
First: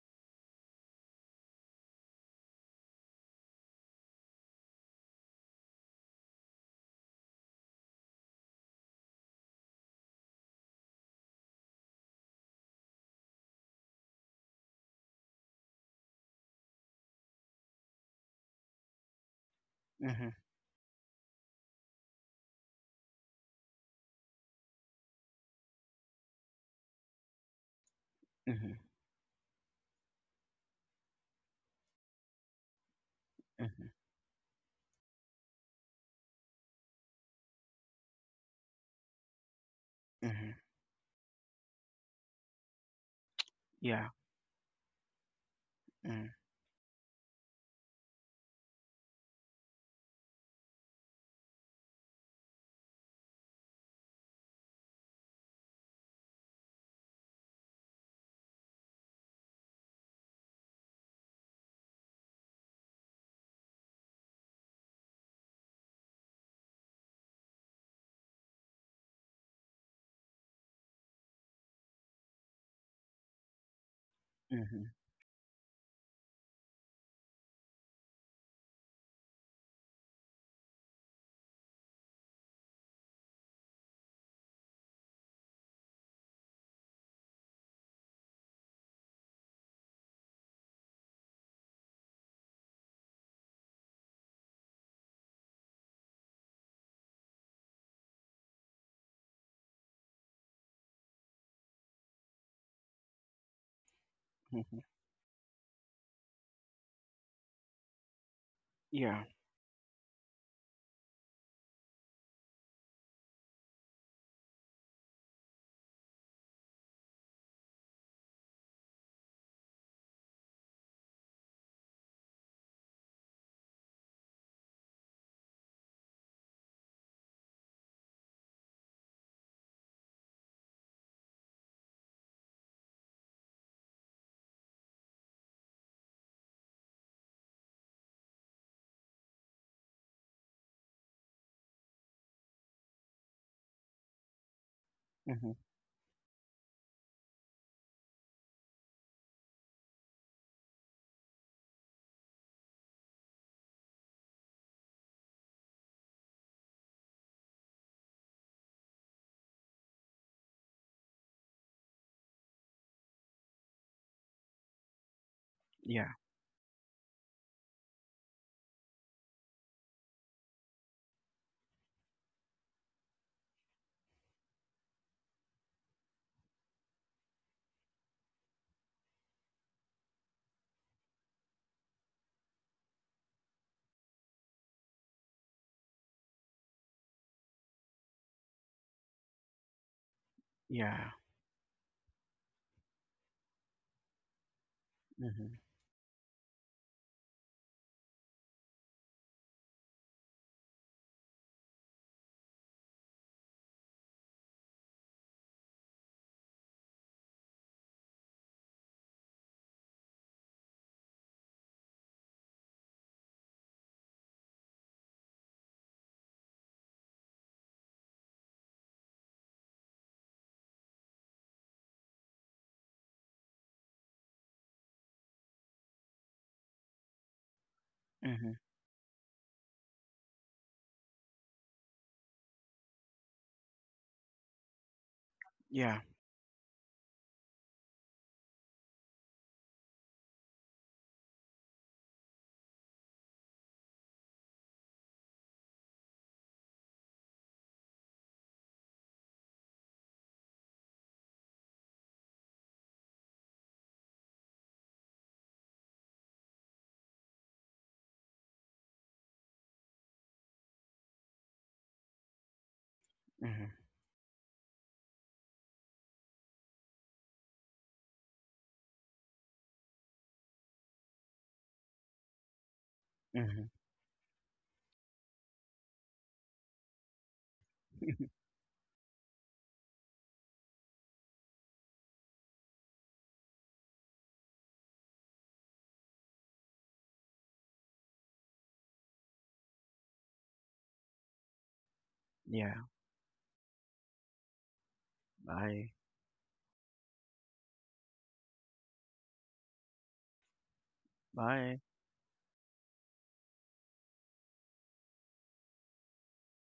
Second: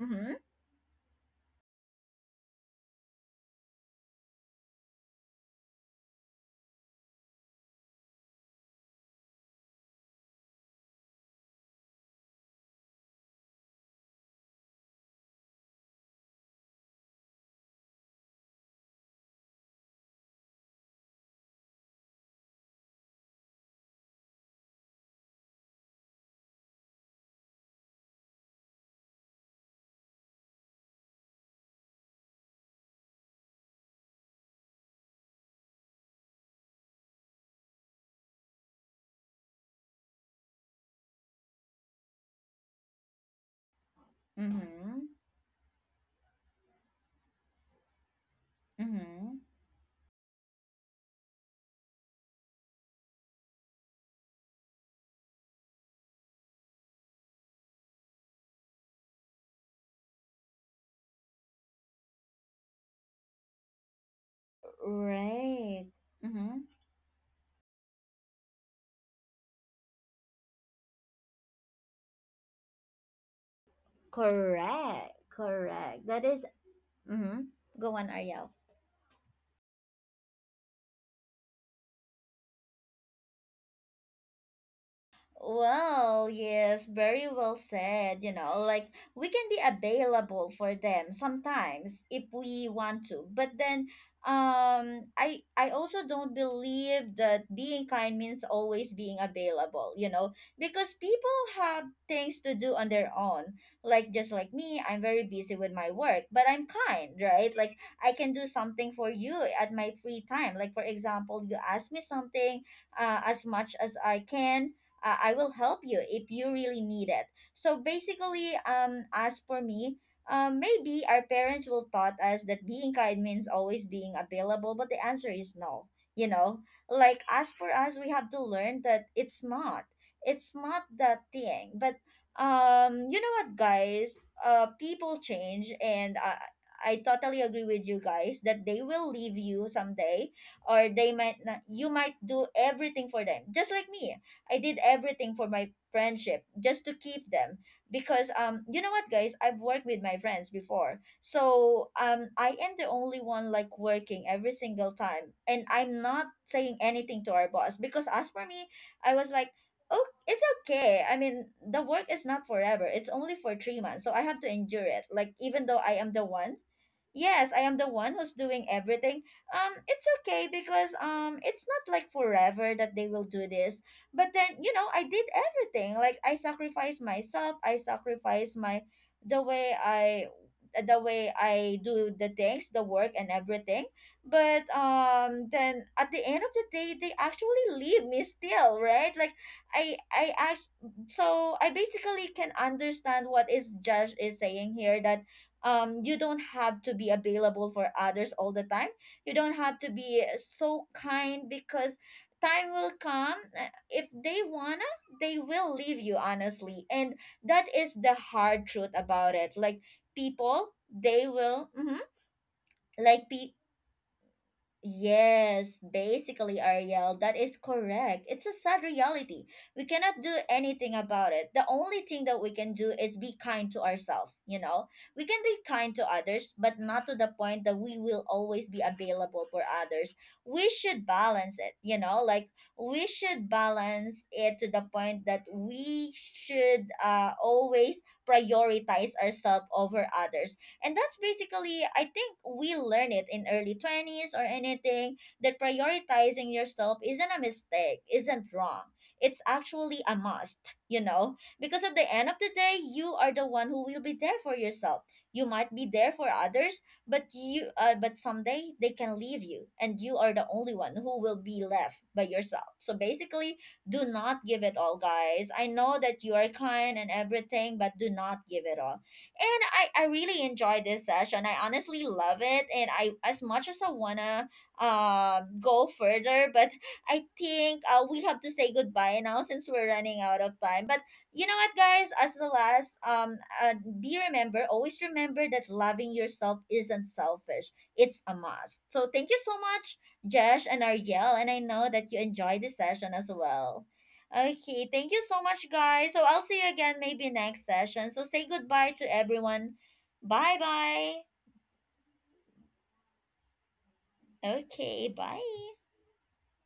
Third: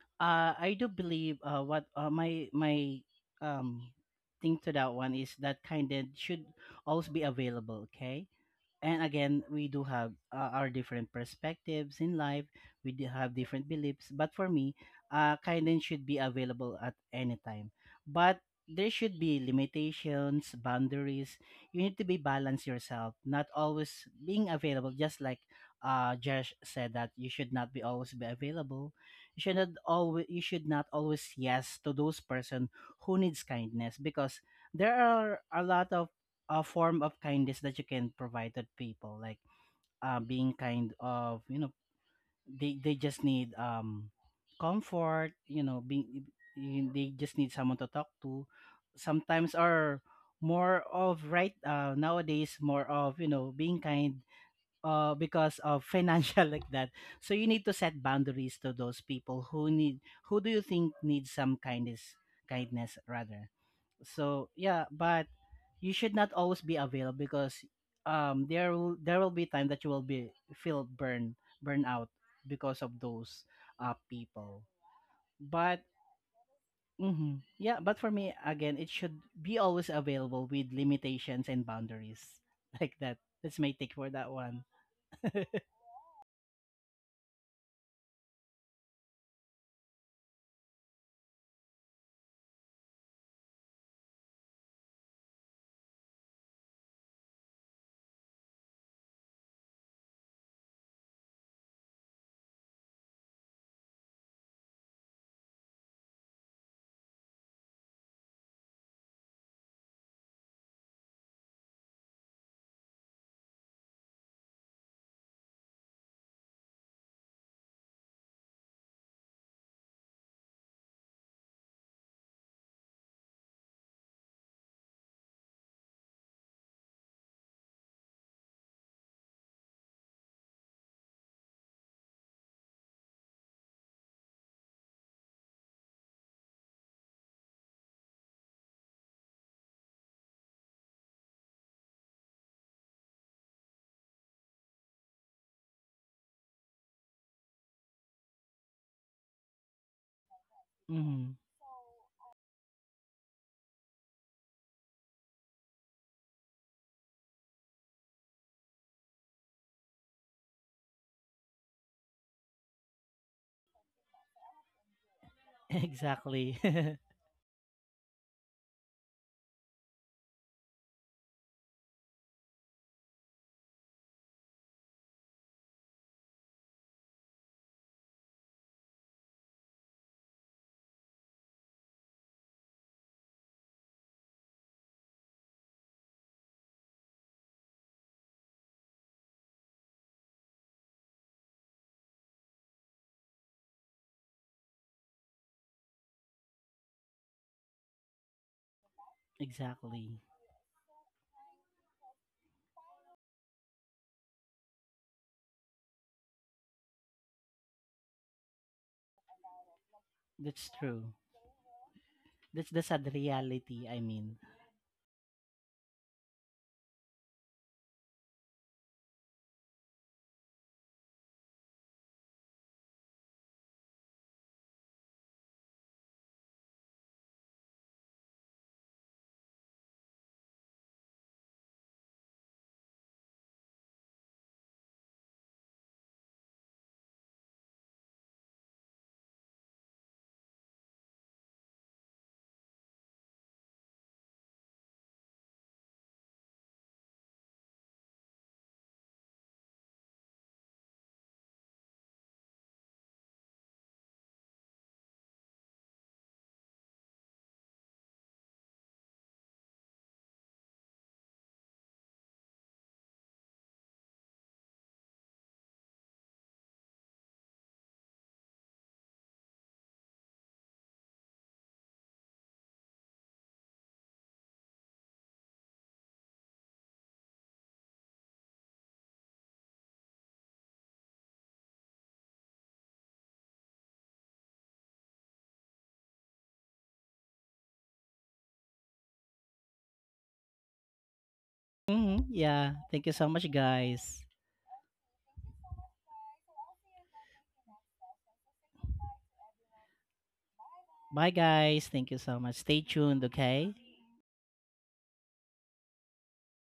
S1: Mm-hmm.
S3: I do believe, what, my um thing to that one is that kindness should always be available. Okay, and again, we do have, our different perspectives in life. We do have different beliefs, but for me, kindness should be available at any time, but there should be
S2: hmm
S3: limitations, boundaries. You need to be balanced yourself, not always being available, just like Josh said, that you should not be always be
S2: hmm
S3: available. You should not always yes to those person who needs
S2: hmm
S3: kindness, because there are a lot of, a form of kindness that you can provide to people, like,
S2: hmm.
S3: being kind of, you know, they just need,
S2: Yeah.
S1: Mm-hmm.
S3: comfort.
S2: Mm-hmm,
S3: They just need someone to talk to.
S1: Mm-hmm.
S3: Sometimes are more of right, nowadays more of, you know, being kind, because of financial, like that. So you need to set boundaries to those people who do you think needs some kindness, kindness rather. So yeah, but
S1: Right.
S3: you should not
S1: Mm-hmm.
S3: always be available, because there will be time that you will be feel burn out because of those people.
S2: hmm.
S1: Correct.
S3: but
S1: Correct. That is mm-hmm.
S3: hmm yeah
S1: Go
S3: but
S1: on,
S3: for me,
S1: Ariel.
S3: again, it should be always available with limitations and boundaries, like that. That's my take for that one.
S1: Well, yes, very well said. You know, like we can be available for them sometimes if we want to. But then I also don't believe that being kind means always being available, you know, because people have things to do on their own. Like just like me, I'm very busy with my work, but I'm kind, right? Like I can do something for
S2: Yeah.
S1: you at my free time. Like for example, you ask me something, as much as I can, I will help you if you really need it. So basically, as for me, maybe our parents will taught us that being kind means always being available, but the answer is no. You know, like as for us, we have to learn that it's not. It's not that thing. But you know what, guys? People change, and I totally agree with you guys that they will leave you someday, or they might not. You might do everything for them, just like me. I did everything for
S2: Hmm.
S1: my friendship just to keep them because you know what, guys, I've worked with my friends before.
S3: Hmm.
S1: So I am the only one like working every single time, and I'm not saying anything to our boss because as for me, I was like, oh, it's okay. I mean, the work is not forever. It's only for 3 months, so I have to endure it, like even though I
S2: Yeah.
S1: am the one.
S3: Exactly.
S1: Yes, I am the one who's doing everything. It's okay because it's not like forever that they will do this. But then you know, I did everything. Like I sacrificed myself. I sacrificed my the way I the way I do the things, the work, and everything. But then at the end of the day, they actually leave me still, right? Like I act
S2: Yeah.
S1: so I basically can understand what is Josh is saying here, that
S2: Mm-hmm,
S1: you don't have to be available for others all the time. You don't have to be
S3: Exactly.
S1: so kind because time will come. If they wanna, they will leave you, honestly, and that is the hard truth about it. Like people
S3: That's true.
S1: they will mhm,
S3: That's the sad
S1: like pe-
S3: reality, I mean.
S1: Yes, basically, Ariel, that is correct. It's a sad reality. We cannot do anything about it. The only thing that we can do is be kind to ourselves, you know? We can be kind to others, but not to the point that we will
S2: mm-hmm,
S1: always be available for others. We should balance it, you know? Like, we should balance it to the point that
S2: yeah,
S1: we should always prioritize ourselves over others. And that's basically, I think we learn it in early 20s or anything, that prioritizing yourself isn't a mistake, isn't wrong. It's actually a must, you know, because at the end of the day, you are the one who will be there for yourself. You might be there for others, but but someday they can leave you, and you are the only one who will be left by yourself. So basically,
S2: mhm,
S1: do not give it all, guys. I know that you are kind and everything, but do not give it all. And I really enjoyed this session. I honestly love it, and I as
S2: hmm.
S1: much as I wanna go further, but I think we have to say goodbye now since we're running out of time. But you know what, guys? As the last, be remember, always remember that loving yourself isn't selfish. It's a must. So thank you so much, Jesh and Ariel, and I know that you
S3: Hmm,
S1: enjoyed
S3: yeah,
S1: this
S2: Yeah.
S3: thank you
S1: session
S3: so
S1: as
S3: much,
S1: well.
S3: guys.
S1: Okay, thank you so much,
S2: Bye.
S1: guys. So I'll see you again maybe next session. So say goodbye to everyone. Bye bye.
S3: Bye,
S2: Bye.
S3: guys. Thank you so much. Stay tuned, okay?
S1: Okay, bye.